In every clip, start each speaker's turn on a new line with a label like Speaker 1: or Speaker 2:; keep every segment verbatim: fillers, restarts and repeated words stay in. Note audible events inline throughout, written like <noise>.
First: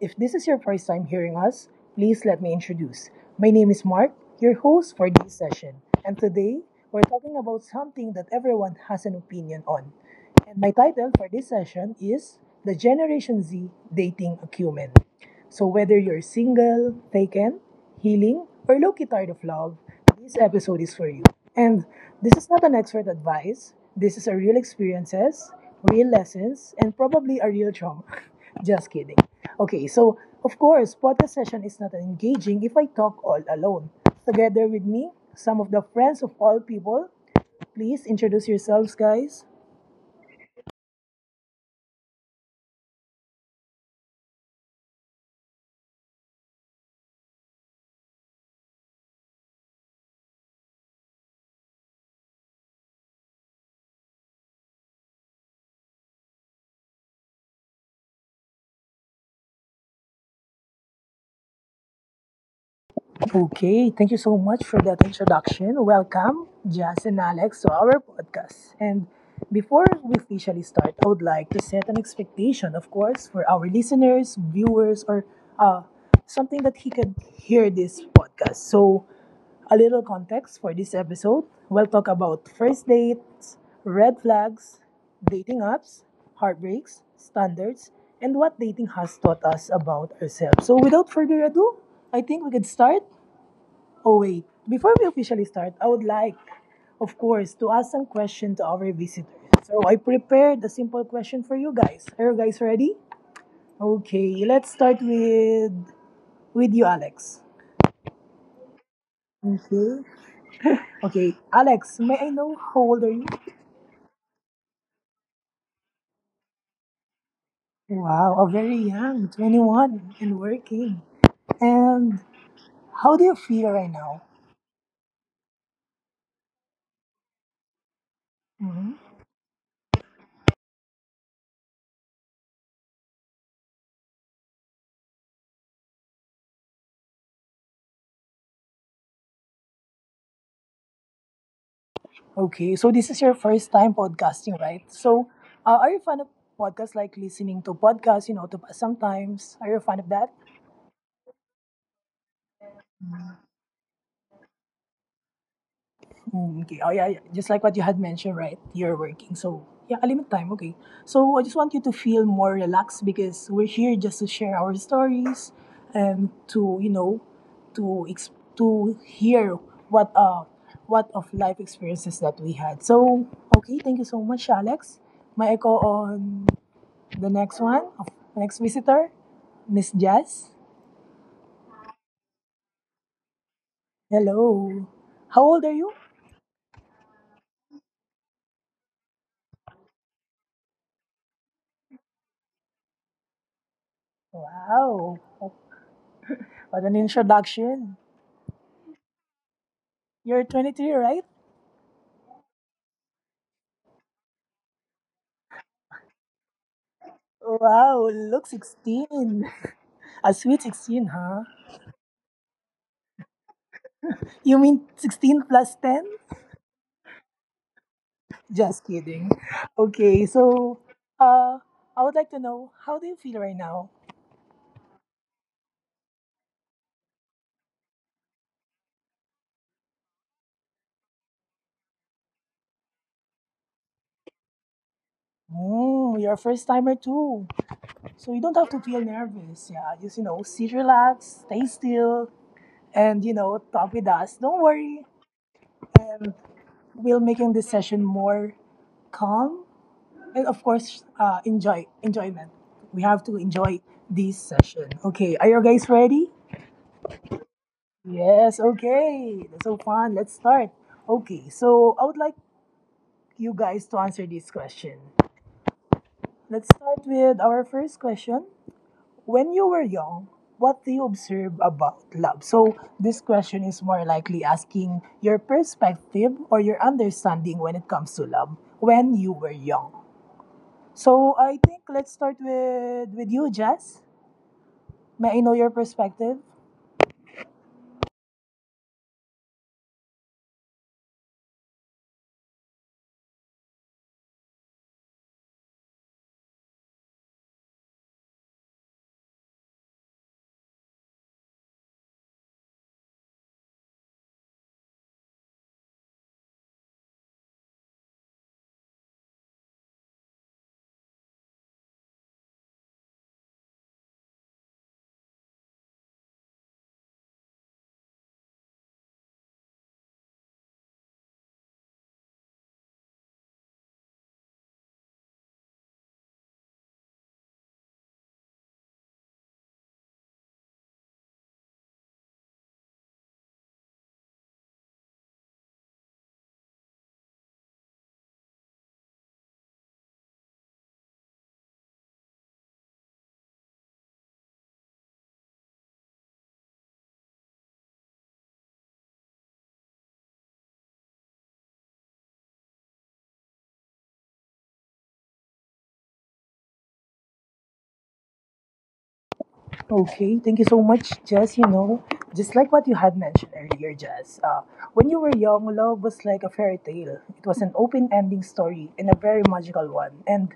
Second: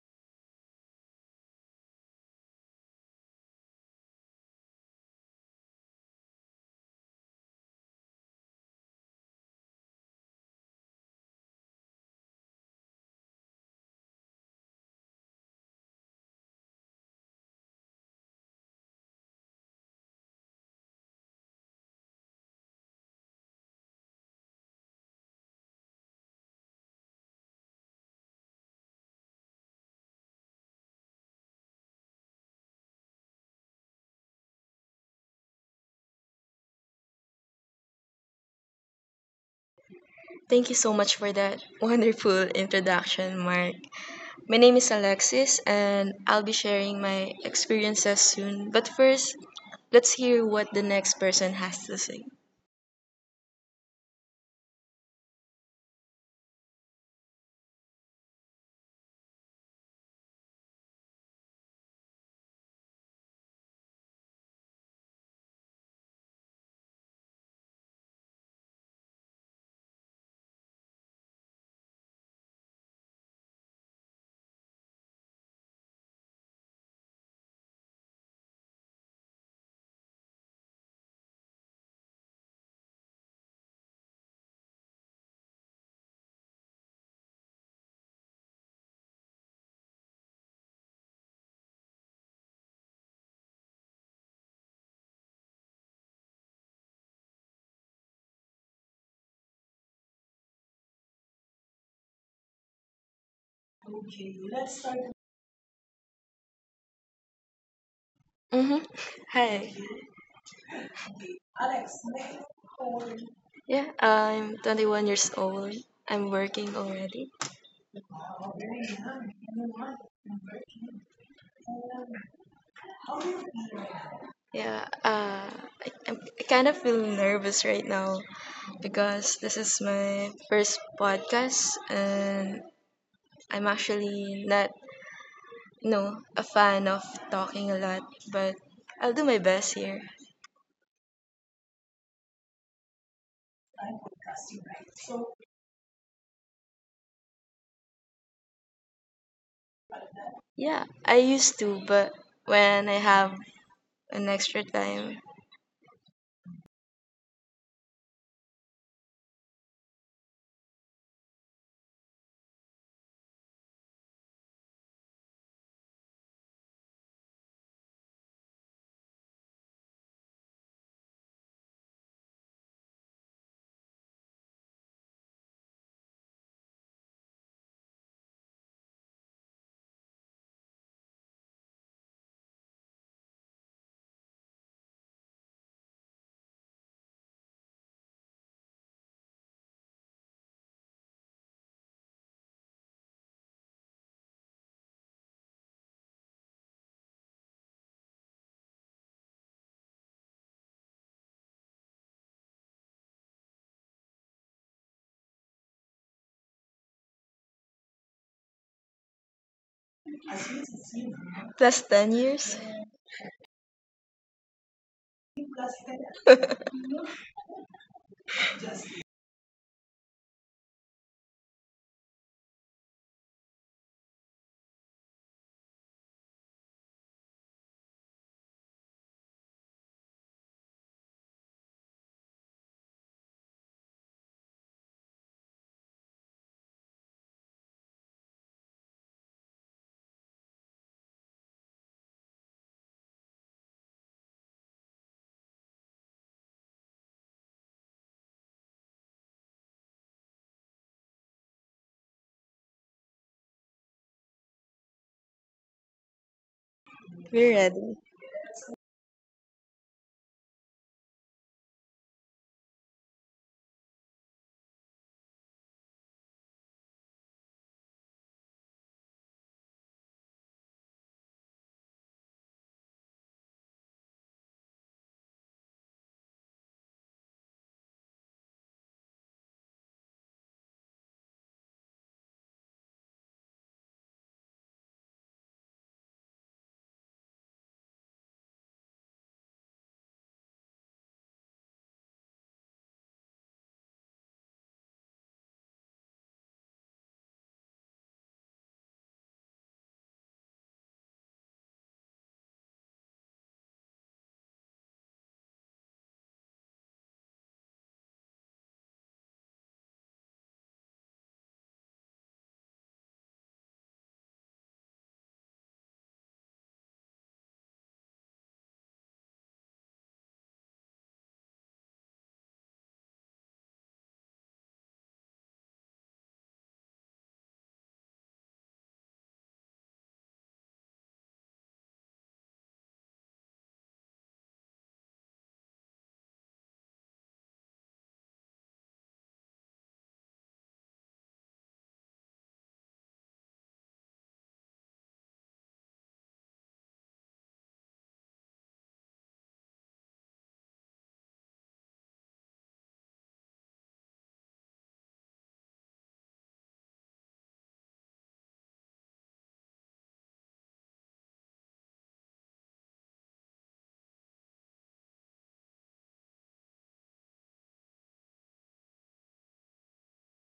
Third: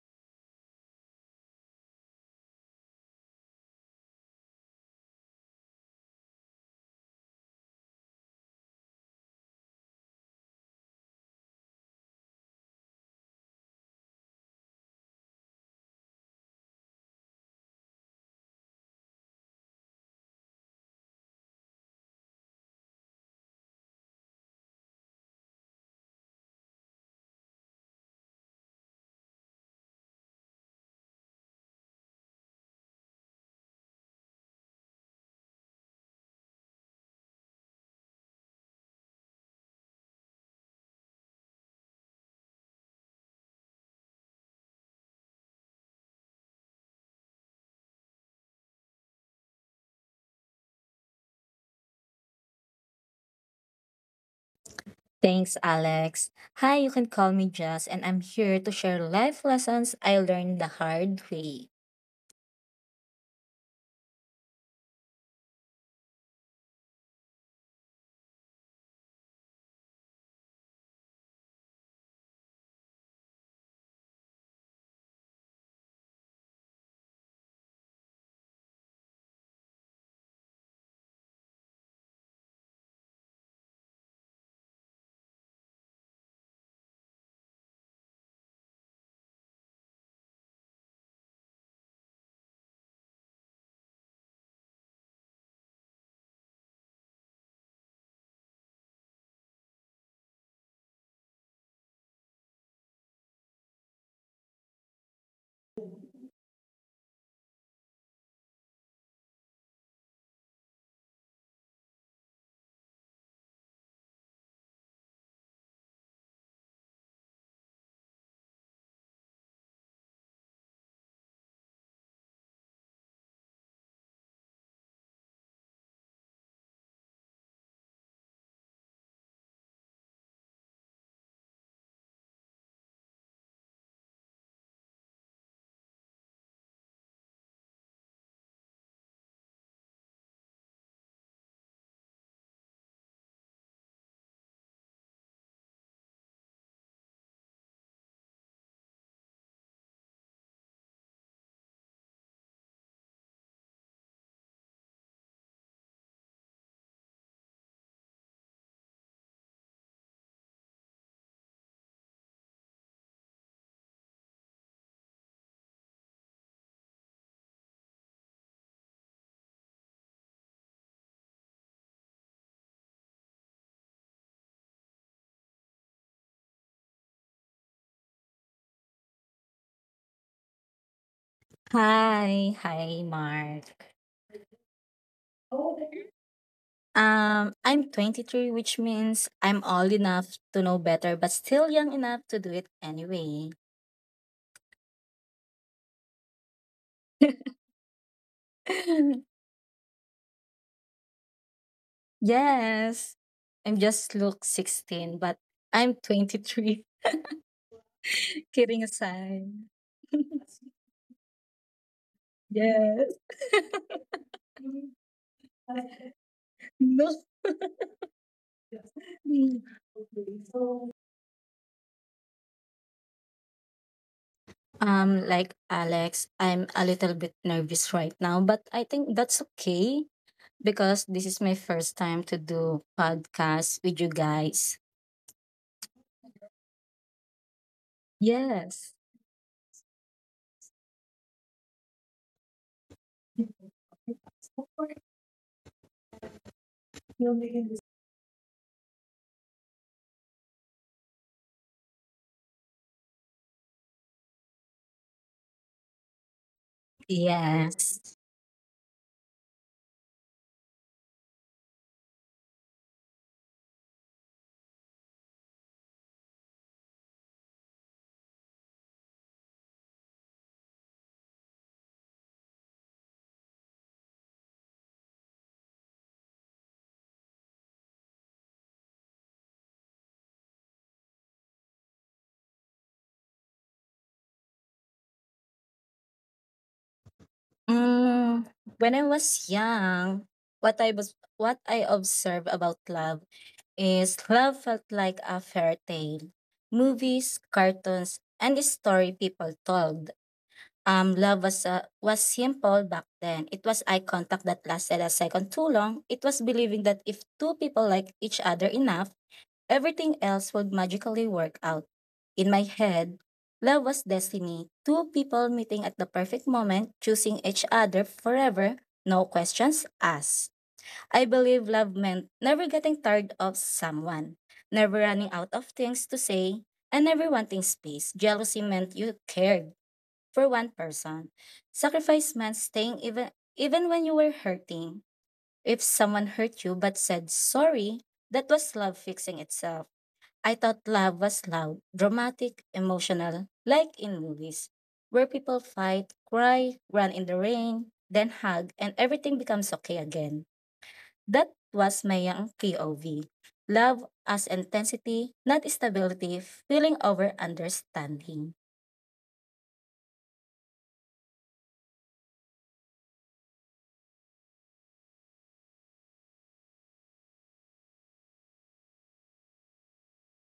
Speaker 1: if this is your first time hearing us, please let me introduce. My name is Mark, your host for this session. And today, we're talking about something that everyone has an opinion on. And my title for this session is The Generation Z Dating Acumen. So, whether you're single, taken, healing, or low key tired of love, this episode is for you. And this is not an expert advice. This is a real experiences, real lessons, and probably a real trauma. <laughs> Just kidding. Okay, so of course, podcast session is not engaging if I talk all alone. Together with me, some of the friends of all people. Please introduce yourselves, guys.
Speaker 2: Thank you so much for that wonderful introduction, Mark. My name is Alexis, and I'll be sharing my experiences soon. But first, let's hear what the next person has to say.
Speaker 3: Thanks, Alex. Hi, you can call me Jess, and I'm here to share life lessons I learned the hard way.
Speaker 1: Okay, thank you so much for that introduction. Welcome, Jazz and Alex, to our podcast. And before we officially start, I would like to set an expectation, of course, for our listeners, viewers, or uh, something that he can hear this podcast. So, a little context for this episode. We'll talk about first dates, red flags, dating apps, heartbreaks, standards, and what dating has taught us about ourselves. So, without further ado, I think we could start. Oh, wait. Before we officially start, I would like, of course, to ask some questions to our visitors. So I prepared a simple question for you guys. Are you guys ready? Okay, let's start with with you, Alex.
Speaker 2: Mm-hmm. Hi.
Speaker 1: Okay. Okay, Alex, may I know how old are you?
Speaker 2: Yeah, I'm 21 years old. I'm working already.
Speaker 1: Wow, a very young, twenty-one and working. And how do you feel right now?
Speaker 2: Yeah, uh, I, I'm, I kind of feel nervous right now because this is my first podcast and I'm actually not. No, a fan of talking a lot, but I'll do my best here.
Speaker 1: Okay, so this is your first time podcasting, right? So, uh, are you a fan of podcasts like listening to podcasts, you know, to pass sometimes? Are you a fan of that?
Speaker 2: Yeah, I used to, but when I have an extra time,
Speaker 1: Mm, okay, oh yeah, yeah, just like what you had mentioned, right? You're working, so yeah, a limit time, okay. So, I just want you to feel more relaxed because we're here just to share our stories and to, you know, to ex- to hear what uh what of life experiences that we had. So, okay, thank you so much, Alex. May I go on the next one, next visitor, Miss Jazz.
Speaker 3: Hi, hi, Mark.
Speaker 1: Hello. How old are you?
Speaker 3: Um, I'm twenty-three, which means I'm old enough to know better, but still young enough to do it anyway.
Speaker 1: Wow. What an introduction.
Speaker 3: <laughs>
Speaker 1: You're twenty-three, right?
Speaker 3: yes, I'm just look sixteen, but I'm twenty-three.
Speaker 1: Wow, look
Speaker 3: <laughs> Kidding
Speaker 1: sixteen.
Speaker 3: aside.
Speaker 1: A sweet
Speaker 3: <laughs>
Speaker 1: sixteen, huh?
Speaker 2: plus 10 years,
Speaker 3: yes.
Speaker 1: You mean sixteen plus ten?
Speaker 3: <laughs> no.
Speaker 1: Just kidding. Okay, so uh, I would like to know how do you feel right now?
Speaker 3: Um, like Alex, I'm a little bit nervous right now, but I think that's okay because this is my first time to do podcast with you guys.
Speaker 1: Mm, you're a first timer too. So you don't have to feel
Speaker 3: Yes.
Speaker 1: nervous. Yeah, just you know, sit relaxed, stay still, and you know talk with us. Don't worry, and we'll making this session more calm and of course uh, enjoy enjoyment. We have to enjoy this session. Okay, are you guys ready?
Speaker 2: we're ready.
Speaker 3: Yes.
Speaker 1: Yes. Okay, that's so fun. Let's start. Okay, so I would like you guys to answer this question. Let's start with our first question. When you were young, what do you observe about love? So, this question is more likely asking your perspective or your understanding when it comes to love when you were young. So, I think let's start with with you, Jess. May I know your perspective?
Speaker 3: Mm, when I was young, what I was what I observed about love is love felt like a fairy tale. Movies, cartoons, and the story people told. Um, love was uh, was simple back then. It was eye contact that lasted a second too long. It was believing that if two people like each other enough, everything else would magically work out. In my head, love was destiny. Two people meeting at the perfect moment, choosing each other forever, no questions asked. I believe love meant never getting tired of someone, never running out of things to say, and never wanting space. Jealousy meant you cared for one person. Sacrifice meant staying even even when you were hurting. If someone hurt you but said sorry, that was love fixing itself. I thought love was loud, dramatic, emotional, like in movies, where people fight, cry, run in the rain, then hug, and everything becomes okay again. That was my young P O V. Love as intensity, not stability, feeling over understanding.
Speaker 1: Okay, thank you so much, Jess. You know, just like what you had mentioned earlier, Jess, uh, when you were young, love was like a fairy tale. It was an open ending story and a very magical one. And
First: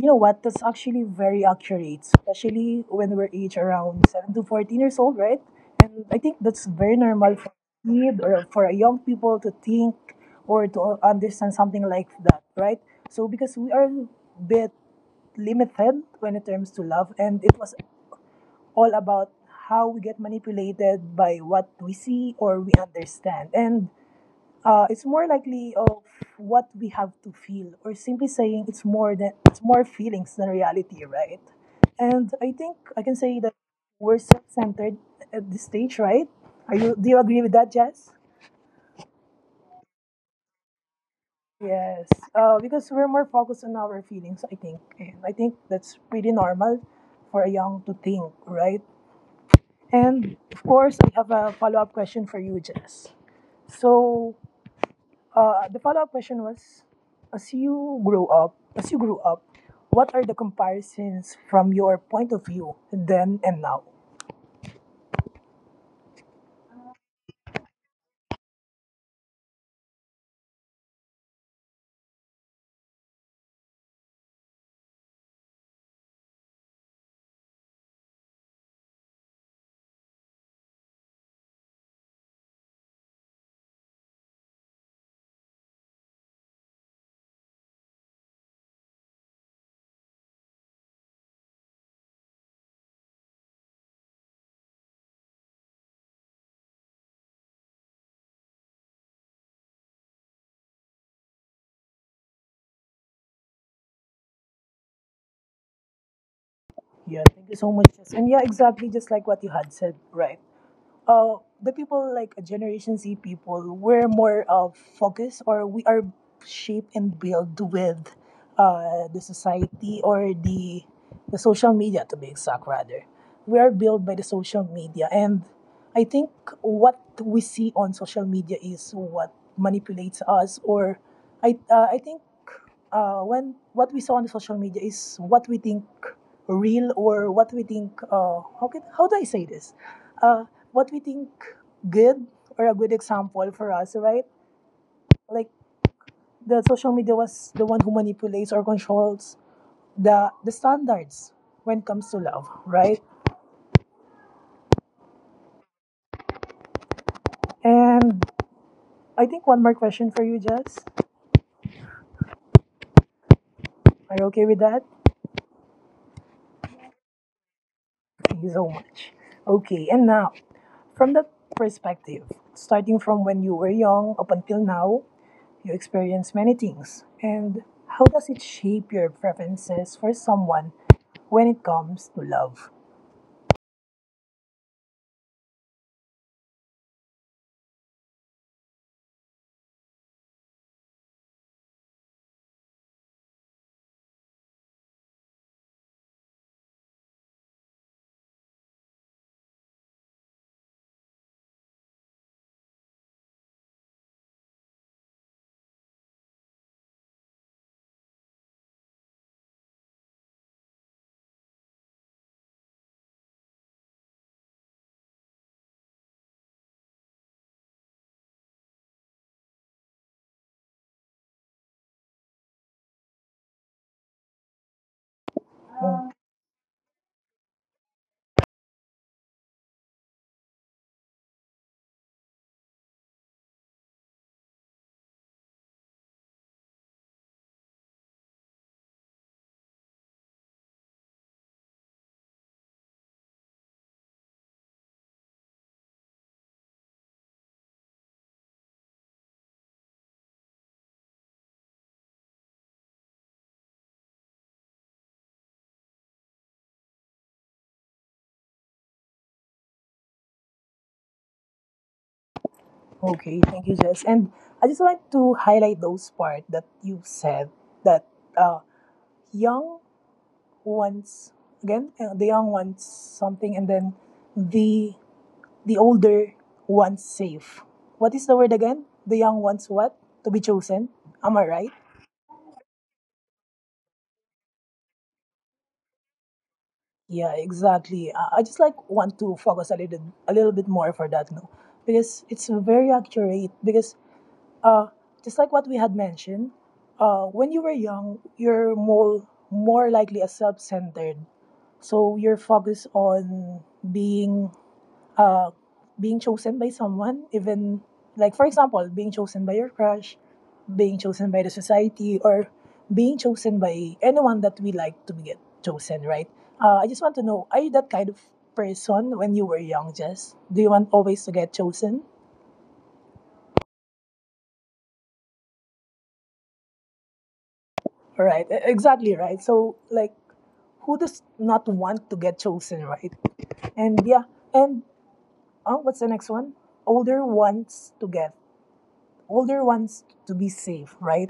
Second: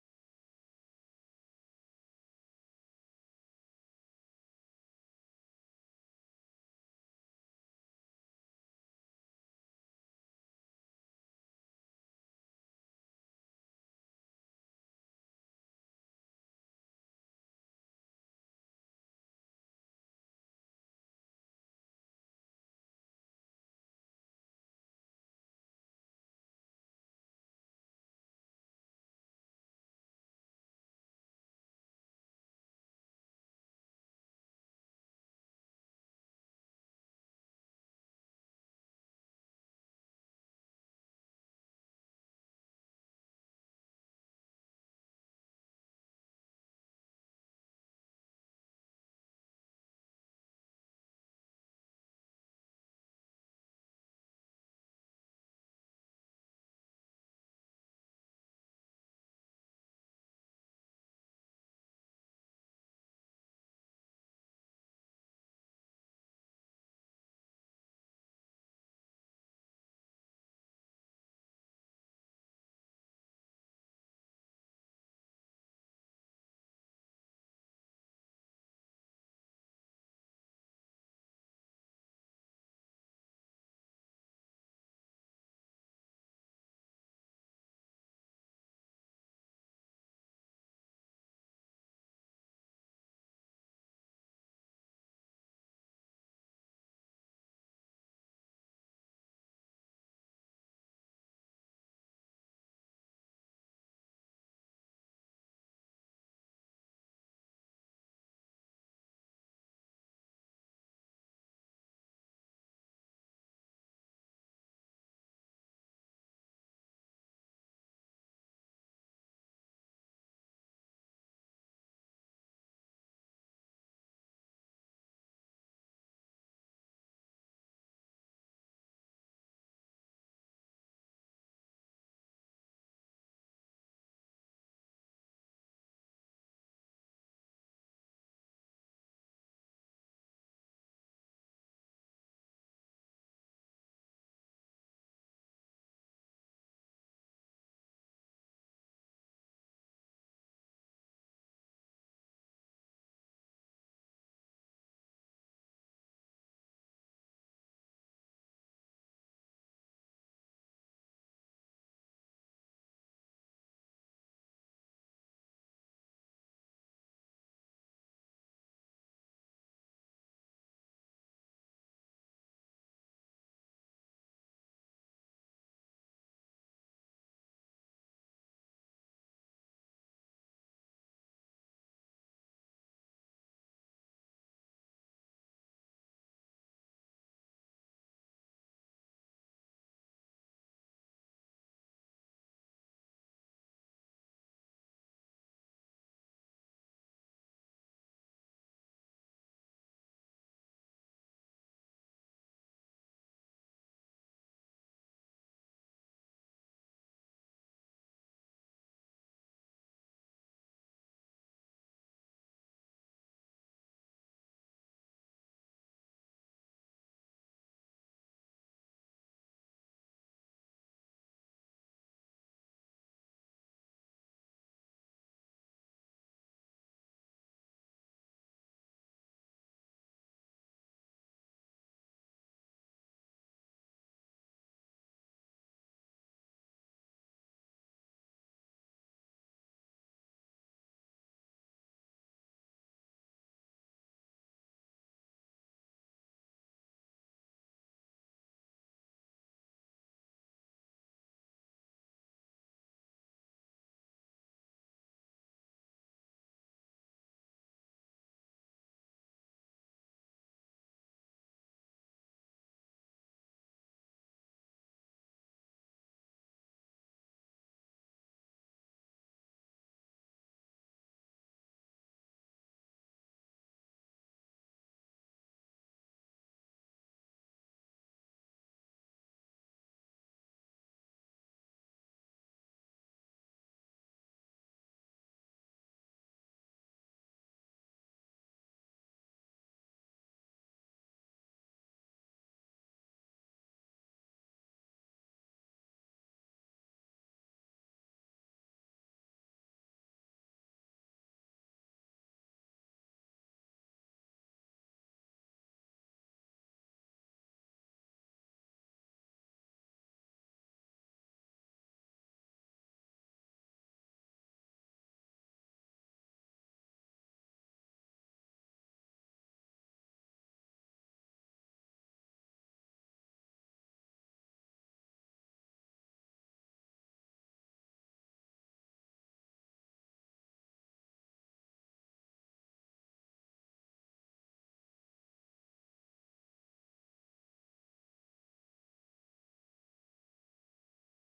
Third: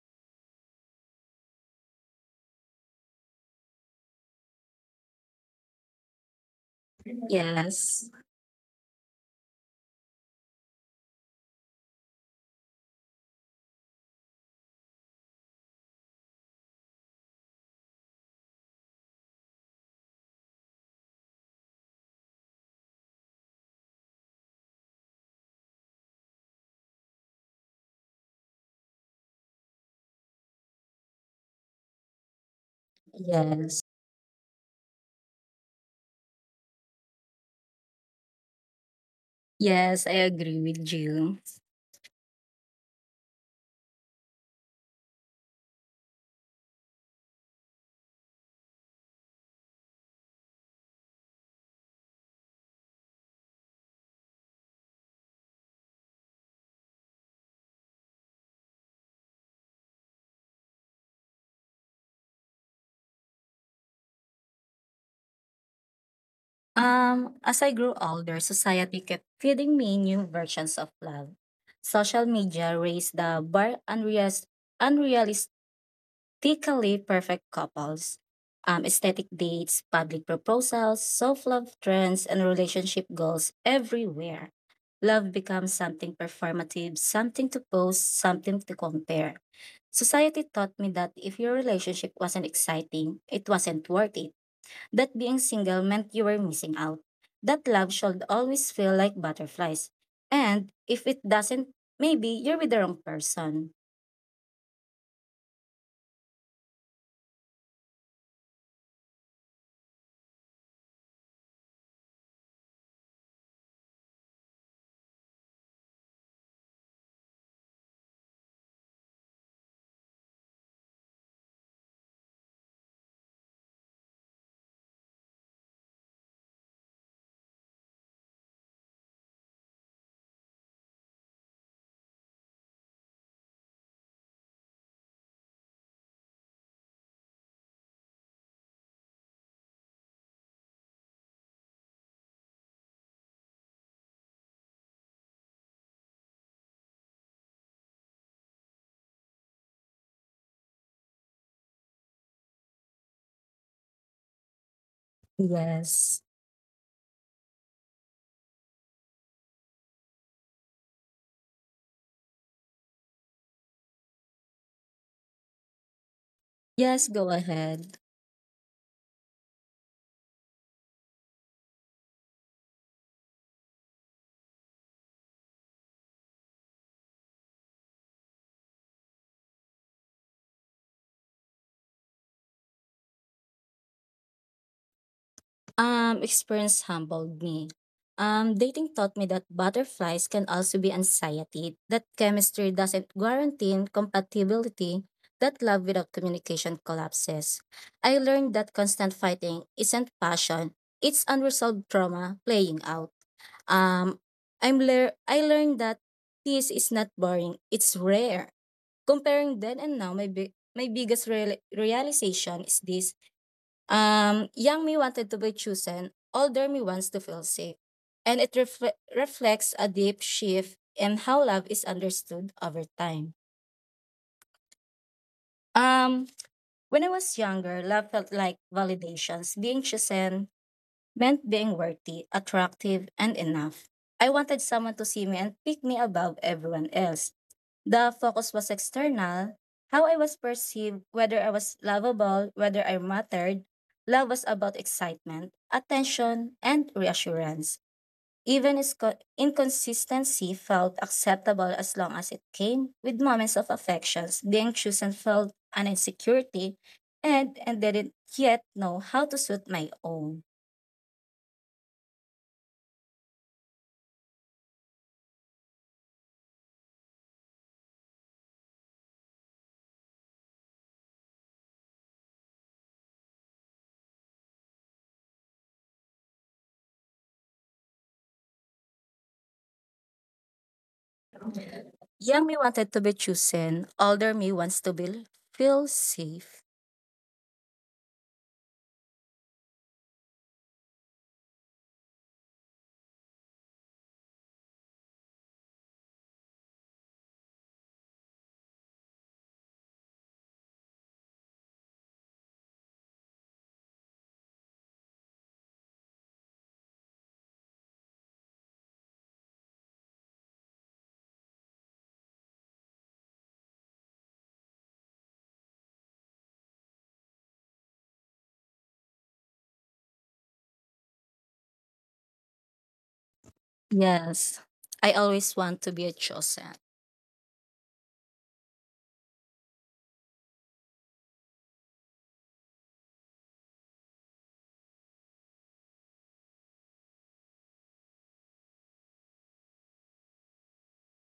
Speaker 1: you know what? That's actually very accurate, especially when we're age around seven to fourteen years old, right? And I think that's very normal for a
Speaker 3: Yes.
Speaker 1: kid or for a young people to think or to understand something like that, right? So because we are a bit limited when it comes to love and it was all about how we get manipulated by what we see or we understand. And uh, it's more likely of what we have to feel, or simply saying it's more than it's more feelings than reality, right? And I think I can say that
Speaker 3: Yes.
Speaker 1: we're self-centered at this stage, right? Are you? Do you agree with that, Jess?
Speaker 3: Yes, I agree with you.
Speaker 1: Yes, uh, because we're more focused on our feelings, I think. And I think that's pretty normal for a young to think, right? And of course, I have a follow up question for you, Jess. So, Uh, the follow-up question was, as you grow up, as you grew up, what are the comparisons from your point of view then and now?
Speaker 3: Um, as I grew older, society kept feeding me new versions of love. Social media raised the bar unreas- unrealistically perfect couples, um, aesthetic dates, public proposals, self-love trends, and relationship goals everywhere. Love becomes something performative, something to post, something to compare. Society taught me that if your relationship wasn't exciting, it wasn't worth it. That being single meant you were missing out. That love should always feel like butterflies. And if it doesn't, maybe you're with the wrong person.
Speaker 1: Yeah, thank you so much, Jess. And yeah, exactly just like what you had said, right? uh, the people like Generation Z people, we're more uh, focused or we are shaped and built with uh, the society or the the social media to be exact rather. We are built by the social media and I think what we see on social media is what manipulates us or I uh, I think uh, when what we saw on the social media is what we think real or what we think uh, how can how do I say this? Uh, what we think good or a good example for us, right? Like the social media was the one who manipulates or controls the the standards when it comes to love, right?
Speaker 3: Yes.
Speaker 1: And I think one more question for you, Jess. Are you okay with that?
Speaker 3: Yes, go ahead.
Speaker 1: Thank you so much. Okay, and now from that perspective, starting from when you were young up until now, you experienced many things. And how does it shape your preferences for someone when it comes to love?
Speaker 3: Um, experience humbled me. Um, dating taught me that butterflies can also be anxiety, that chemistry doesn't guarantee compatibility, that love without communication collapses. I learned that constant fighting isn't passion, it's unresolved trauma playing out. Um, I'm lear I learned that peace is not boring, it's rare. Comparing then and now, my big my biggest real- realization is this. Um, young me wanted to be chosen, older me wants to feel safe. And it refle- reflects a deep shift in how love is understood over time. Um, when I was younger, love felt like validations, being chosen, meant being worthy, attractive, and enough. I wanted someone to see me and pick me above everyone else. The focus was external, how I was perceived, whether I was lovable, whether I mattered. Love was about excitement, attention, and reassurance. Even is- Inconsistency felt acceptable as long as it came with moments of affections. Being chosen felt an insecurity, and, and didn't yet know how to suit my own.
Speaker 1: Okay, thank you, Jess. And I just want to highlight those part that you said that uh, young wants again uh, the young wants something, and then the the older wants safe. What is the word again? The young wants what, to be chosen. Am I right?
Speaker 3: Young me wanted to be chosen, older me wants to be feel safe.
Speaker 1: Yeah, exactly. Uh, I just like want to focus a little a little bit more for that, no, because it's very accurate. Because Uh, just like what we had mentioned, uh, when you were young, you're more, more likely a self centered. So you're focused on being uh, being chosen by someone, even like, for example, being chosen by your crush, being chosen by the society, or being chosen by anyone that we like to get chosen, right? Uh, I just want to know are you that kind of person when you were young, Jess? Do you want always to get chosen?
Speaker 3: Yes. I always want to be a chosen.
Speaker 1: Right, e- exactly right. So, like, who does not want to get chosen, right? And yeah, and uh, what's the next one? Older wants to get Older wants to be safe, right?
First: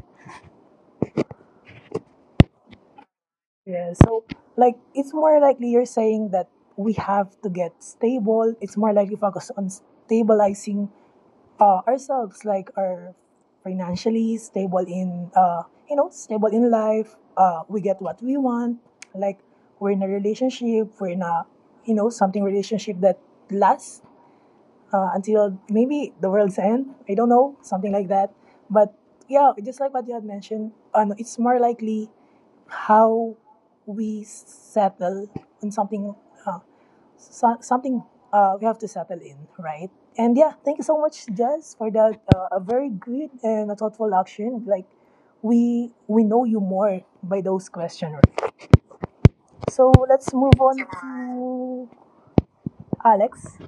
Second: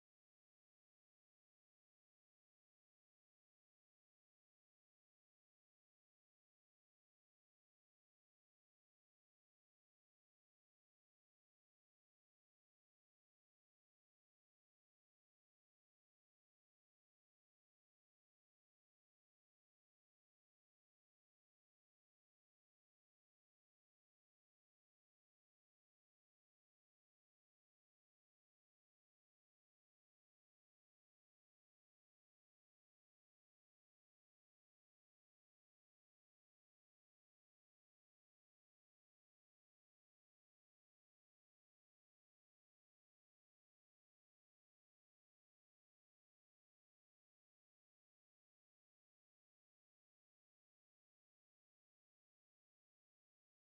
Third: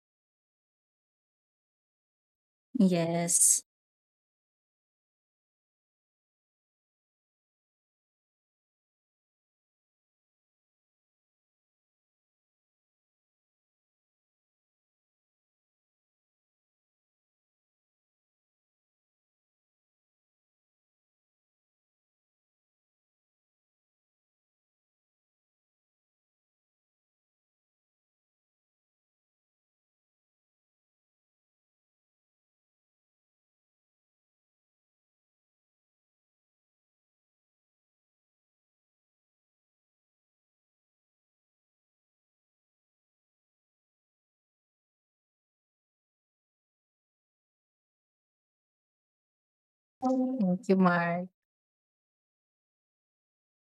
Speaker 3: Yes.
Speaker 1: Yeah. So like it's more likely you're saying that we have to get stable. It's more likely focus on stabilizing uh, ourselves, like our financially stable in uh you know stable in life. Uh, we get what we want. Like we're in a relationship. We're in a you know something relationship that lasts uh, until maybe the world's end. I don't know, something like that. But yeah, just like what you had mentioned, ano, it's more likely how we settle on something, uh, so, something uh, we have to settle in, right? And yeah, thank you so much, Jess, for that uh, a very good and a thoughtful action. Like we we know you more by those questions, right? So let's move on to Alex.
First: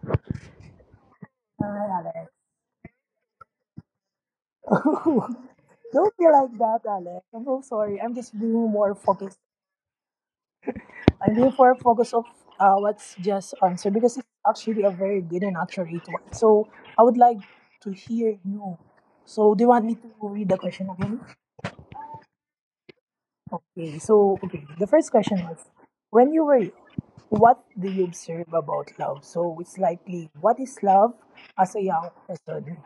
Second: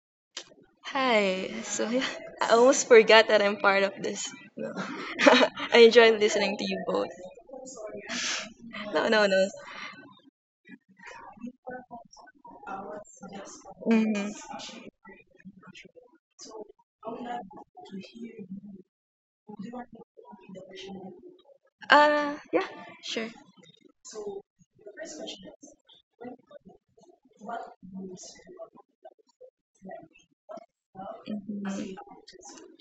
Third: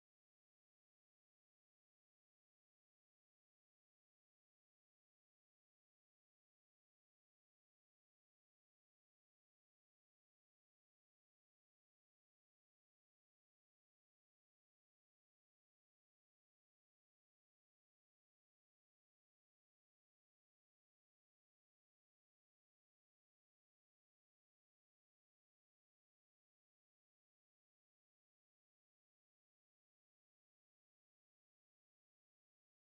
Speaker 2: Hi,
Speaker 1: Hi,
Speaker 2: so <laughs> yeah,
Speaker 1: Alex.
Speaker 2: I almost forgot that I'm part of this. No. <laughs>
Speaker 1: <laughs>
Speaker 2: I
Speaker 1: Don't
Speaker 2: enjoyed
Speaker 1: be like
Speaker 2: listening to
Speaker 1: that,
Speaker 2: you both.
Speaker 1: Alex. I'm so sorry. I'm just being more
Speaker 2: No, no,
Speaker 1: focused.
Speaker 2: no.
Speaker 1: I'm being more focused of uh, what's just answered because it's
Speaker 2: hmm
Speaker 1: actually a very good and accurate one. So I would like to hear you. So do you want me to read the question again?
Speaker 2: Uh, yeah, sure.
Speaker 1: Okay. So okay, the first question was, when you were young, what do you observe about love? So it's likely what is love as a
Speaker 2: Mm,
Speaker 1: young person?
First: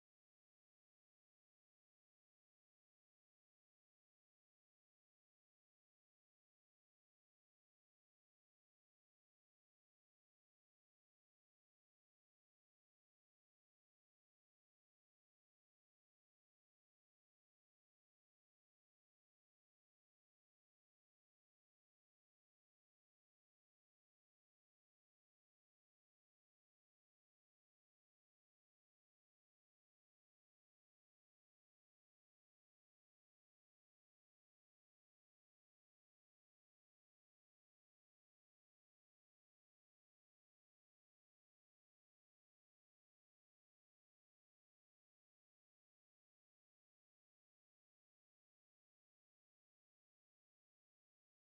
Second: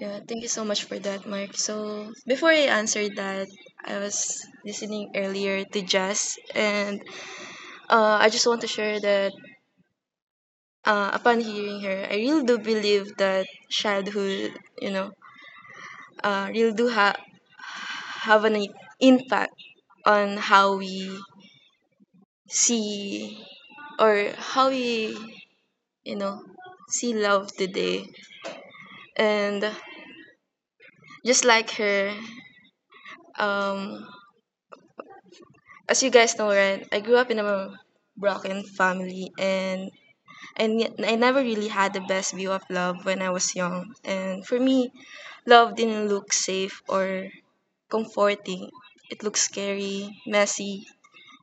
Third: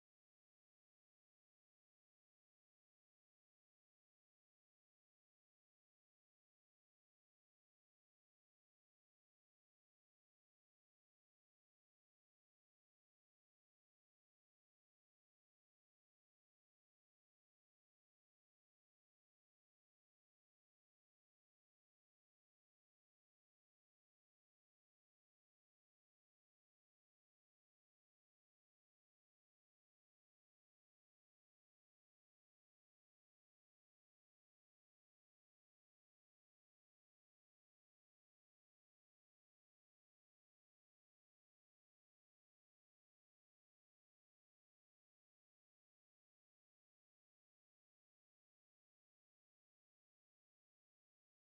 Speaker 2: Yeah, thank you so much for that, Mark. So, before I answered that, I was listening earlier to Jazz, and Uh, I just want to share that uh, upon hearing her, I really do believe that childhood, you know, uh, really do ha- have an impact on how we see or how we, you know, see love today. And just like her, um, as you guys know, right, I grew up in a broken family, and and yet I never really had the best view of love when I was young. And for me, love didn't look safe or comforting. It looked scary, messy,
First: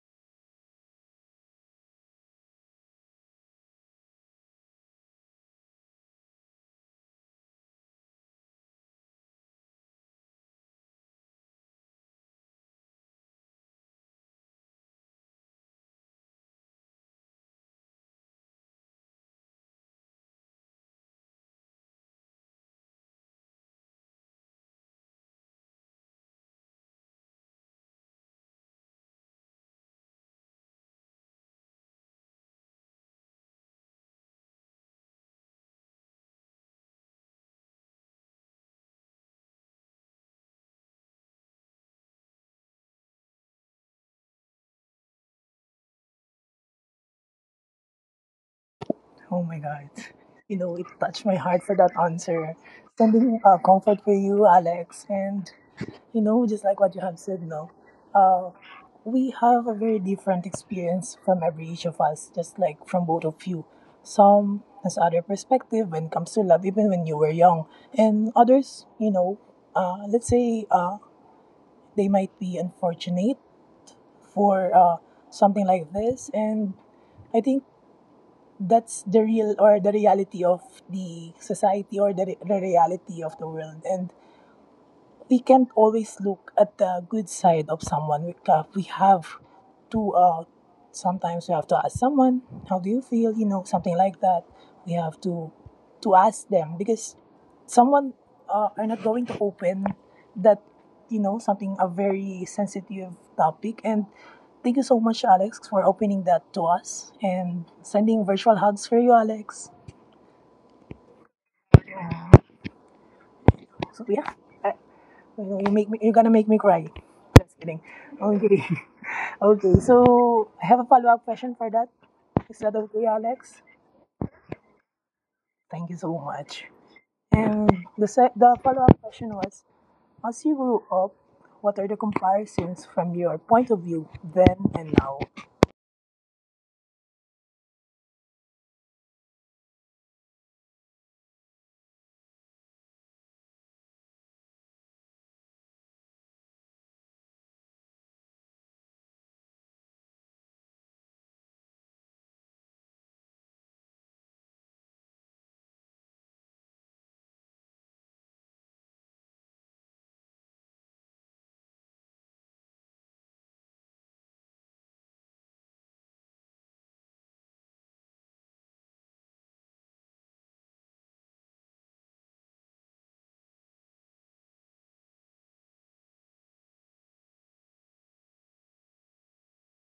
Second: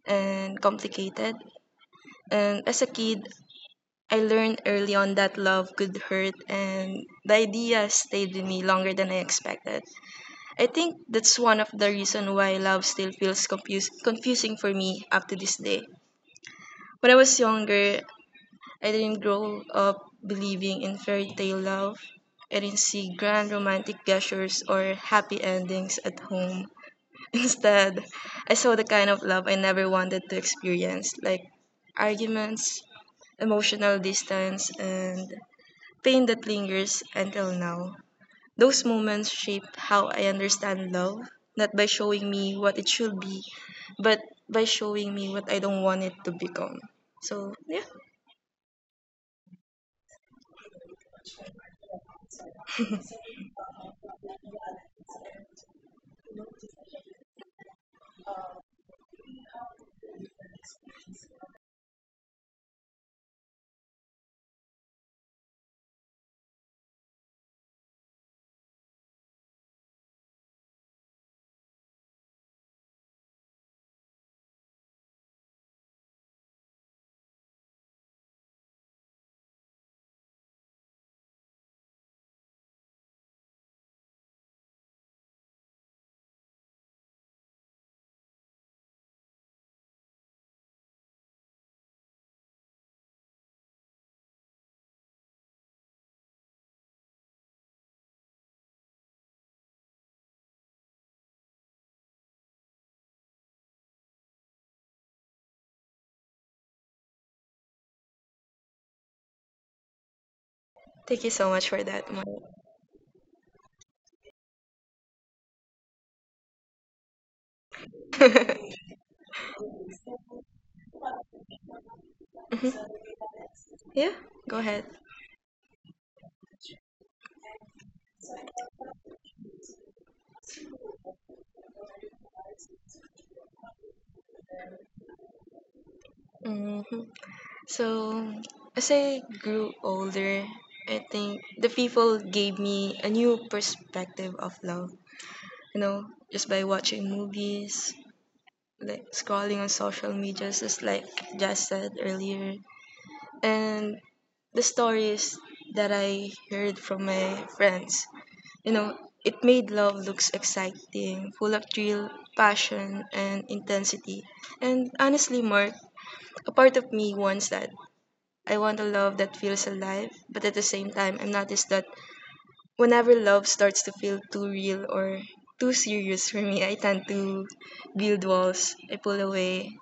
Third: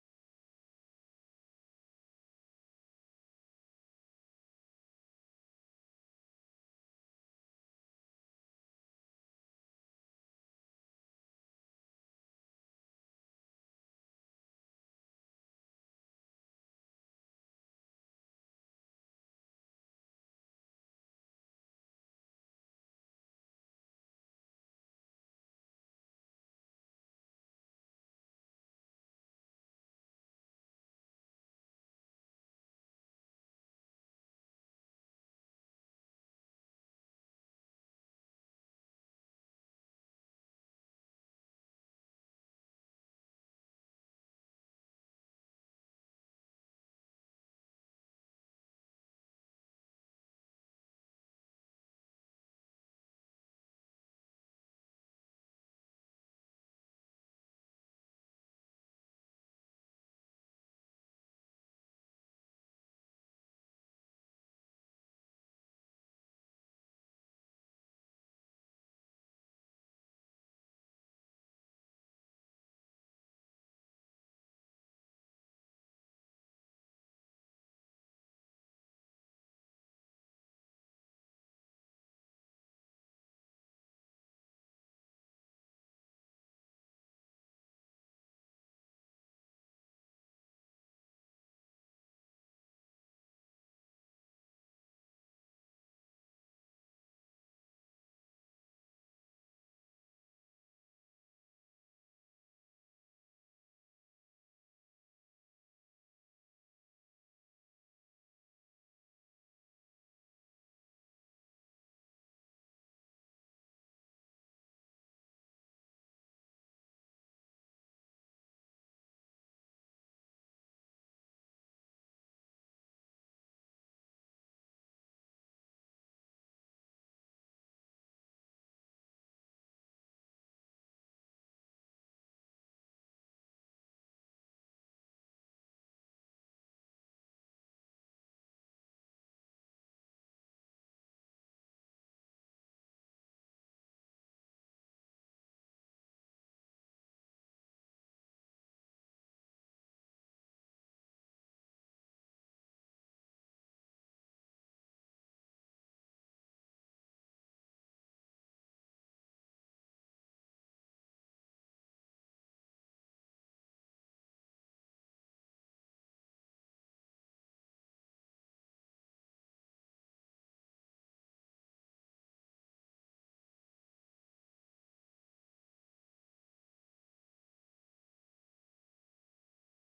Speaker 2: and complicated. And as a kid, I learned early on that love could hurt, and the idea stayed with me longer than I expected. I think that's one of the reasons why love still feels confuse- confusing for me up to this day. When I was younger, I didn't grow up believing in fairy tale love. I didn't see grand romantic gestures or happy endings at home. <laughs> Instead, I saw the kind of love I never wanted to experience, like arguments, emotional distance, and pain that lingers until now. Those moments shaped how I understand love, not by showing me what it should be, but by showing me what I don't want it to become. So, yeah,
Speaker 1: Oh my God. You know, it touched my heart for that answer. Sending uh, comfort for you, Alex. And, you know, just like what you have said, no, uh, we have a very different experience from every each of us, just like from both of you. Some has other perspective when it comes to love, even when you were young. And others, you know, uh, let's say uh, they might be unfortunate for uh, something like this. And I think that's the real or the reality of the society or the, re- the reality of the world and we can not always look at the good side of someone. We ca- we have to uh, sometimes we have to ask someone, "How do you feel?" You know, something like that. We have to to ask them because someone uh, are not going to open that you know something a very sensitive topic. And thank you so much, Alex, for opening that to us and sending virtual hugs for you, Alex.
Speaker 2: thank you so much for that, Mon.
Speaker 1: So yeah, I, you make me, you're gonna make me cry. Just kidding. Okay. <laughs>
Speaker 2: <laughs>
Speaker 1: Okay, so I have a follow up question for that. Is that
Speaker 2: Mhm.
Speaker 1: okay, Alex?
Speaker 2: Yeah, go ahead.
Speaker 1: Thank you so much. And the, se- the follow up question was, as you grew up, what are the comparisons from your point of view then and now?
Speaker 2: hmm So, as I grew older, I think the people gave me a new perspective of love. You know, just by watching movies, like scrolling on social media, just like Jess said earlier, and the stories that I heard from my friends. You know, it made love looks exciting, full of thrill, passion, and intensity. And honestly, Mark, a part of me wants that. I want a love that feels alive, but at the same time, I've noticed that whenever love starts to feel too real or too serious for me, I tend to build walls. I pull away.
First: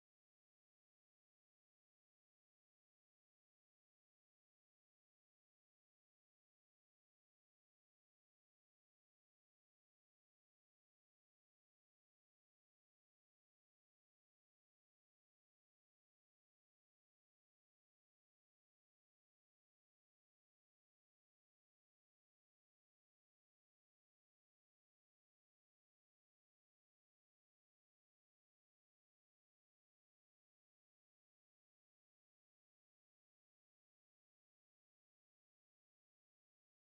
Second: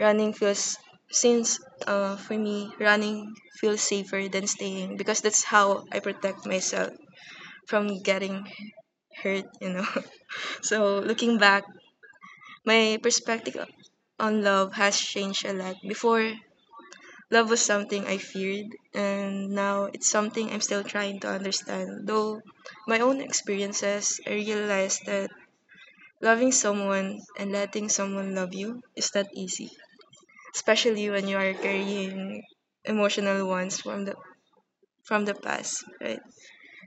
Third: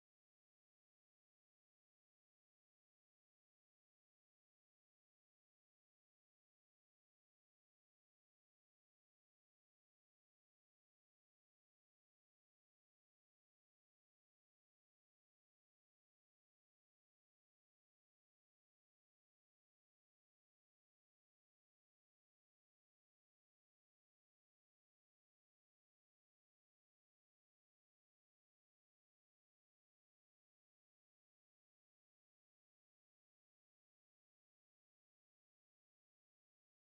Speaker 2: Running feels, since uh, for me, running feels safer than staying, because that's how I protect myself from getting hurt, you know. <laughs> So looking back, my perspective on love has changed a lot. Before, love was something I feared, and now it's something I'm still trying to understand. Though my own experiences, I realized that loving someone and letting someone love you is not easy, especially when you are carrying emotional ones from the from the past, right?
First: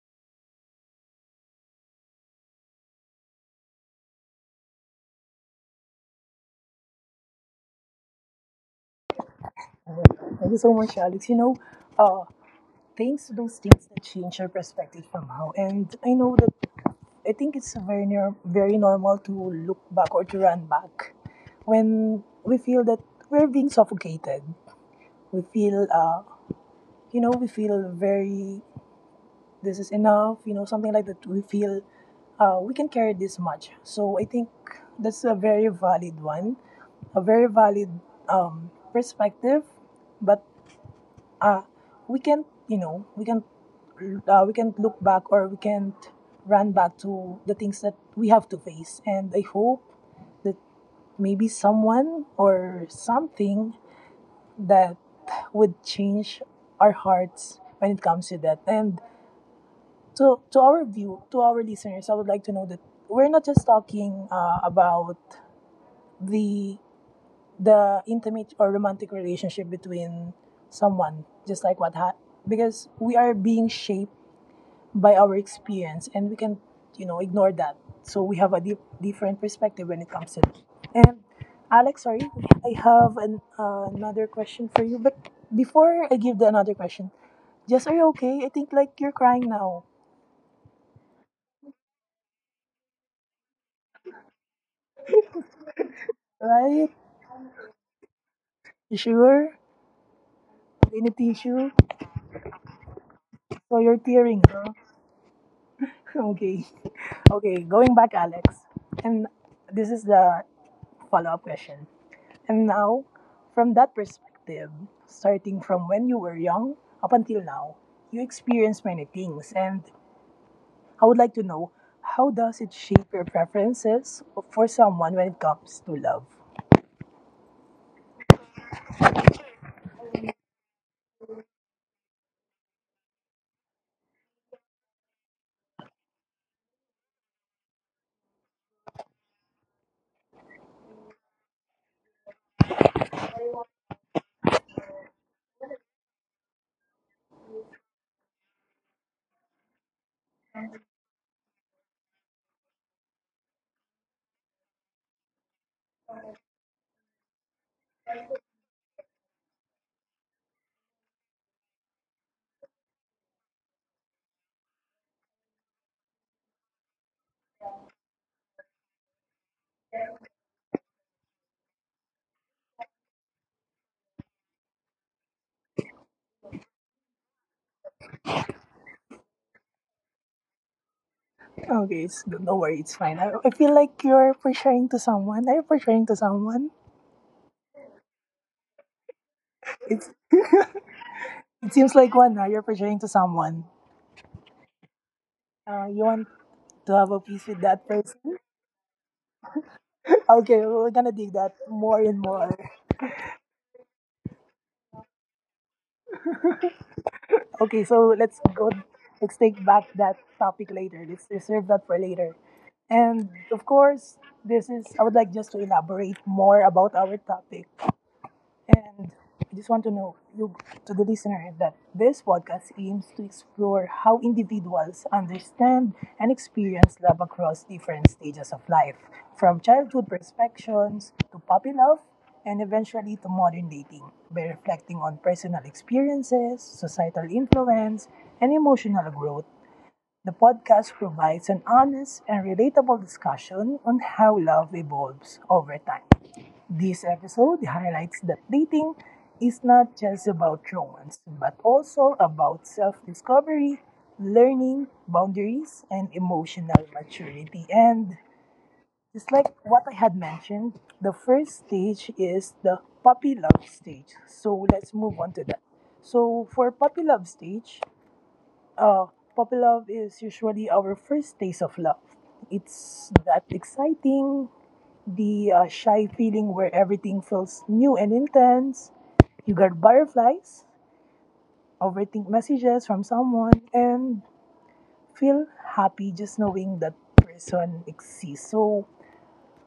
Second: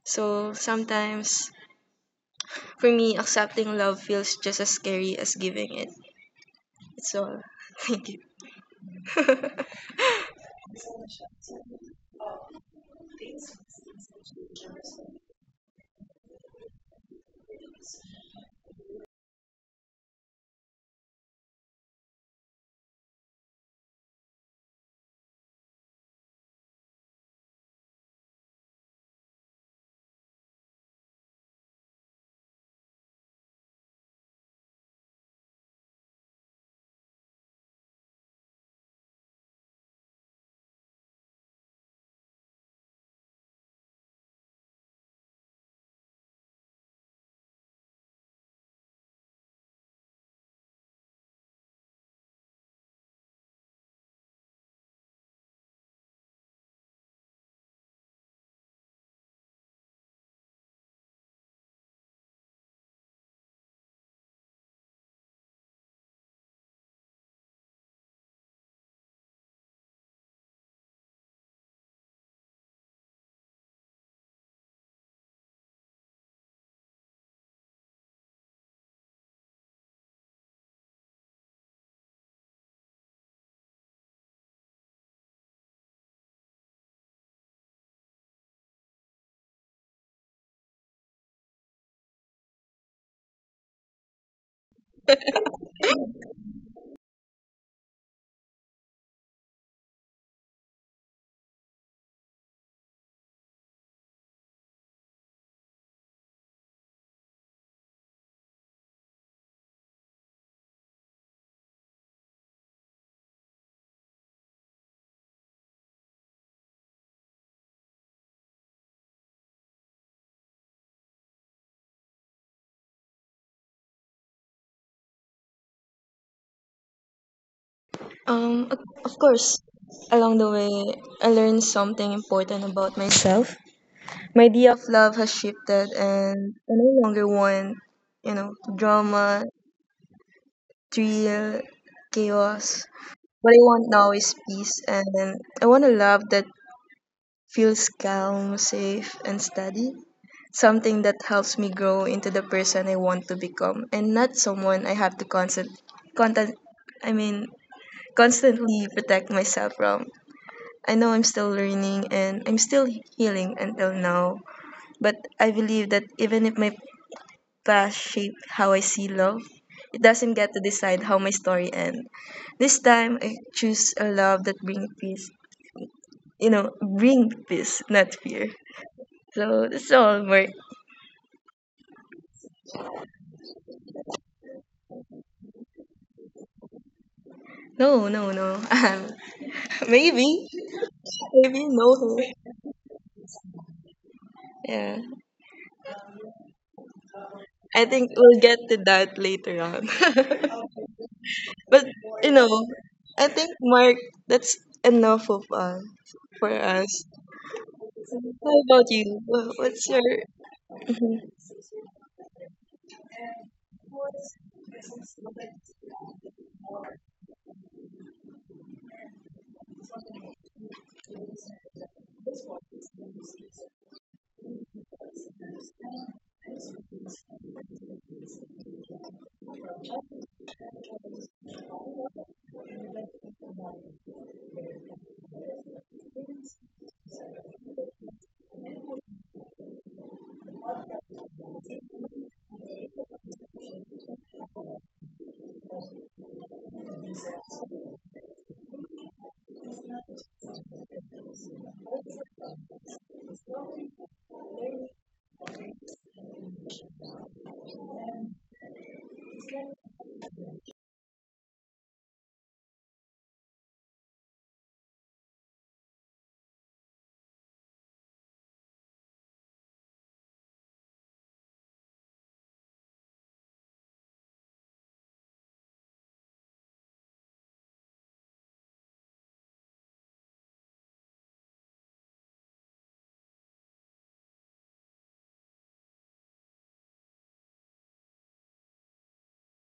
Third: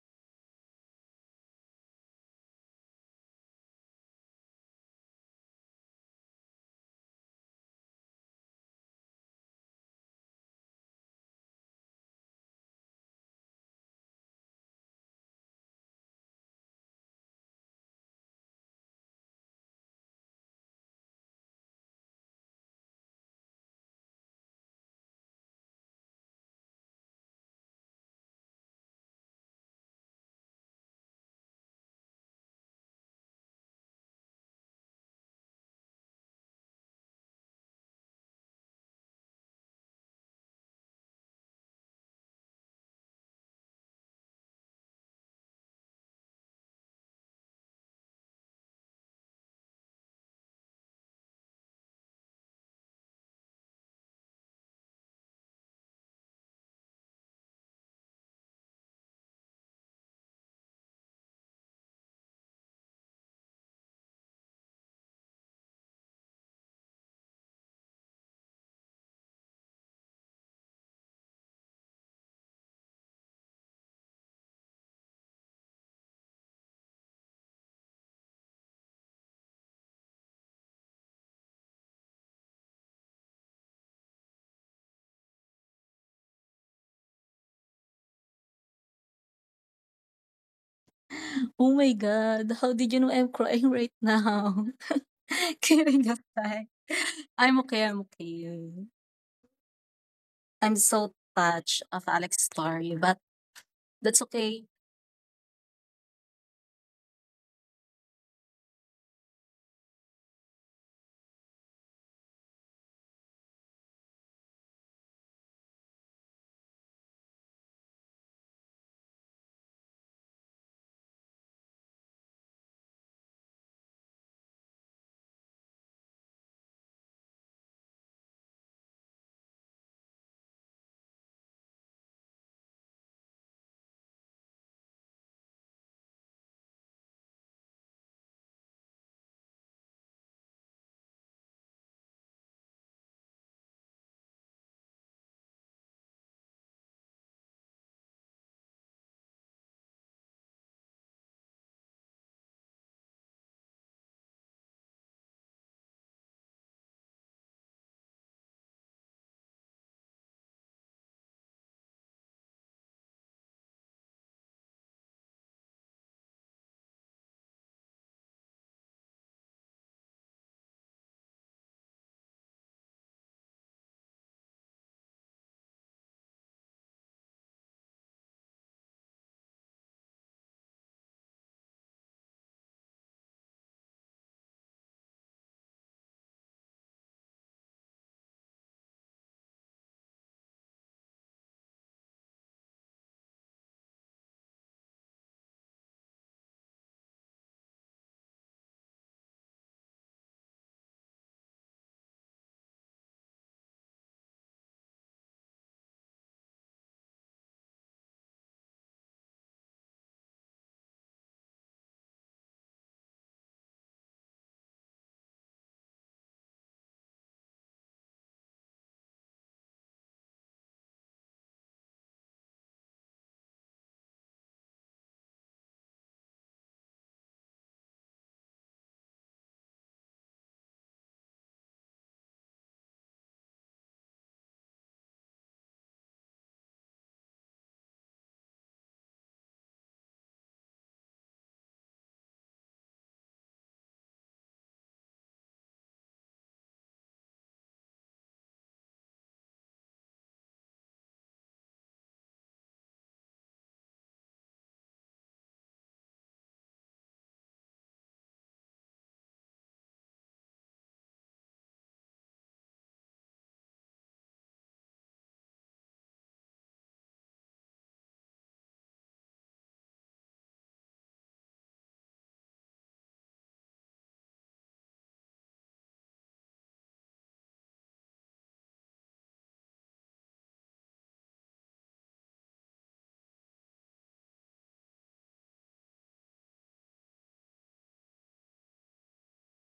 Speaker 2: So sometimes for me accepting love feels just as scary as giving it. It's all. <laughs> Thank you. <laughs>
Speaker 1: Thank you so much, Alex. You know, uh, Thanks to those things that change your perspective somehow. And I know that I think it's very, nor- very normal to look back or to run back when we feel that we're being suffocated. We feel uh, you know we feel very this is enough you know something like that, we feel uh, we can carry this much, so I think that's a very valid one, a very valid um, perspective, but uh, we can't, you know we can't, uh, we can't look back or we can't run back to the things that we have to face, and I hope that maybe someone or something that would change our hearts when it comes to that. And so, to our view, to our listeners, I would like to know that we're not just talking uh, about the the intimate or romantic relationship between someone, just like what ha- because we are being shaped by our experience, and we can you know ignore that. So we have a deep, different perspective when it comes to that. And Alex, sorry, I have an, uh, another question for you. But before I give the another question, just, are you okay? I think like you're crying now,
Speaker 3: Oh my god, how did you know I'm crying right now? <laughs> Kidding aside.
Speaker 1: right?
Speaker 3: I'm okay, I'm okay.
Speaker 1: You sure?
Speaker 3: I'm
Speaker 1: Clean a
Speaker 3: so
Speaker 1: tissue.
Speaker 3: touched of Alex's story, but
Speaker 1: So you're
Speaker 3: that's
Speaker 1: tearing, huh?
Speaker 3: okay.
Speaker 1: <laughs> Okay. Okay, going back, Alex. And this is the follow up question. And now, from that perspective, starting from when you were young up until now, you experienced many things. And I would like to know, how does it shape your preferences for someone when it comes to love?
Speaker 2: Um, of of course, along the way, I learned something important about myself. Idea of love has shifted, and I no longer want, you know, drama, thrill, chaos. What I want now is peace, and I want a love that feels calm, safe, and steady. Something that helps me grow into the person I want to become, and not someone I have to constant, content, I mean, constantly protect myself from. I know I'm still learning and I'm still healing until now, but I believe that even if my past shaped how I see love, it doesn't get to decide how my story ends. This time, I choose a love that brings peace. You know, bring peace, not fear. So that's all, Mark.
Speaker 1: Okay, it's, not worry, it's fine. I, I feel like you're portraying to someone. Are you portraying to someone?
Speaker 2: No, no, no. <laughs> Um,
Speaker 1: It's, <laughs>
Speaker 2: maybe,
Speaker 1: it
Speaker 2: maybe
Speaker 1: seems
Speaker 2: no.
Speaker 1: like one, huh? You're portraying to someone.
Speaker 2: Yeah,
Speaker 1: Uh, you want to have a peace with
Speaker 2: I
Speaker 1: that
Speaker 2: think
Speaker 1: person?
Speaker 2: we'll
Speaker 1: <laughs>
Speaker 2: get to that later on. <laughs>
Speaker 1: Okay, we're gonna dig that
Speaker 2: But
Speaker 1: more and
Speaker 2: you
Speaker 1: more.
Speaker 2: know, I think, Mark, that's enough of us for us.
Speaker 1: Okay, so let's
Speaker 2: How
Speaker 1: go.
Speaker 2: about you?
Speaker 1: Let's
Speaker 2: Wha-
Speaker 1: take
Speaker 2: What's
Speaker 1: back
Speaker 2: your
Speaker 1: that topic later. Let's reserve that for later. And of course, this is, I would like just to elaborate more about our topic. And I just want to know you, to the listener, that this podcast aims to explore how individuals understand and experience love across different stages of life, from childhood perspectives to puppy love and eventually to modern dating, by reflecting on personal experiences, societal influence, and emotional growth. The podcast provides an honest and relatable discussion on how love evolves over time. This episode highlights that dating is not just about romance, but also about self discovery, learning, boundaries, and emotional maturity. And just like what I had mentioned, the first stage is the puppy love stage. So let's move on to that. So for puppy love stage, uh, puppy love is usually our first taste of love. It's that exciting, the uh, shy feeling where everything feels new and intense. You get butterflies, overthink messages from someone, and feel happy just knowing that person exists. So,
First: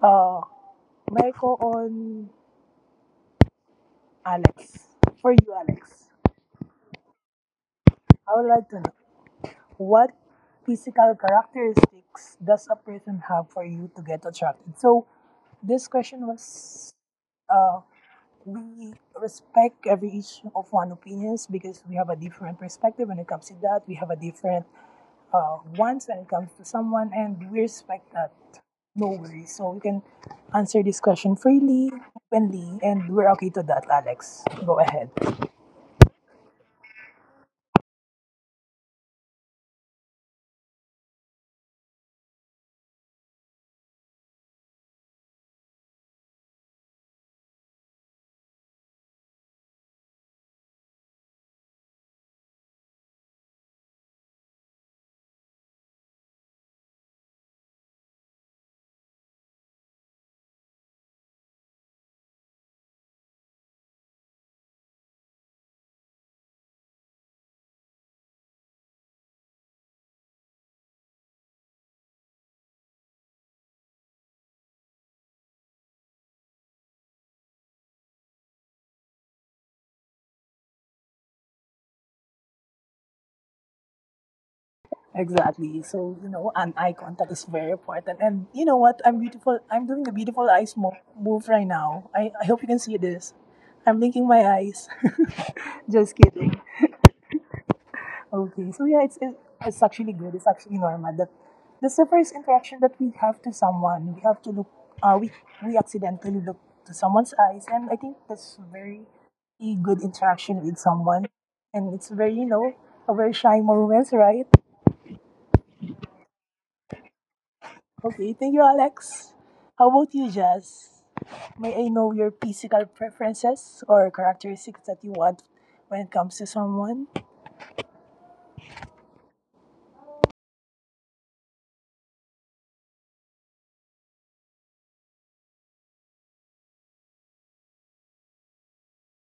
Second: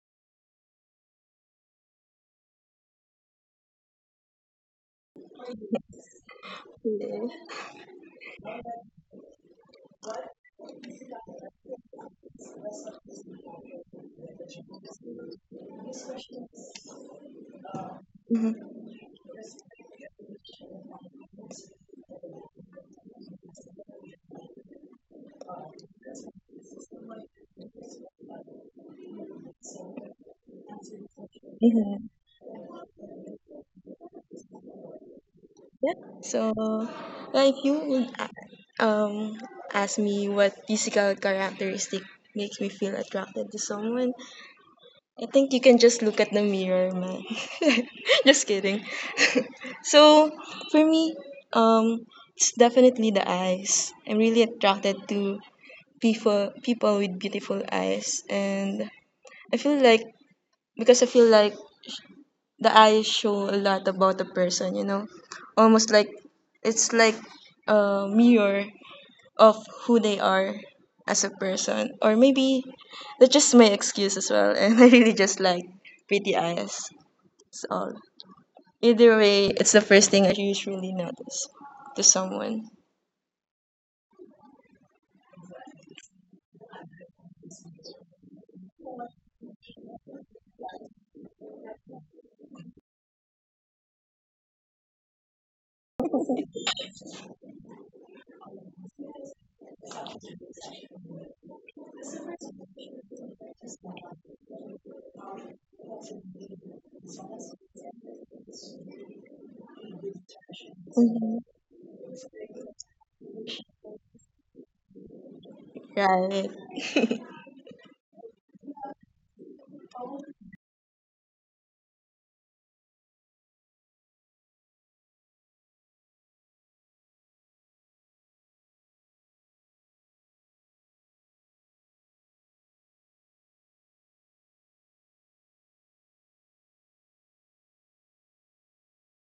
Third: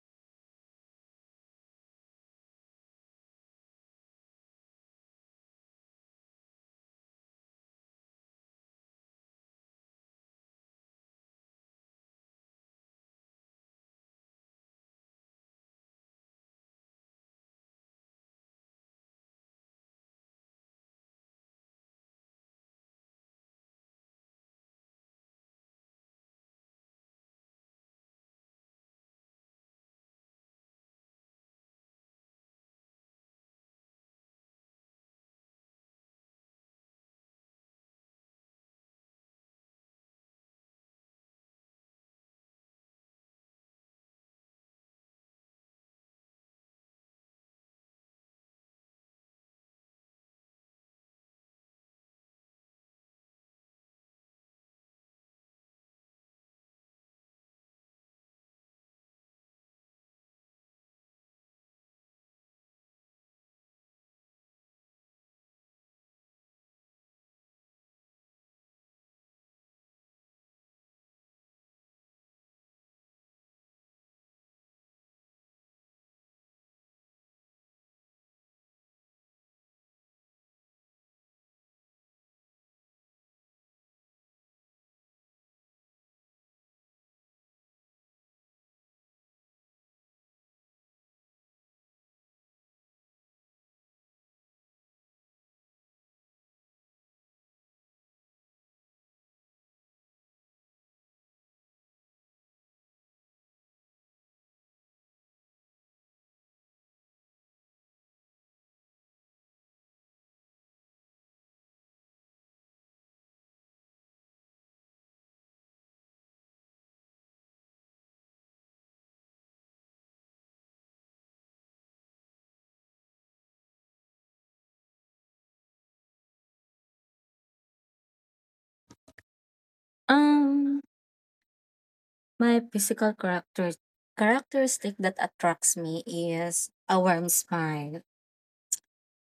Speaker 1: uh, Michael on Alex. For you, Alex, I would like to know what physical characteristics does a person have for you to get attracted? So, this question was, uh, we respect every each of one opinions because we have a different perspective when it comes to that. We have a different uh, wants when it comes to someone, and we respect that. No worries. So you can answer this question freely,
Speaker 2: Mhm.
Speaker 1: openly, and we're okay to that, Alex. Go ahead.
Speaker 2: yeah? So, yeah, if you would a- um ask me what physical characteristic makes me feel attracted to someone, I think you can just look at the mirror, man. <laughs> Just kidding. So for me, um, it's definitely the eyes. I'm really attracted to people people with beautiful eyes and I feel like because I feel like the eyes show a lot about a person, you know. Almost like it's like a mirror of who they are as a person. Or maybe that's just my excuse as well. <laughs> And I really just like pretty eyes. That's all. Either way, it's the first thing I usually notice to someone.
Speaker 1: Exactly. So you know, an eye contact is very important. And you know what? I'm beautiful. I'm doing a beautiful eyes mo- move right now. I, I hope you can see this. I'm blinking my eyes. <laughs> Just kidding. Okay, so yeah, it's, it's it's actually good. It's actually normal that that's the first interaction that we have to someone. We have to look. Uh, we we accidentally look to someone's eyes, and I think that's very a good interaction with someone, and it's very you know a very shy moment, right?
Speaker 2: Right.
Speaker 1: Okay, thank you, Alex. How about you, Jazz? May I know your physical preferences or characteristics that you want when it comes to someone?
Speaker 3: Um my physical character characteristic that attracts me is a warm smile.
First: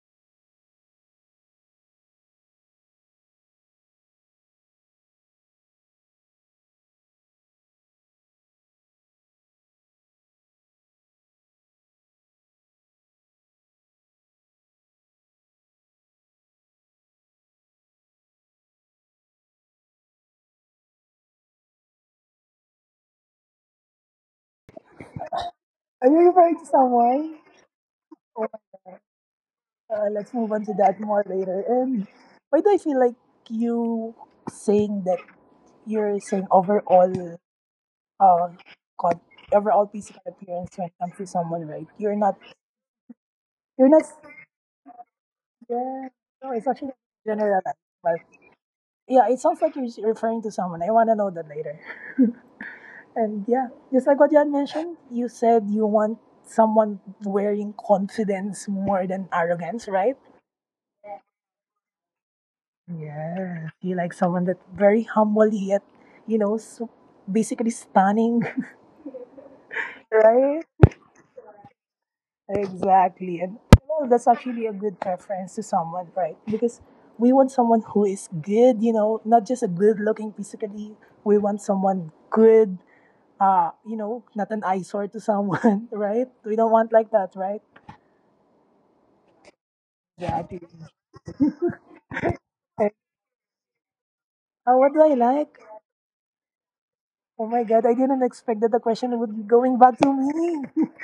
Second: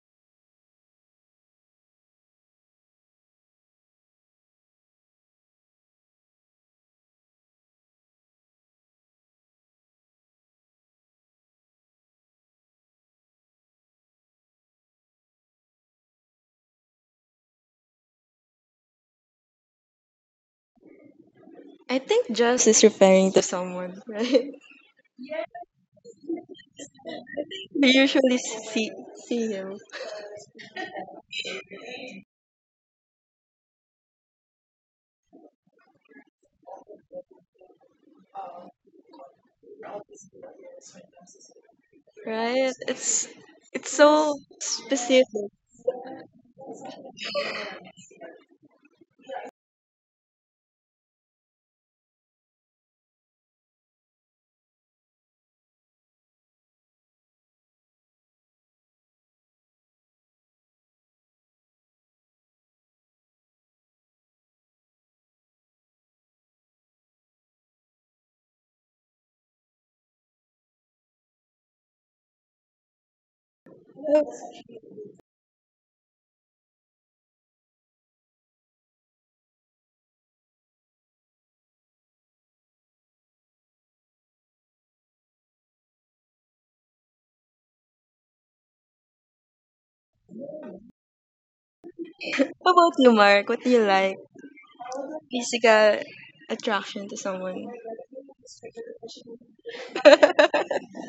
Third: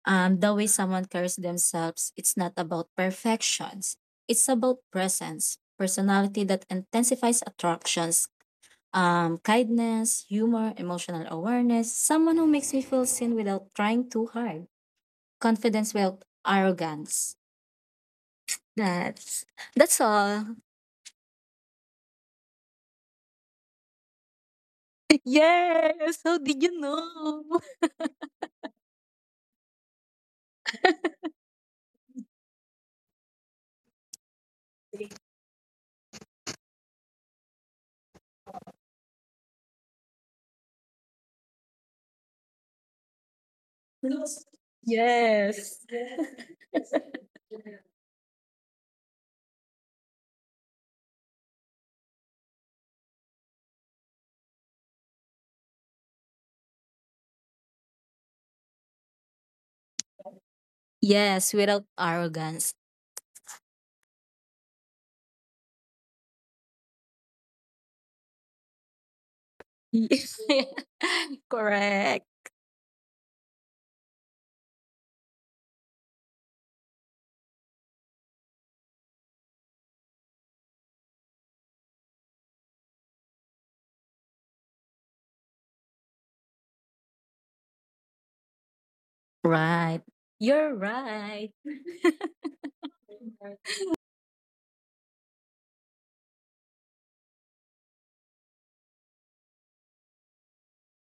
Speaker 3: um, The way someone carries themselves, it's not about perfections. It's about presence, personality that intensifies attractions, um, kindness, humor, emotional awareness, someone who makes me feel seen without trying too hard, confidence without arrogance. That's that's all.
Speaker 2: I think just is referring to someone, <laughs> right?
Speaker 3: <laughs>
Speaker 1: Are
Speaker 3: Yes.
Speaker 1: you
Speaker 3: How did
Speaker 1: referring to
Speaker 3: you know?
Speaker 1: someone?
Speaker 2: We usually see see him,
Speaker 1: Uh, let's move on to that more later. And why do I feel like you saying that you're saying overall, uh, con- overall physical appearance when it comes to someone, right? You're not,
Speaker 2: right? It's it's
Speaker 1: you're not,
Speaker 2: so specific.
Speaker 3: Yes.
Speaker 1: yeah, no, it's actually general. But yeah, it sounds like you're s- referring to someone. I want to know that later. And yeah, just like what you had mentioned, you said you want someone wearing confidence more than arrogance, right?
Speaker 3: Yes, without arrogance. <laughs>
Speaker 1: Yes, you like someone that very humble yet, you know, so basically stunning, <laughs>
Speaker 3: Yes.
Speaker 1: right?
Speaker 3: <laughs> Correct.
Speaker 1: Exactly. And well, that's actually a good preference to someone, right? Because we want someone who is good, you know, not just a good looking physically. We want someone good, uh, you know, not an eyesore to someone, <laughs> right? We don't want like that, right?
Speaker 3: Right.
Speaker 1: Exactly.
Speaker 3: You're right.
Speaker 2: How about
Speaker 1: And,
Speaker 2: you, Mark? What do you like?
Speaker 1: uh, what do I like?
Speaker 2: Physical attraction to
Speaker 1: Oh
Speaker 2: someone?
Speaker 1: my God, I didn't expect that the question would be going back to me.
Speaker 2: <laughs>
Speaker 1: <laughs>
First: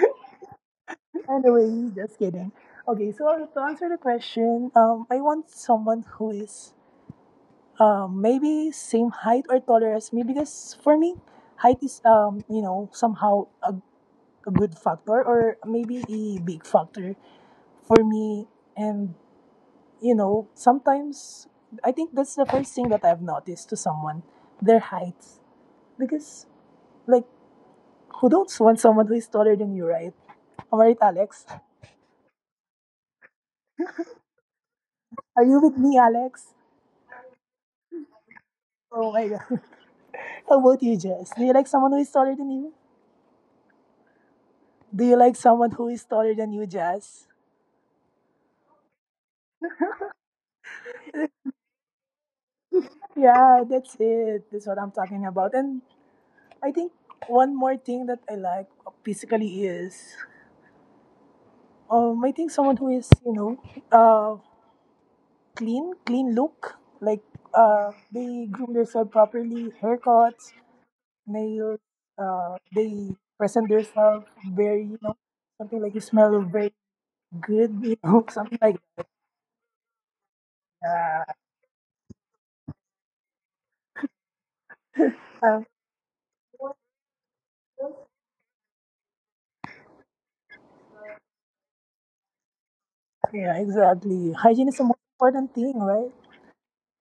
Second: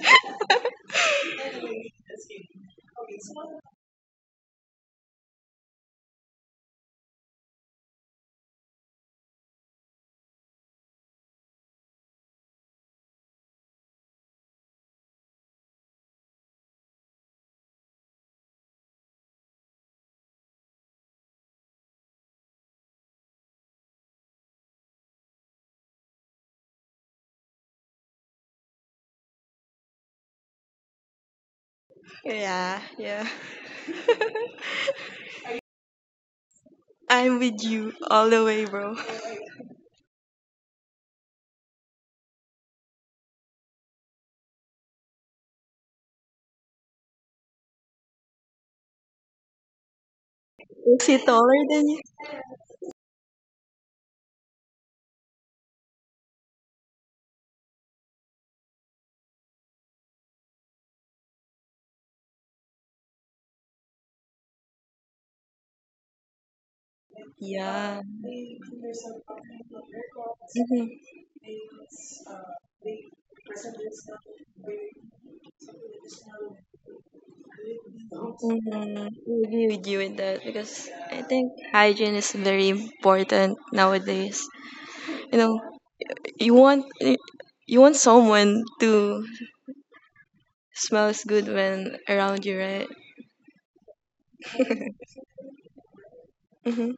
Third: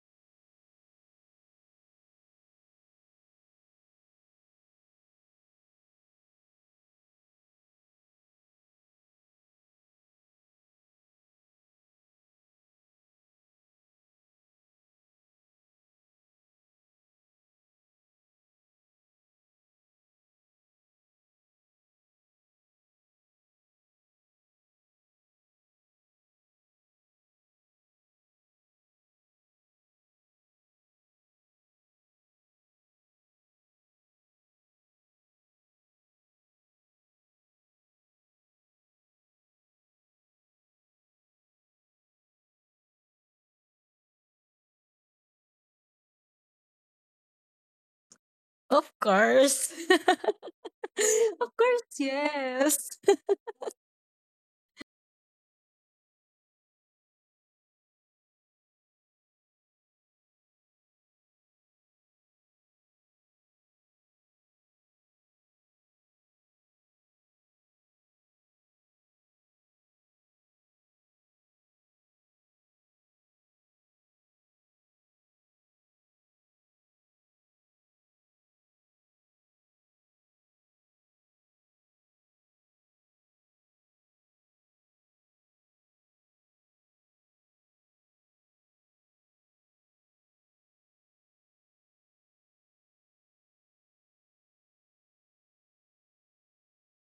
Speaker 1: Anyway, just kidding. Okay, so to answer the question, um, I want someone who is um, maybe same height or taller as me, because for me, height is um, you know, somehow a, a good factor or maybe a big factor for me. And you know, sometimes I think that's the first thing that I've noticed to someone, their height, because like, who don't want someone who is taller than you, right? Am I right, Alex?
Speaker 2: Yeah, yeah. <laughs>
Speaker 1: Are you with me, Alex?
Speaker 2: I'm with you all the way, bro.
Speaker 1: Oh my god. How about you, Jess? Do you like someone who is taller than you? Do you like someone who is taller than you, Jess?
Speaker 3: Of course. <laughs> Of
Speaker 2: Is he
Speaker 1: <laughs>
Speaker 2: taller than you?
Speaker 3: course, yes.
Speaker 1: Yeah, that's it. That's what I'm talking about. And I think one more thing that I like physically is um I think someone who is, you know, uh clean, clean look. Like uh
Speaker 2: Yeah.
Speaker 1: they groom themselves properly, haircuts,
Speaker 2: Mm-hmm.
Speaker 1: nails, uh they present themselves very, you know, something like you smell very good, you know, <laughs> something like
Speaker 2: Mm-hmm. I agree with you with that because I
Speaker 1: that.
Speaker 2: think hygiene is very important nowadays. You
Speaker 1: Uh,
Speaker 2: know, you want you want someone to smells good when around you, right?
Speaker 1: Yeah, exactly. Hygiene is the most important thing, right?
Speaker 2: Mm-hmm.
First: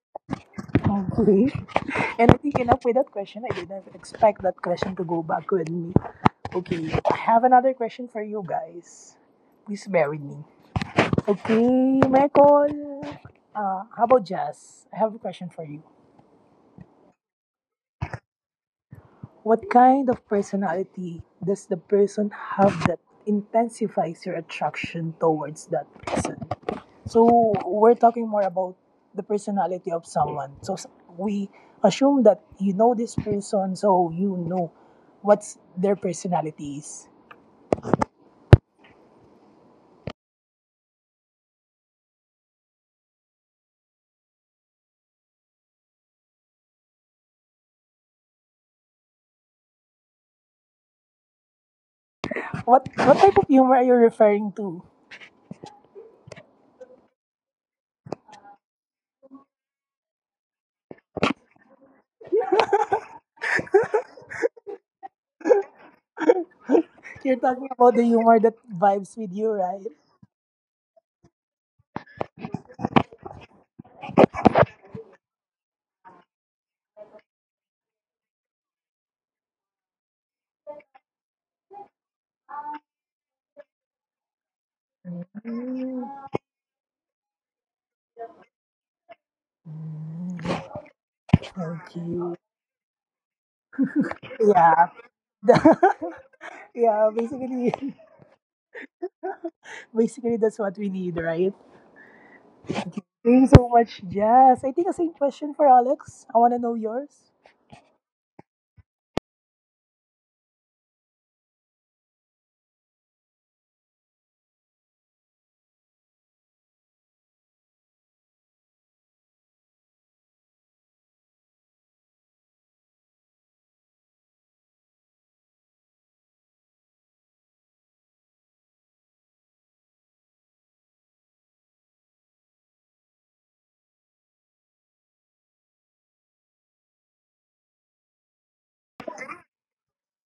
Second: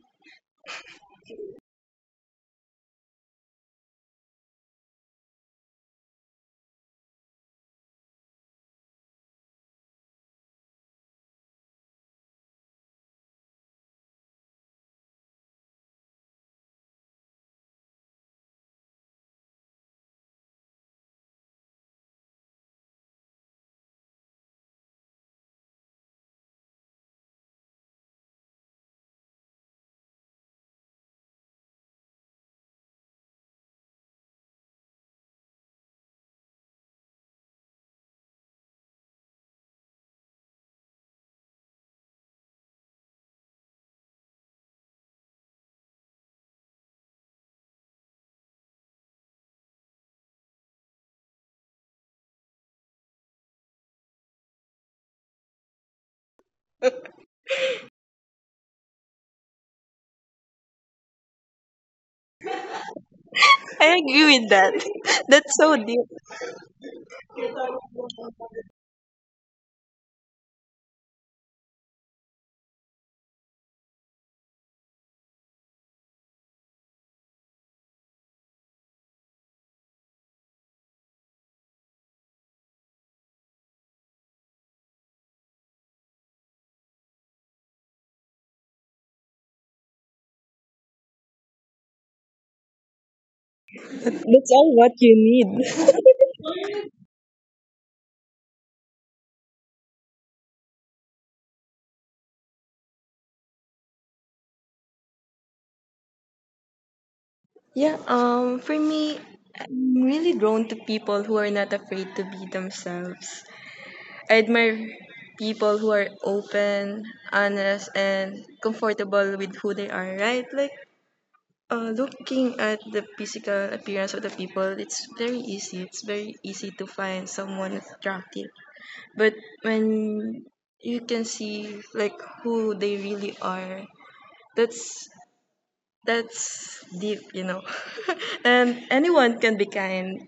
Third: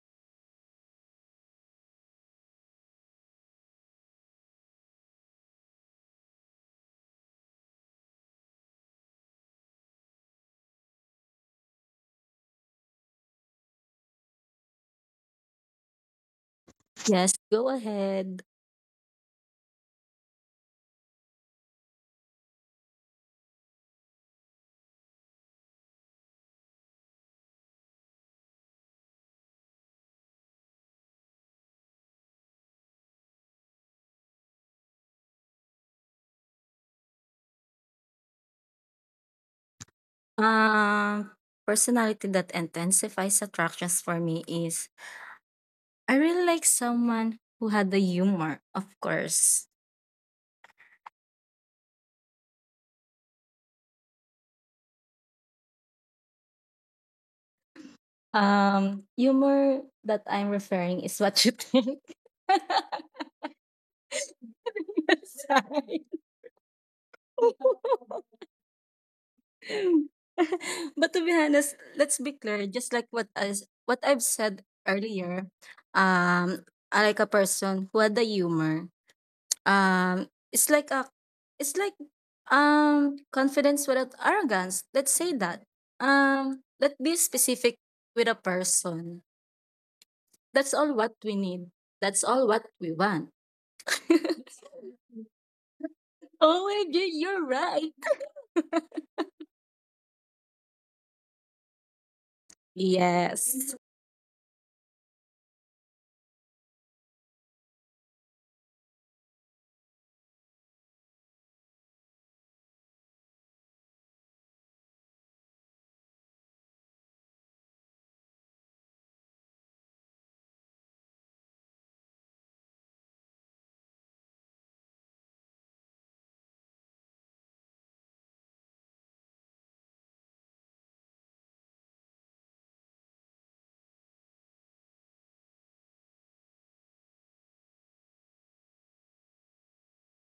Speaker 1: Okay. <laughs> And I think enough with that question. I didn't expect that question to go back with me. Okay, I have another question for you guys. Please bear with me. Okay, Michael. Uh, how about Jazz? I have a question for you.
Speaker 3: Yes, go ahead.
Speaker 1: What kind of personality does the person have that intensifies your attraction towards that person? So we're talking more about the personality of someone. So s- we assume that you know this person, so you know what's their personality is.
Speaker 3: Um, Personality that intensifies attractions for me is I really like someone who had the humor, of course.
Speaker 1: What what type of humor are you referring to?
Speaker 3: Um, humor that I'm referring is what you think. <laughs>
Speaker 2: I agree with that. <laughs> That's so deep.
Speaker 3: Sorry.
Speaker 1: You're talking about the
Speaker 3: <laughs>
Speaker 1: humor that vibes with you, right?
Speaker 3: <laughs> But to be honest, let's be clear, just like what as what I've said earlier, um, I like a person who had the humor. Um, it's like a it's like um confidence without arrogance. Let's say that. Um, let's be specific with a person. That's all what we need.
Speaker 1: Thank
Speaker 3: That's
Speaker 1: you.
Speaker 3: all what we want. <laughs>
Speaker 1: Yeah. <laughs>
Speaker 3: Oh my god,
Speaker 1: Yeah,
Speaker 3: you're
Speaker 1: basically,
Speaker 3: right. <laughs>
Speaker 1: basically that's what we need, right? Thank you so
Speaker 3: Yes.
Speaker 1: much, Jazz. I think the same question for Alex. I wanna know yours.
Speaker 2: Yeah, um, for me, I'm really drawn to people who are not afraid to be themselves. I admire people who are open, honest, and comfortable with who they are, right? Like, uh, looking at the physical appearance of the people, it's very easy. It's very easy to find someone attractive. But when you can see like who they really are, that's that's deep, you know. <laughs> And anyone can be kind,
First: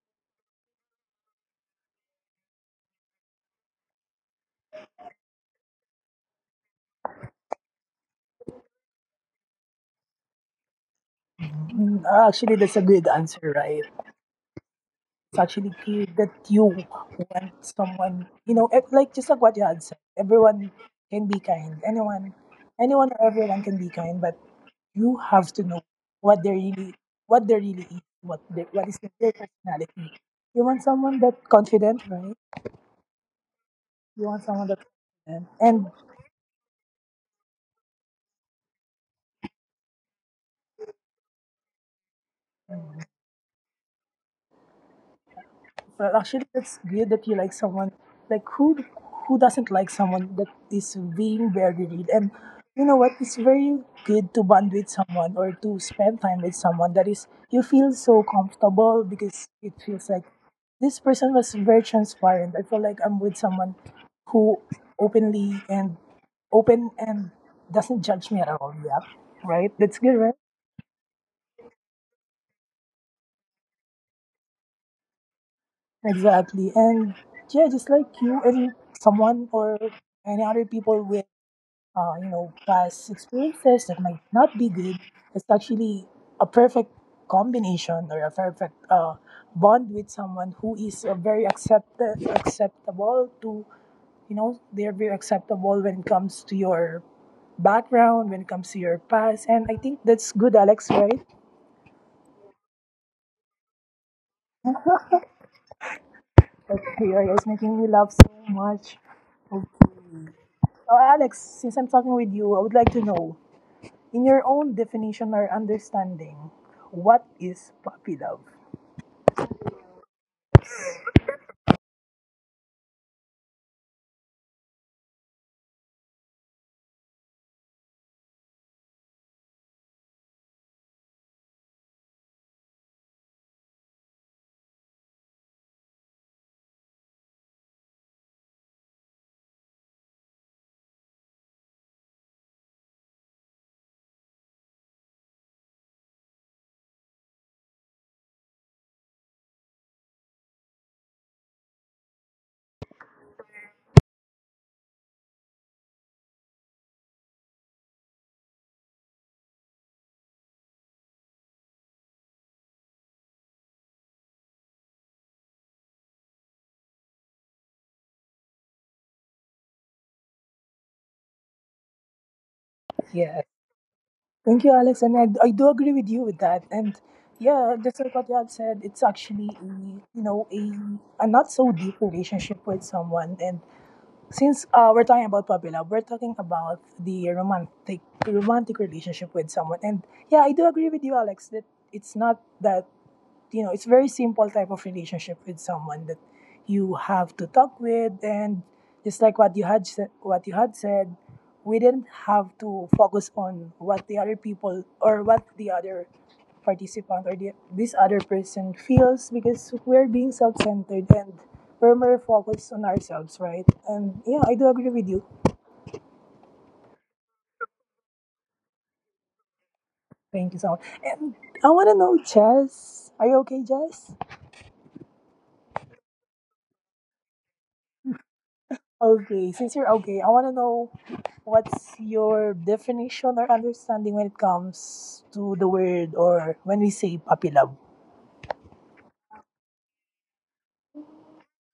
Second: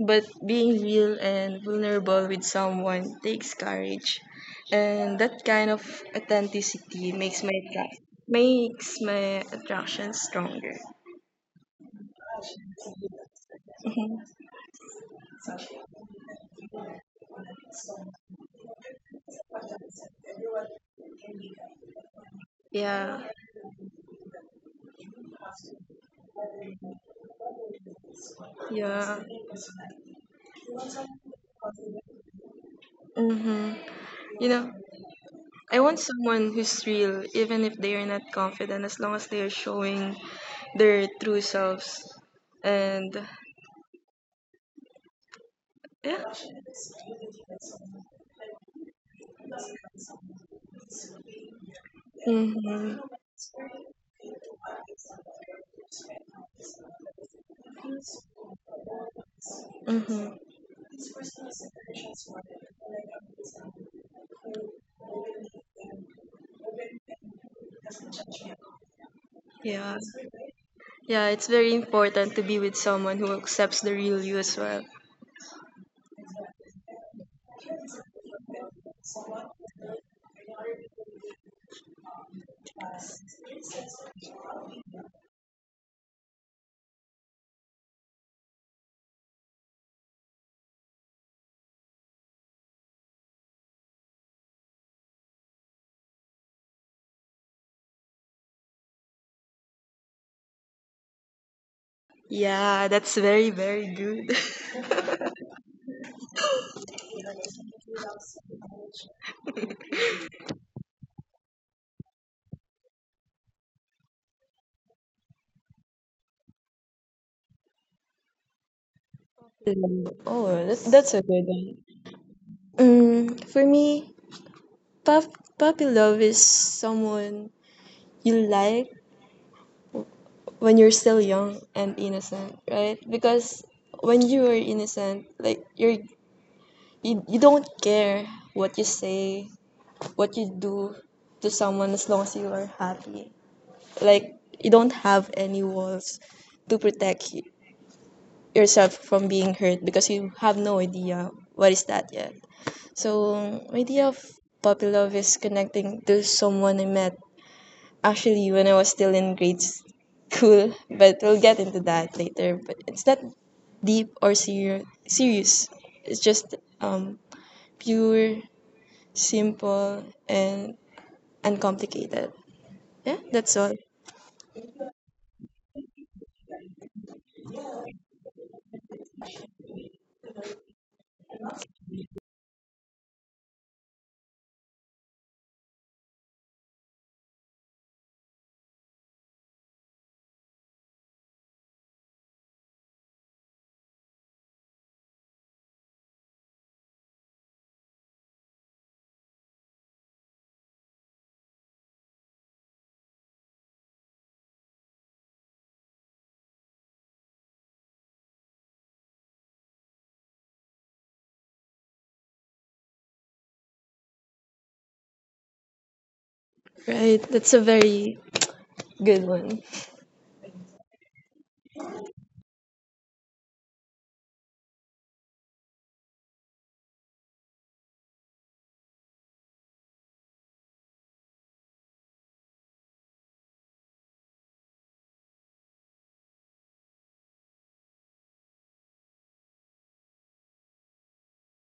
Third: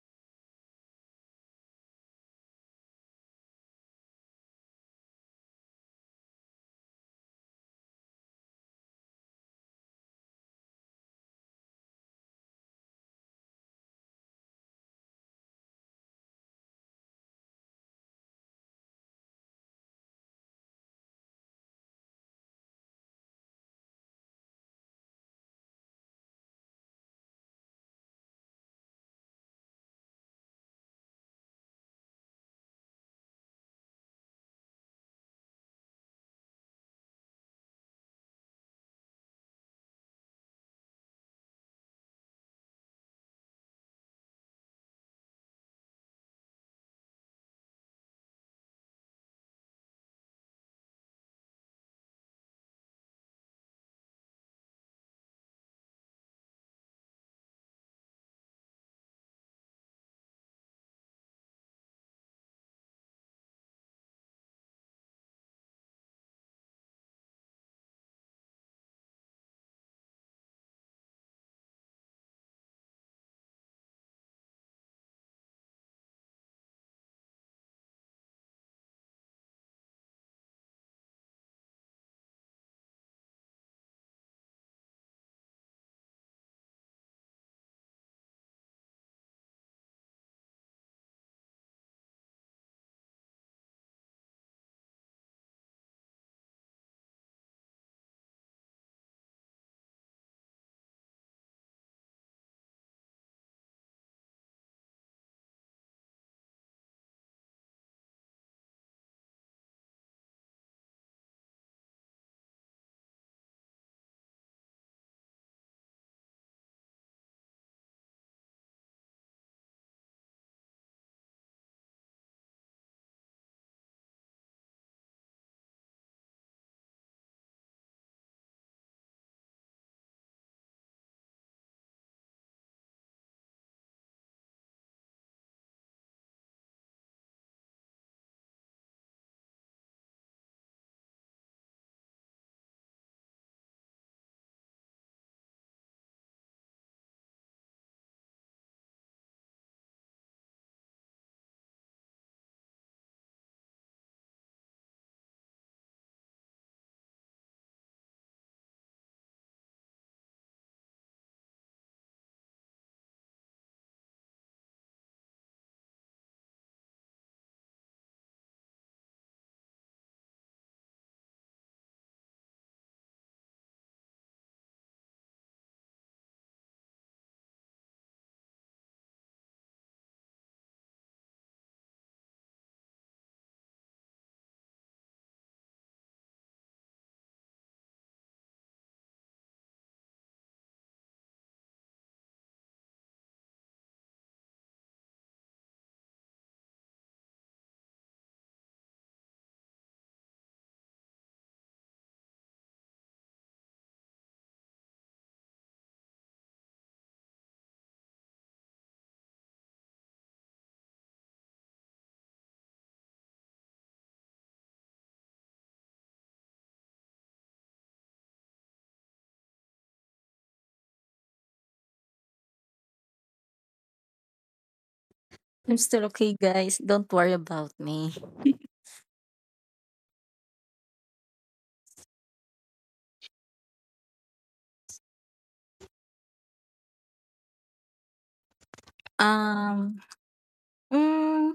Speaker 2: but being real and vulnerable with someone takes courage. And that kind of authenticity makes my attract makes my attraction stronger.
Speaker 1: Mm, actually, that's a good answer, right?
Speaker 2: <laughs>
Speaker 1: It's actually good that you want someone, you know, eh, like just like what you had said, everyone can be kind, anyone, anyone
Speaker 2: Yeah,
Speaker 1: or everyone can be kind, but you have to know what they really, what they really is, what they, what is
Speaker 2: yeah.
Speaker 1: their personality. You want someone that confident, right?
Speaker 2: Mhm.
Speaker 1: You want
Speaker 2: You
Speaker 1: someone
Speaker 2: know,
Speaker 1: that confident.
Speaker 2: I
Speaker 1: And
Speaker 2: want someone who's real, even if they are not confident, as long as they are showing their true selves. And
Speaker 1: well,
Speaker 2: yeah.
Speaker 1: actually, that's great that you like someone. Like, who who doesn't like someone that is being varied? And you know
Speaker 2: Mm-hmm.
Speaker 1: what? It's very good to bond with someone or to spend time with someone that is, you feel so comfortable, because it feels like
Speaker 2: Mm-hmm.
Speaker 1: this person was very transparent. I feel like I'm with someone who openly and open and doesn't judge me at all. Yeah, right. That's
Speaker 2: Yeah.
Speaker 1: good, right?
Speaker 2: Yeah, it's very important to be with someone who accepts the real you as well.
Speaker 1: Exactly. And yeah, just like you and someone or any other people with uh, you know, past experiences that might not be good is actually a perfect combination or a perfect uh, bond with someone who is uh, very accept- acceptable to, you know, they're very acceptable when it comes to your background, when it comes to your past. And I think that's good, Alex, right?
Speaker 2: Yeah, that's very, very good. <laughs>
Speaker 1: That here is making me laugh so much. So, Alex, since I'm talking with you, I would like to know, in your own definition or understanding, what is puppy love?
Speaker 2: Mm, Oh, that, that's a good one. Mm, for me, pop, puppy love is someone you like when you're still young and innocent, right? Because when you are innocent, like you're you, you don't care what you say, what you do to someone as long as you are happy. Like you don't have any walls to protect y- yourself from being hurt because you have no idea what is that yet. So my idea of puppy love is connecting to someone I met actually when I was still in grade school, but we'll get into that later. But it's not deep or serious. Serious. It's just um, pure, simple, and uncomplicated. Yeah,
Speaker 1: Yes.
Speaker 2: that's all.
Speaker 1: Thank you, Alex, and I, I do agree with you with that. And yeah, just like what you had said, it's actually a, you know, a, a not so deep relationship with someone. And since uh, we're talking about puppy love, we're talking about the romantic romantic relationship with someone. And yeah, I do agree with you, Alex, that it's not that you know, it's a very simple type of relationship with someone that you have to talk with, and just like what you had said, what you had said, we didn't have to focus on what the other people or what the other participant or the, this other person feels, because we're being self-centered and we're more focused on ourselves, right? And yeah, I do agree with you.
Speaker 2: Right. That's a very good one.
Speaker 1: Thank you so much. And I want to know, Jess, are you okay, Jess?
Speaker 3: I'm still okay, guys. Don't worry about me.
Speaker 1: Okay, since you're okay, I want to know what's your definition or understanding when it comes to the word or when we say puppy love.
Speaker 3: Um, mm,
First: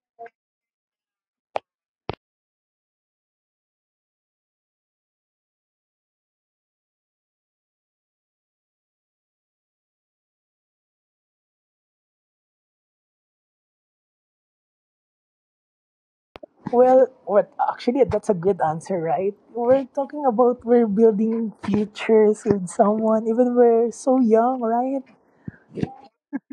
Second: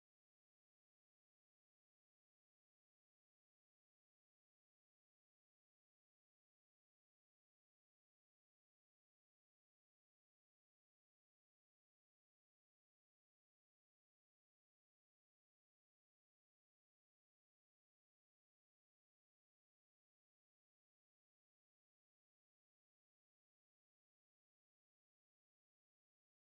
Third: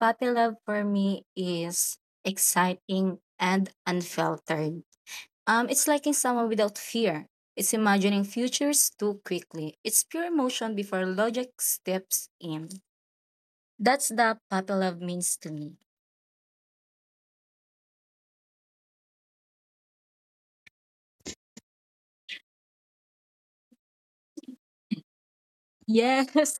Speaker 3: Puppy love for me is exciting and unfiltered. Um, it's liking someone without fear. It's imagining futures too quickly. It's pure emotion before logic steps in. That's the puppy love means to me.
Speaker 1: Well, what actually that's a good answer, right? We're talking about we're building futures with someone even we're so young, right?
Speaker 3: Yes. <laughs>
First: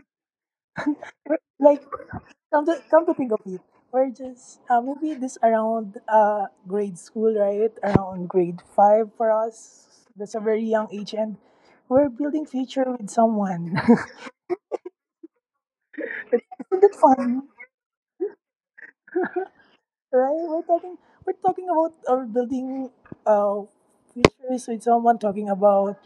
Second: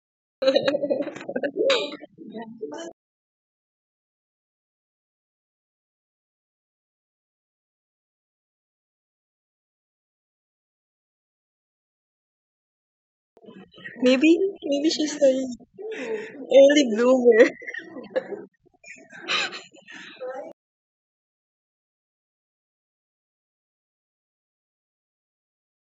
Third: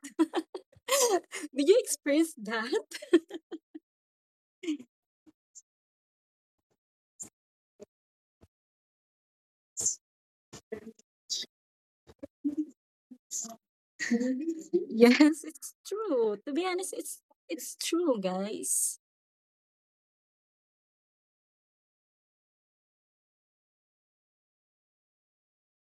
Speaker 1: We're-
Speaker 3: Did you
Speaker 1: Like
Speaker 3: experience
Speaker 1: come
Speaker 3: that?
Speaker 1: to come to think of it, we're just uh, maybe this around uh grade school, right? Around grade five for us. That's a very young age, and we're building future with someone.
Speaker 2: Maybe
Speaker 3: <laughs>
Speaker 2: maybe she's
Speaker 3: Yes,
Speaker 2: an
Speaker 3: it's true. To
Speaker 1: <laughs>
Speaker 3: be
Speaker 1: Isn't it
Speaker 3: honest,
Speaker 2: early
Speaker 3: it's
Speaker 1: fun,
Speaker 2: bloomer.
Speaker 3: it's true, guys.
Speaker 1: right? We're talking we're talking about our building uh futures with someone, talking about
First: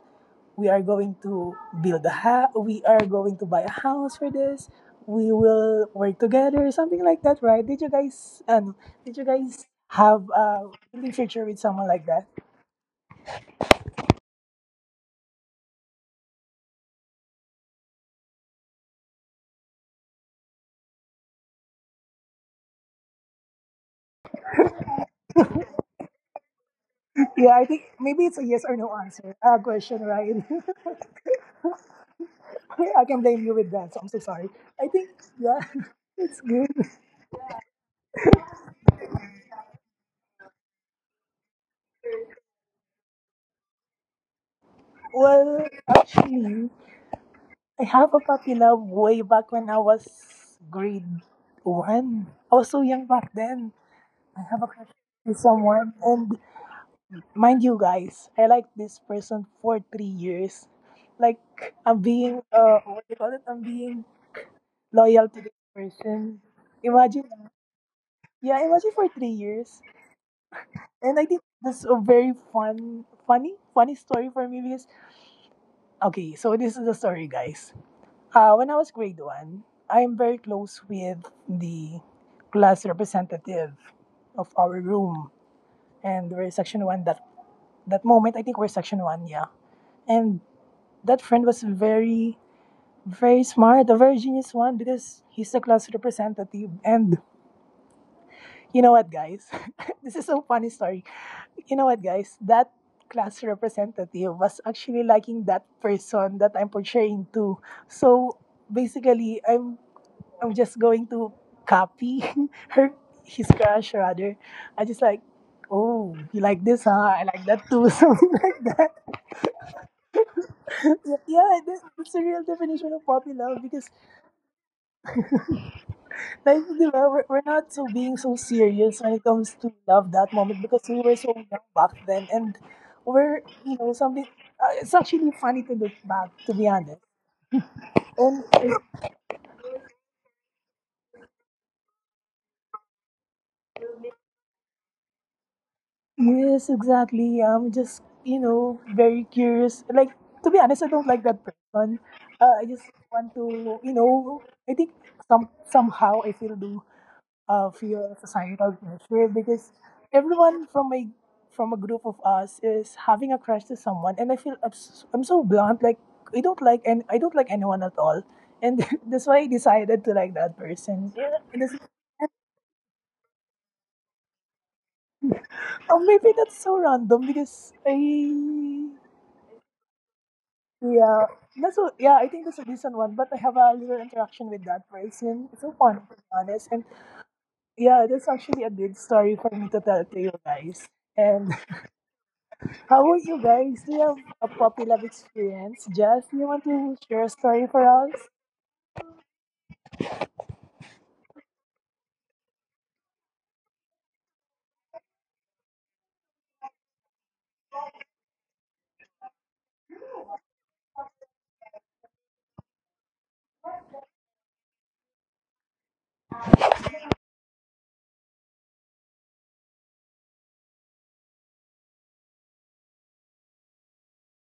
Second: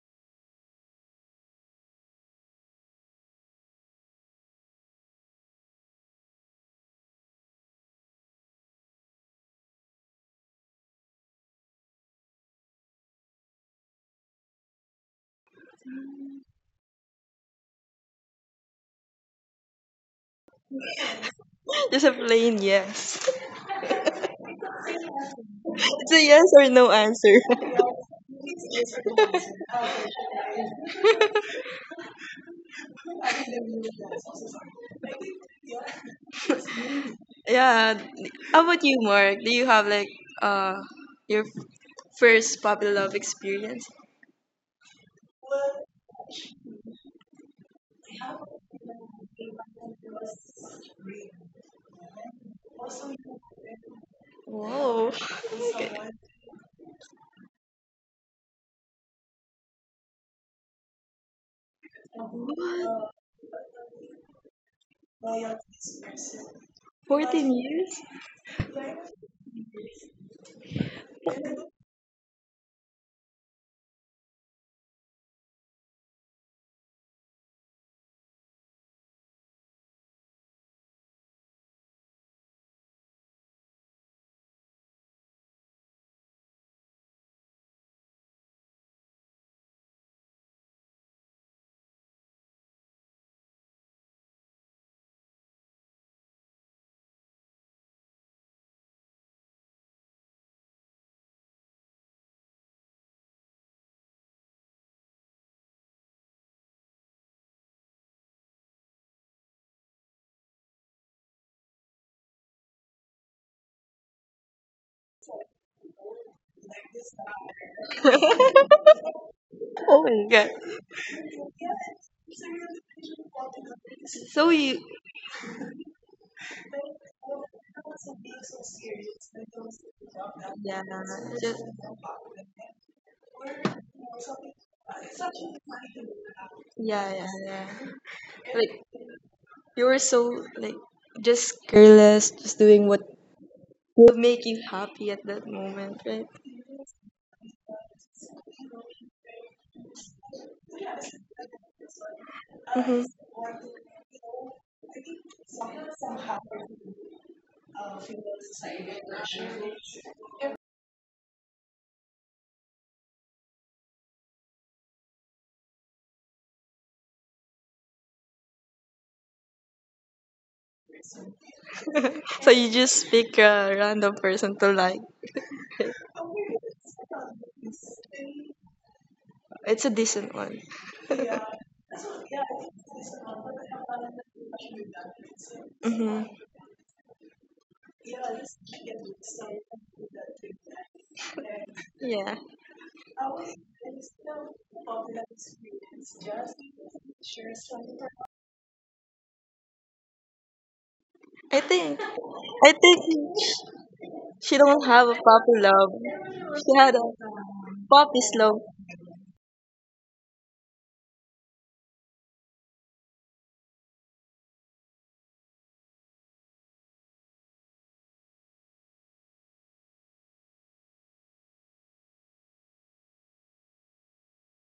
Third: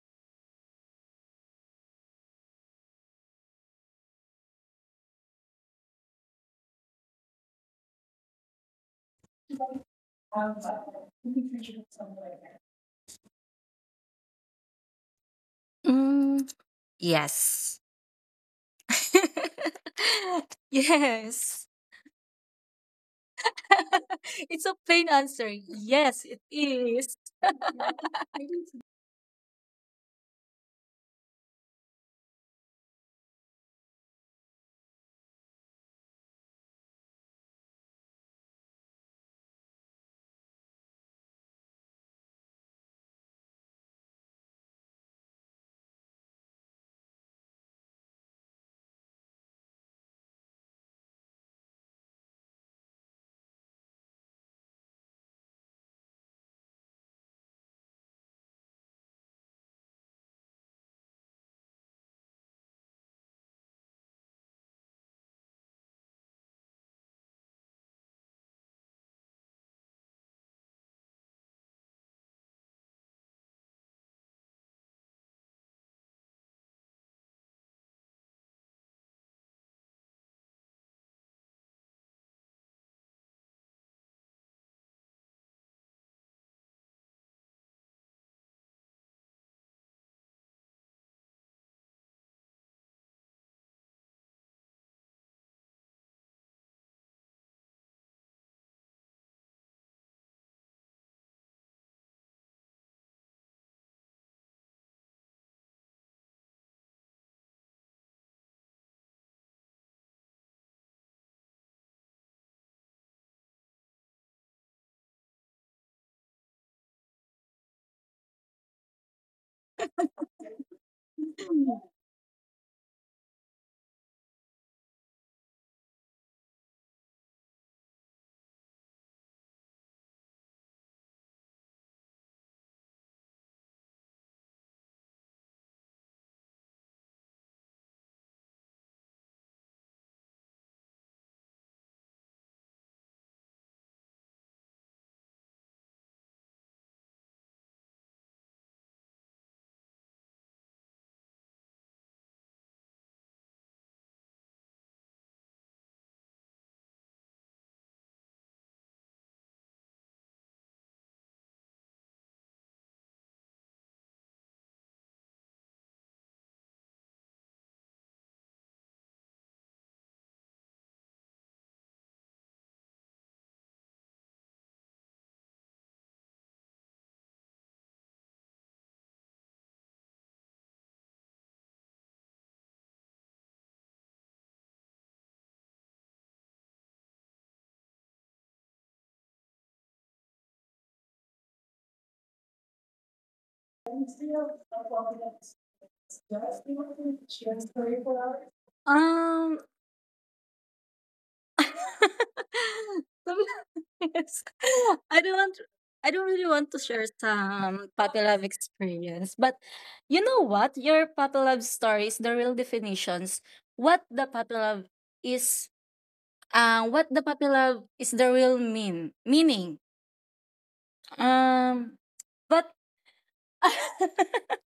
Speaker 1: we are going to build a house, we are going to buy a house for this, we will work together, something like that, right? Did you guys um, did you guys have a really future with someone like that?
Speaker 3: Mm, yes. <laughs> yes.
Speaker 2: <laughs> Just a plain yes.
Speaker 3: <laughs> It's a plain answer.
Speaker 2: It's a
Speaker 3: Yes,
Speaker 2: yes
Speaker 3: it
Speaker 2: or no answer.
Speaker 3: is. <laughs>
Speaker 1: Yeah, I think maybe
Speaker 3: I
Speaker 1: it's a
Speaker 3: mean,
Speaker 1: yes or no answer uh, question, right? <laughs> I can blame you with that, so I'm so sorry. I think yeah, <laughs> it's good.
Speaker 2: <laughs> Yeah. How about you, Mark? Do you have like uh your first puppy love experience.
Speaker 1: Well, actually I have a puppy love way back when I was grade one. I was so young back then. I have a crush
Speaker 2: Whoa.
Speaker 1: with someone,
Speaker 2: Okay.
Speaker 1: and mind you guys, I like this person for three years. Like I'm being uh what do you call it? I'm being loyal to this person. Imagine,
Speaker 2: fourteen years?
Speaker 1: yeah, imagine for three years. And I think that's a very fun funny funny story for me, because okay, so this is the story guys. Uh when I was grade one, I am very close with the class representative of our room, and we're section one. That that moment, I think we're section one, yeah. And that friend was very, very smart, a very genius one, because he's the class representative. And you know what guys, <laughs> this is a funny story. You know what guys, that class representative was actually liking that person that I'm portraying to. So basically, i'm i'm just going to copy <laughs> her his crush rather. I just like, oh, you like this huh, I like that too. <laughs> Something like that.
Speaker 2: Oh my god.
Speaker 1: <laughs> Yeah, yeah, that's the real definition of puppy love, because
Speaker 2: So you
Speaker 1: like, di ba, we're, we're not so being so serious when it comes to love that moment,
Speaker 2: yeah,
Speaker 1: because we were so
Speaker 2: just
Speaker 1: young back then. And we're, you know, something, uh, it's actually funny to look back, to be
Speaker 2: yeah,
Speaker 1: honest.
Speaker 2: yeah, yeah.
Speaker 1: And uh,
Speaker 2: Like you were so like just careless, just doing what would make you happy at that moment, right?
Speaker 1: yes, exactly. I'm just, you know, very curious. Like, to be honest, I don't like that person. Uh, I just
Speaker 2: hmm
Speaker 1: want to, you know, I think some somehow I feel the of your societal pressure, because everyone from my from a group of us is having a crush to someone, and I feel abs- I'm so blunt, like I don't like, and I don't like anyone at all, and <laughs> that's why I decided to like that person, yeah, and it's-
Speaker 2: So you just pick a random person to like.
Speaker 1: Oh, maybe that's so random, because I,
Speaker 2: It's a decent one.
Speaker 1: yeah, that's a, yeah, I think that's a decent one, but I have a little interaction with that person, it's so fun
Speaker 2: hmm
Speaker 1: to be honest, and yeah, that's actually a good story for me to tell to you guys, and <laughs>
Speaker 2: Yeah.
Speaker 1: how about you guys? Do you have a puppy love experience? Jazz, you want to share a story for us?
Speaker 3: um
Speaker 2: I think
Speaker 3: <laughs>
Speaker 2: I think
Speaker 3: some-
Speaker 2: she
Speaker 3: yes.
Speaker 2: don't have a
Speaker 3: I don't
Speaker 2: puppy
Speaker 3: want
Speaker 2: love.
Speaker 3: I don't really
Speaker 2: She
Speaker 3: want to
Speaker 2: had a
Speaker 3: share some
Speaker 2: puppy's love.
Speaker 3: Patelab experience, but you know what? Your Patelab stories, the real definitions, what the Patelab is. Uh, what the puppy love is the real mean meaning. Um, but <laughs>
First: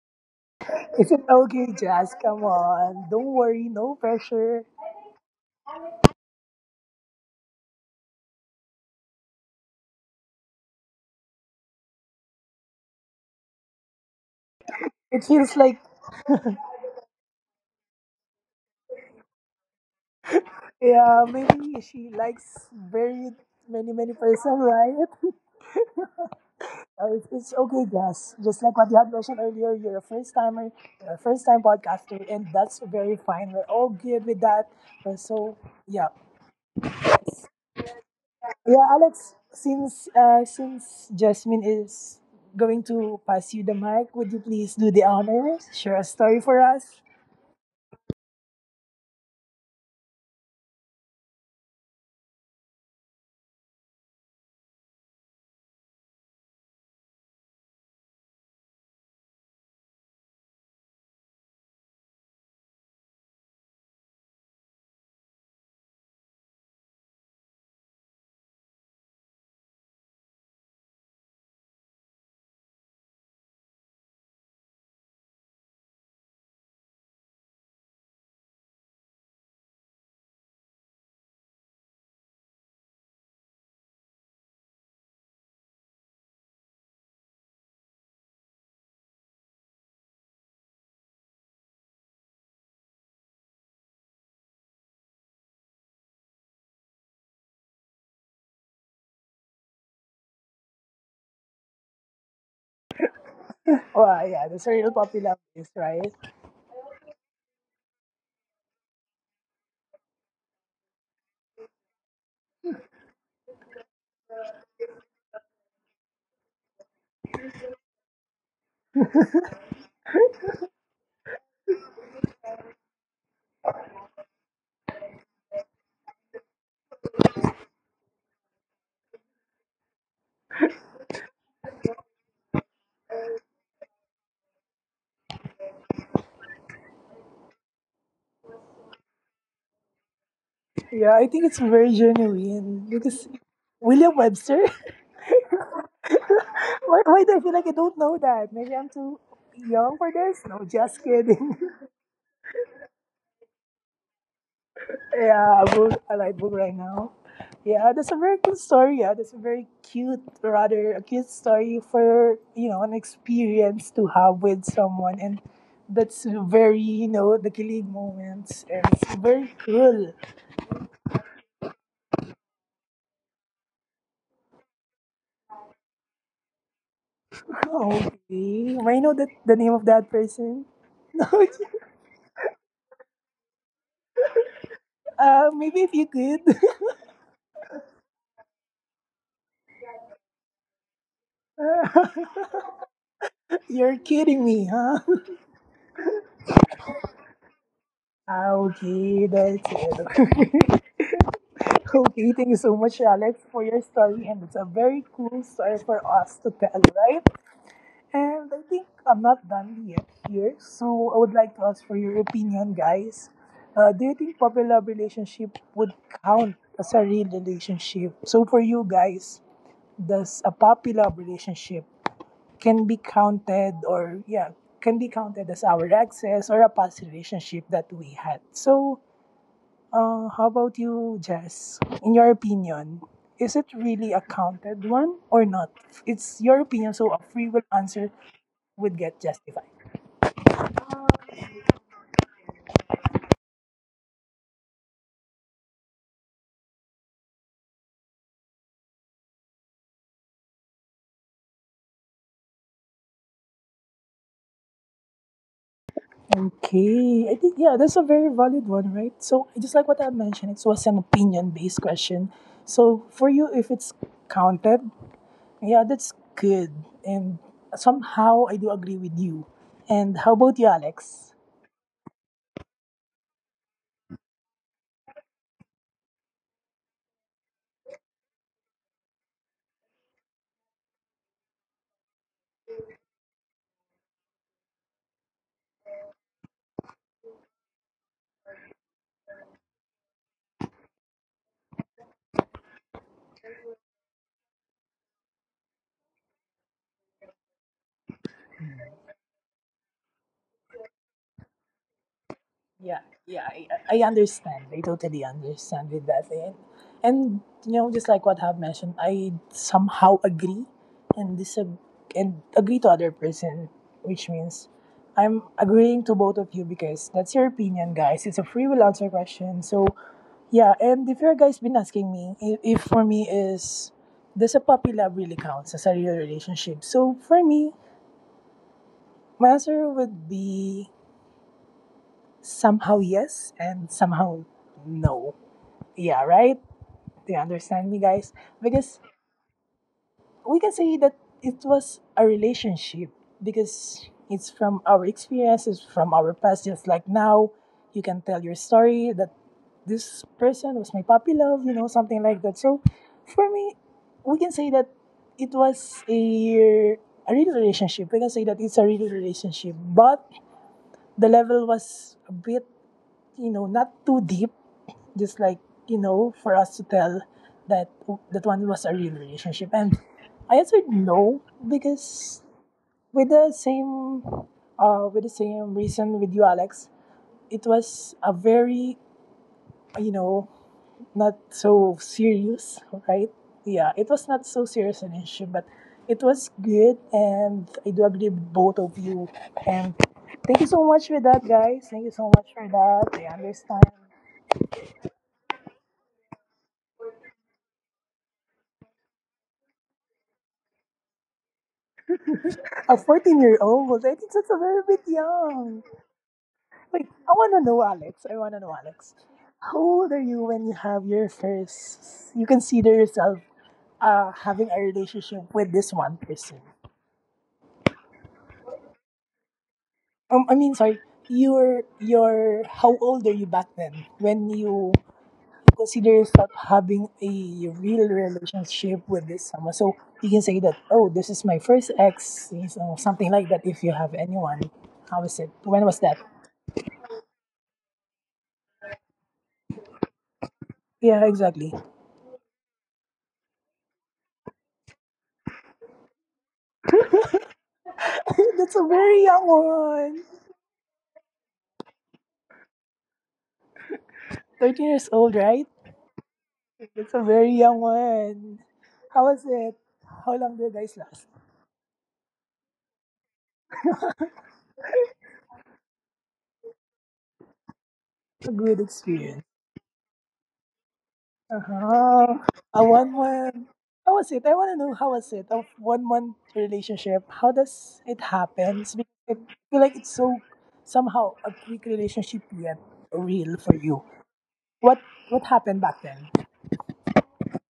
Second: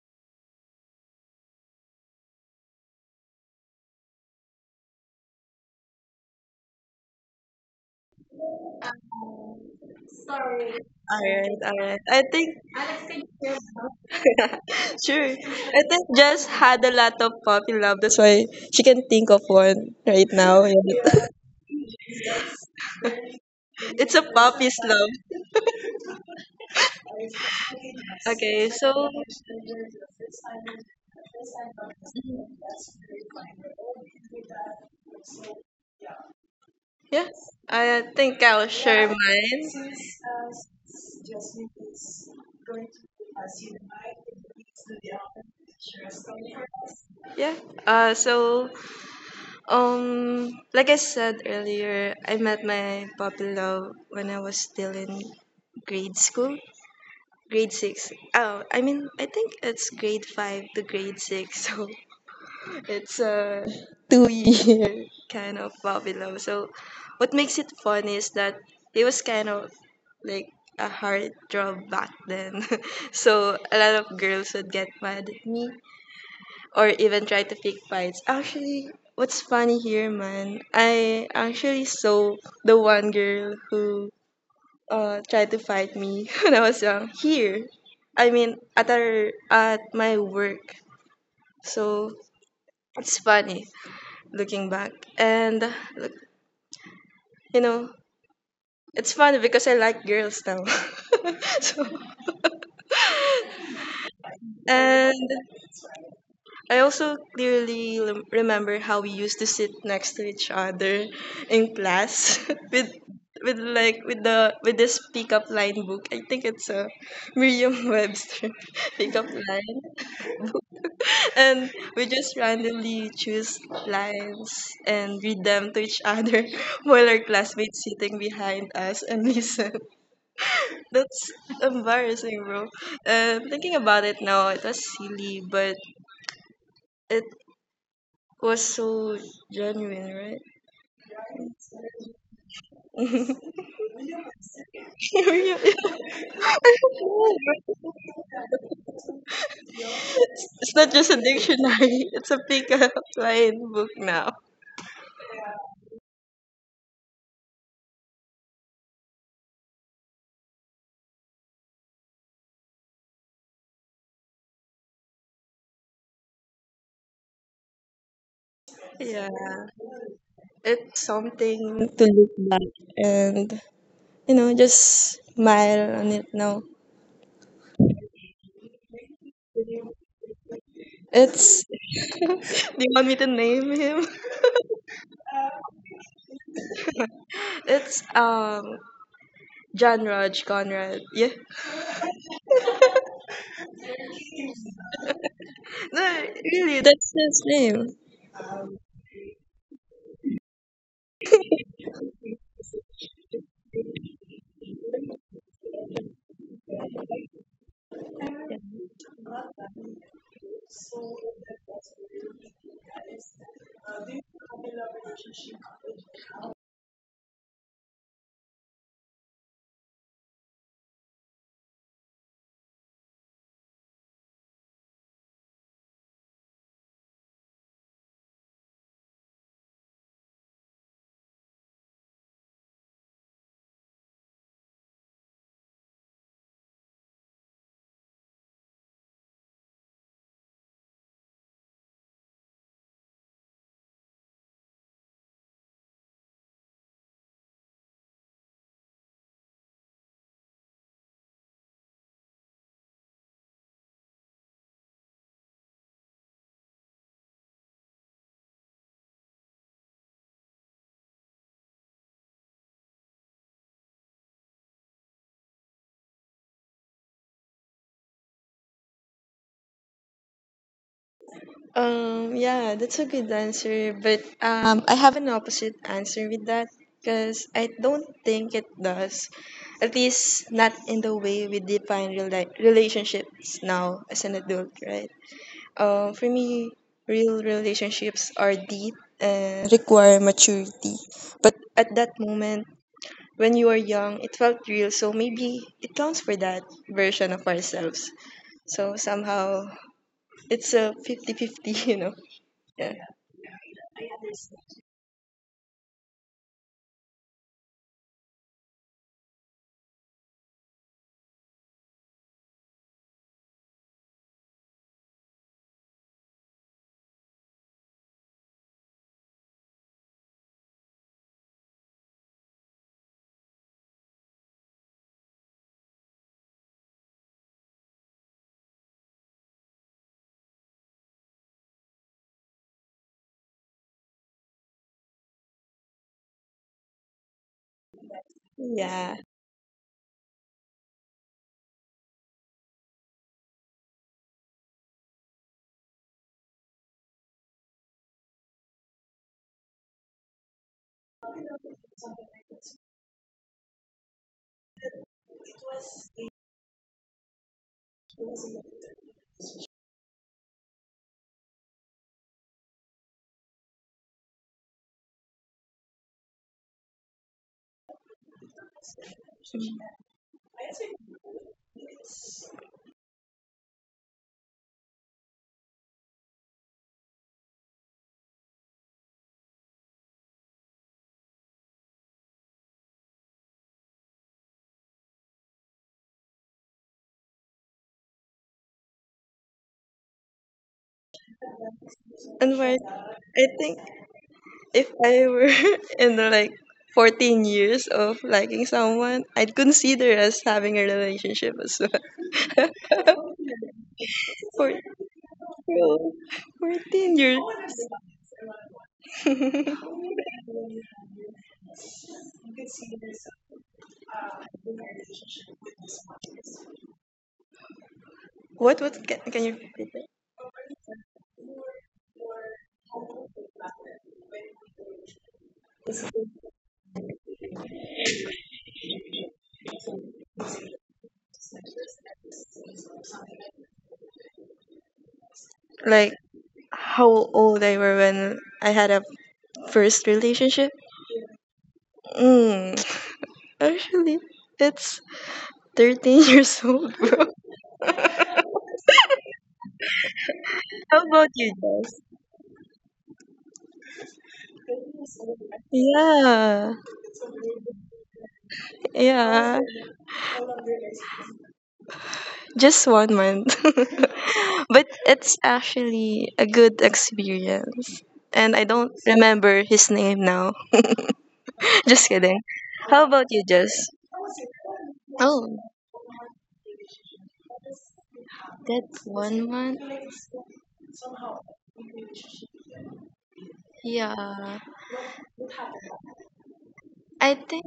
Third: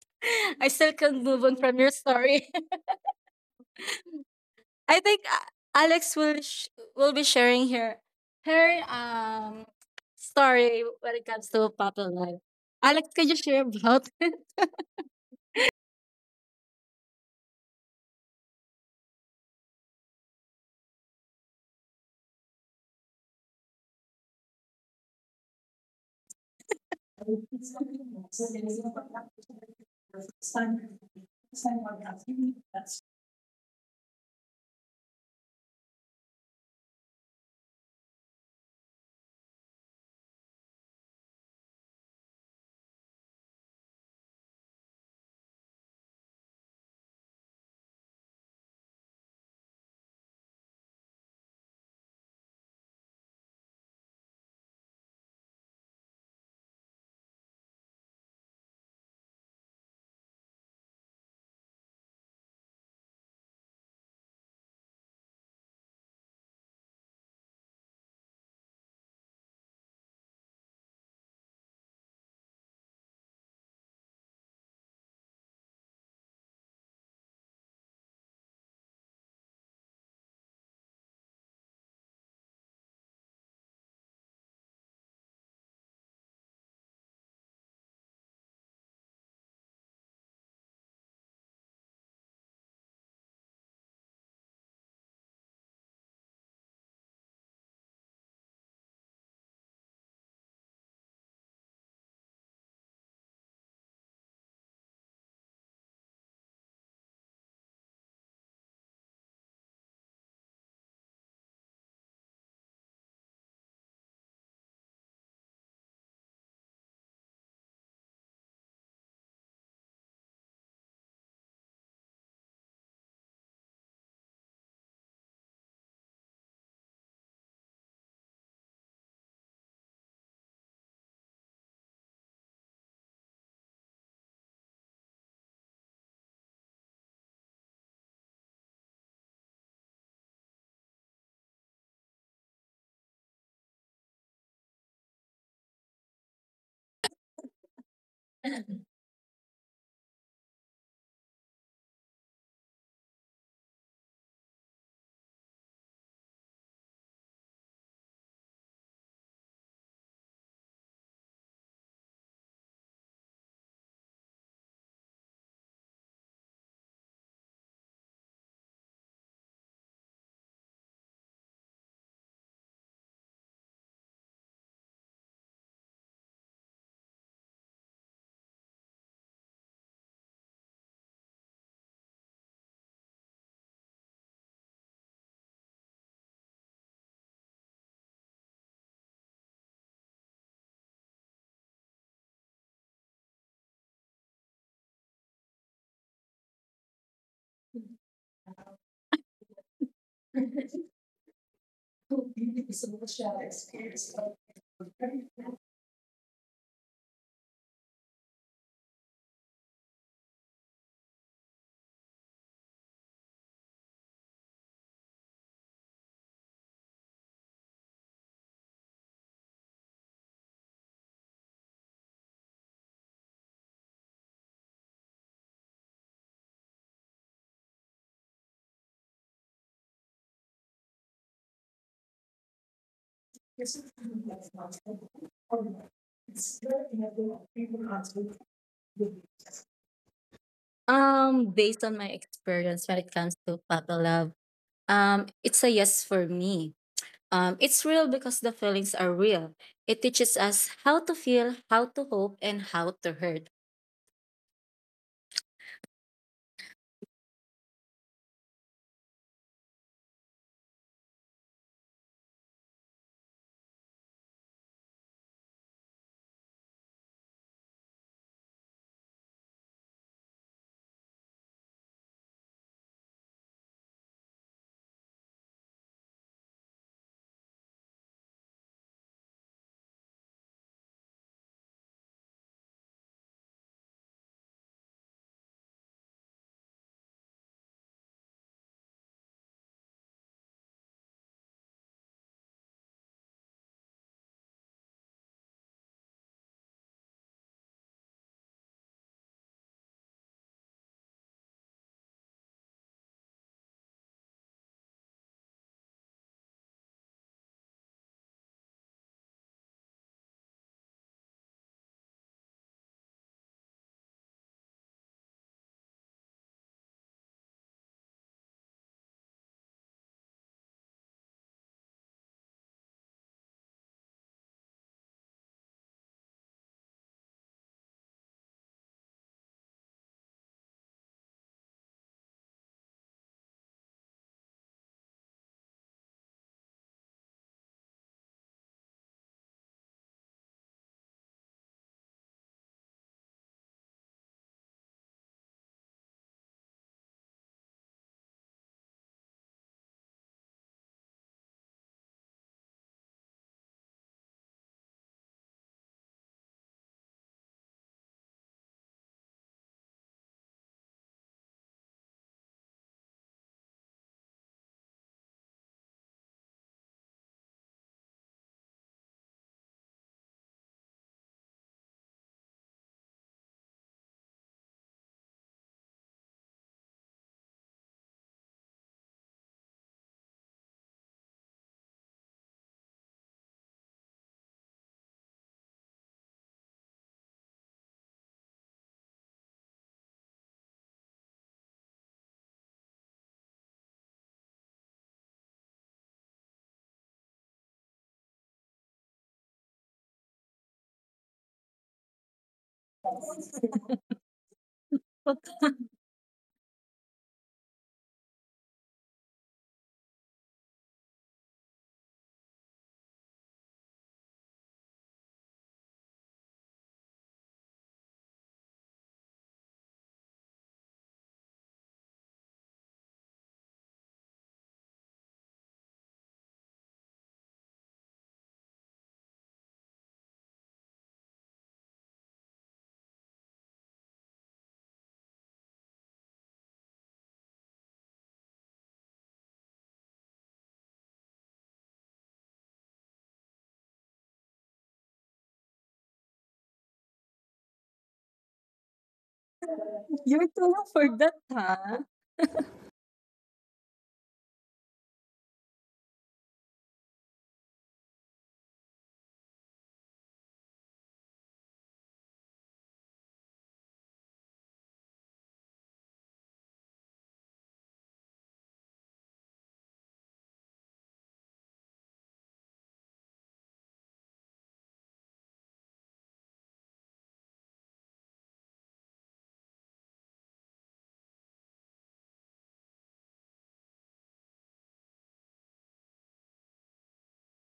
Speaker 3: I still
Speaker 1: Is it
Speaker 3: can't move on
Speaker 1: okay,
Speaker 3: from your
Speaker 1: Jazz? Come
Speaker 3: story. <laughs>
Speaker 1: on. Don't worry, no pressure.
Speaker 3: I think uh, Alex will sh- will be sharing her her um story when it comes
Speaker 2: Alright,
Speaker 3: to
Speaker 2: alright.
Speaker 3: puppy
Speaker 2: I
Speaker 3: love.
Speaker 2: think
Speaker 3: Alex, can you share about <laughs> it?
Speaker 2: <laughs>
Speaker 1: It
Speaker 2: sure.
Speaker 1: feels like
Speaker 2: I think Jess had a lot of puppy love. That's why she can think of one right now,
Speaker 1: yeah,
Speaker 2: right?
Speaker 1: maybe she likes very many,
Speaker 2: <laughs>
Speaker 1: many
Speaker 2: It's a
Speaker 1: person,
Speaker 2: puppy's
Speaker 1: right?
Speaker 2: love.
Speaker 1: Uh, It's, it's okay, Jazz. Just
Speaker 2: Okay,
Speaker 1: like what you had
Speaker 2: so
Speaker 1: mentioned earlier, you're a first timer, you're a first time podcaster, and that's very fine. We're all good with that. Uh, So yeah,
Speaker 2: yeah, I think I'll
Speaker 1: yeah,
Speaker 2: share
Speaker 1: Alex,
Speaker 2: mine.
Speaker 1: since uh, since Jasmine is going to pass you the mic, would you please do the honors? Share a story for us.
Speaker 2: Yeah. Uh, so, um, like I said earlier, I met my puppy love when I was still in grade school, grade six. Oh, I mean, I think it's grade five to grade six, <laughs> so it's a two-year <laughs> kind of puppy love. So, what makes it fun is that it was kind of like a hard job back then, <laughs> so a lot of girls would get mad at me or even try to pick fights. Actually, what's funny here, man? I actually saw the one girl who uh tried to fight me <laughs> when I was young. Here, I mean, at our at my work. So it's funny looking back, and uh, look, you know, it's funny because I like girls now. <laughs> So
Speaker 1: Oh, ah, yeah, that's a real puppy
Speaker 2: and
Speaker 1: love is, right?
Speaker 2: I also clearly lem- remember how we used to sit next to each other in class <laughs> with with like with the with this pickup line book. I think it's a Merriam-Webster <laughs> pickup line, and we just randomly choose lines and read them to each other <laughs> while our classmates sitting behind us and listen. <laughs> That's embarrassing, bro. Uh, thinking about it now, it was silly, but it was so genuine, right?
Speaker 1: Yeah, I think it's very genuine because William Webster. <laughs>
Speaker 2: <laughs>
Speaker 1: why, why do I feel like I don't know that? Maybe I'm too young for this? No,
Speaker 2: It's not
Speaker 1: just
Speaker 2: just a
Speaker 1: kidding.
Speaker 2: dictionary, it's a pickup line book now.
Speaker 1: Yeah, book. I like book right now. Yeah, that's a very good story. Yeah, that's a very cute, rather a cute story for you know an experience to have with someone, and that's very you know the kilig moments, and it's
Speaker 2: Yeah,
Speaker 1: very cool.
Speaker 2: it's something to look back and, you know, just smile on it now.
Speaker 1: Okay, may I know that the name of that person? <laughs> No,
Speaker 2: It's, <laughs> do you want me to name him? <laughs>
Speaker 1: uh, maybe if you could.
Speaker 2: It's, um, John Raj Conrad. Yeah.
Speaker 1: <laughs> You're kidding me, huh?
Speaker 2: No, really, that's his name.
Speaker 1: Ah, okay, that's it. <laughs> <laughs> Okay, thank you so much, Alex, for your story, and it's a very cool story for us to tell, right? And I think I'm not done yet here, so I would like to ask for your opinion, guys. Uh, do you think popular relationship would count as a real relationship? So for you guys, does a popular relationship can be counted, or yeah, can be counted as our access or a past relationship that we had? So uh, how about you, Jess? In your opinion, is it really a counted one or not? It's your opinion, so a free will answer would get justified.
Speaker 3: Um, based on my experience when it comes to puppy love, um, it's a yes for me. Um, it's real because the feelings are real. It teaches us how to feel, how to hope, and how to hurt.
Speaker 1: Okay, I think yeah, that's a very valid one, right? So just like what I mentioned, it was an opinion-based question. So for you, if it's counted, yeah, that's good, and somehow I do agree with you. And how about you, Alex?
Speaker 2: Um, yeah, that's a good answer, but um, I have an opposite answer with that because I don't think it does. At least not in the way we define real li- relationships now as an adult, right? Um, for me, real relationships are deep and require maturity. But at that moment, when you are young, it felt real, so maybe it counts for that version of ourselves. So somehow, it's a fifty-fifty. <laughs> You know? Yeah.
Speaker 1: Yeah, yeah, I, I understand. I totally understand with that. And, and you know, just like what I've mentioned, I somehow agree and disag- and agree to other person, which means I'm agreeing to both of you because that's your opinion, guys. It's a free will answer question. So yeah, and if you guys been asking me, if, if for me is, does a puppy love really counts as a real relationship? So for me, my answer would be somehow yes and somehow no. Yeah, right? Do you understand me, guys? Because
Speaker 2: Yeah.
Speaker 1: we can say that it was a relationship because it's from our experiences, from our past, just like now. You can tell your story that this person was my puppy love, you know, something like that. So for me, we can say that it was a a real relationship. We can say that it's a real relationship, but the level was a bit, you know, not too deep, just like, you know, for us to tell that oh, that one was a real relationship. And I answered no because with the same uh with the same reason with you, Alex, it was a very, you know, not so serious, right? Yeah, it was not so serious an issue, but it was good and I do agree with both of you. And thank you so much for that guys. Thank you so much
Speaker 2: And
Speaker 1: for
Speaker 2: my
Speaker 1: that. I
Speaker 2: I think
Speaker 1: understand.
Speaker 2: if I were <laughs> in the, like fourteen years of liking someone, I'd consider us having a relationship as
Speaker 1: A
Speaker 2: well.
Speaker 1: fourteen year old? I think that's
Speaker 2: <laughs>
Speaker 1: a
Speaker 2: For
Speaker 1: very bit
Speaker 3: But
Speaker 1: young.
Speaker 2: real,
Speaker 1: Wait,
Speaker 2: fourteen
Speaker 1: I
Speaker 2: years.
Speaker 1: wanna know, Alex. I wanna know, Alex. How
Speaker 2: <laughs>
Speaker 1: old are you when you have your first? You consider yourself uh, having a relationship with this one person.
Speaker 2: what what can, can you repeat that?
Speaker 1: Um, I mean, sorry. You're, you're, how old are you back then when you consider yourself having a real relationship with this someone? So you can say that, oh, this is my first ex, you know, something like that. If you have anyone, how is it? When was
Speaker 2: Like
Speaker 1: that?
Speaker 2: how old I were when I had a first relationship?
Speaker 1: Yeah, exactly.
Speaker 2: Mm, <tsk> Actually, it's thirteen <laughs> years old, bro.
Speaker 1: <laughs> That's a very young one.
Speaker 3: <laughs> you're too young
Speaker 2: <laughs>
Speaker 3: for
Speaker 2: How about
Speaker 3: that,
Speaker 2: you,
Speaker 3: huh?
Speaker 2: Jess?
Speaker 1: thirteen years old, right?
Speaker 2: Yeah.
Speaker 1: That's a very young one. How was
Speaker 2: Yeah.
Speaker 1: it? How long did you guys last?
Speaker 2: Just one month. <laughs> But it's actually a good experience.
Speaker 1: A
Speaker 2: And I
Speaker 1: good
Speaker 2: don't
Speaker 1: experience.
Speaker 2: remember his name now. <laughs> Just
Speaker 1: Uh-huh.
Speaker 2: kidding.
Speaker 1: A one
Speaker 2: How about you,
Speaker 1: month.
Speaker 2: Jess?
Speaker 1: How was it? I want to know how was it?
Speaker 2: Oh,
Speaker 1: A one month relationship. How does it happen? Because
Speaker 2: that's
Speaker 1: I
Speaker 2: one
Speaker 1: feel
Speaker 2: month?
Speaker 1: like it's so somehow a quick relationship yet real for you.
Speaker 2: Yeah.
Speaker 1: What what happened back then?
Speaker 2: I think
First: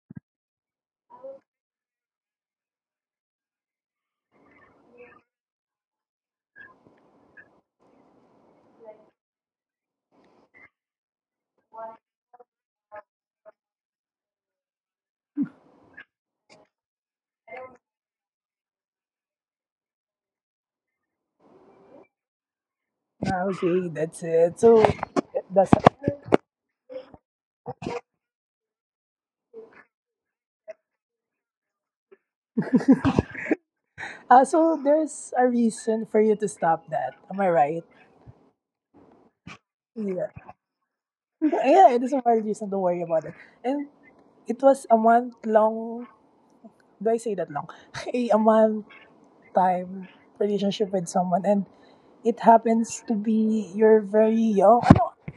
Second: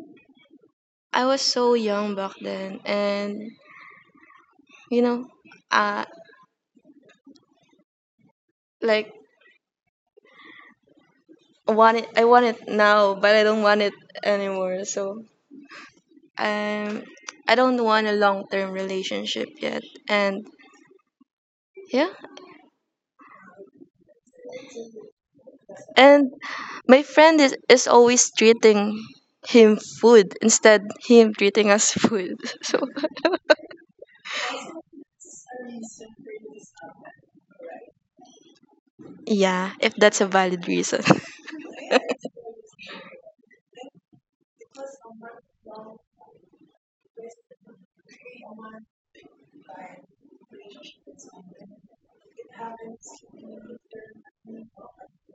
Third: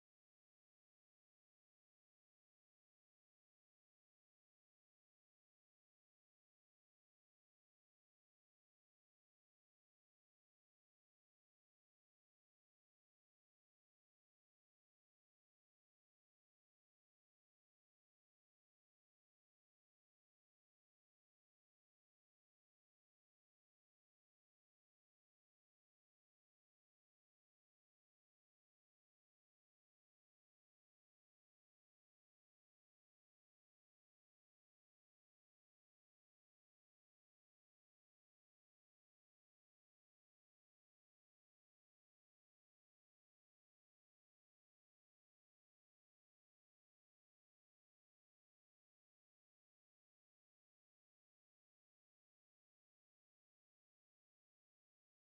Speaker 2: I was so young back then. And, you know, uh, like, I want it, I want it now, but I don't want it anymore. So, um, I don't want a long term relationship yet. And, yeah,
Speaker 1: Ah, okay, that's it. So that's,
Speaker 2: and my friend is, is always treating him food instead him treating us food. <laughs> So
Speaker 1: Uh, so there's a reason for you to stop that. Am I right?
Speaker 2: yeah, if that's
Speaker 1: Yeah.
Speaker 2: a valid reason. <laughs>
Speaker 1: <laughs> Yeah, there's a valid reason to worry about it. And it was a month long, do I say that long? <laughs> a a month time relationship with someone. And it happens to be you're very young.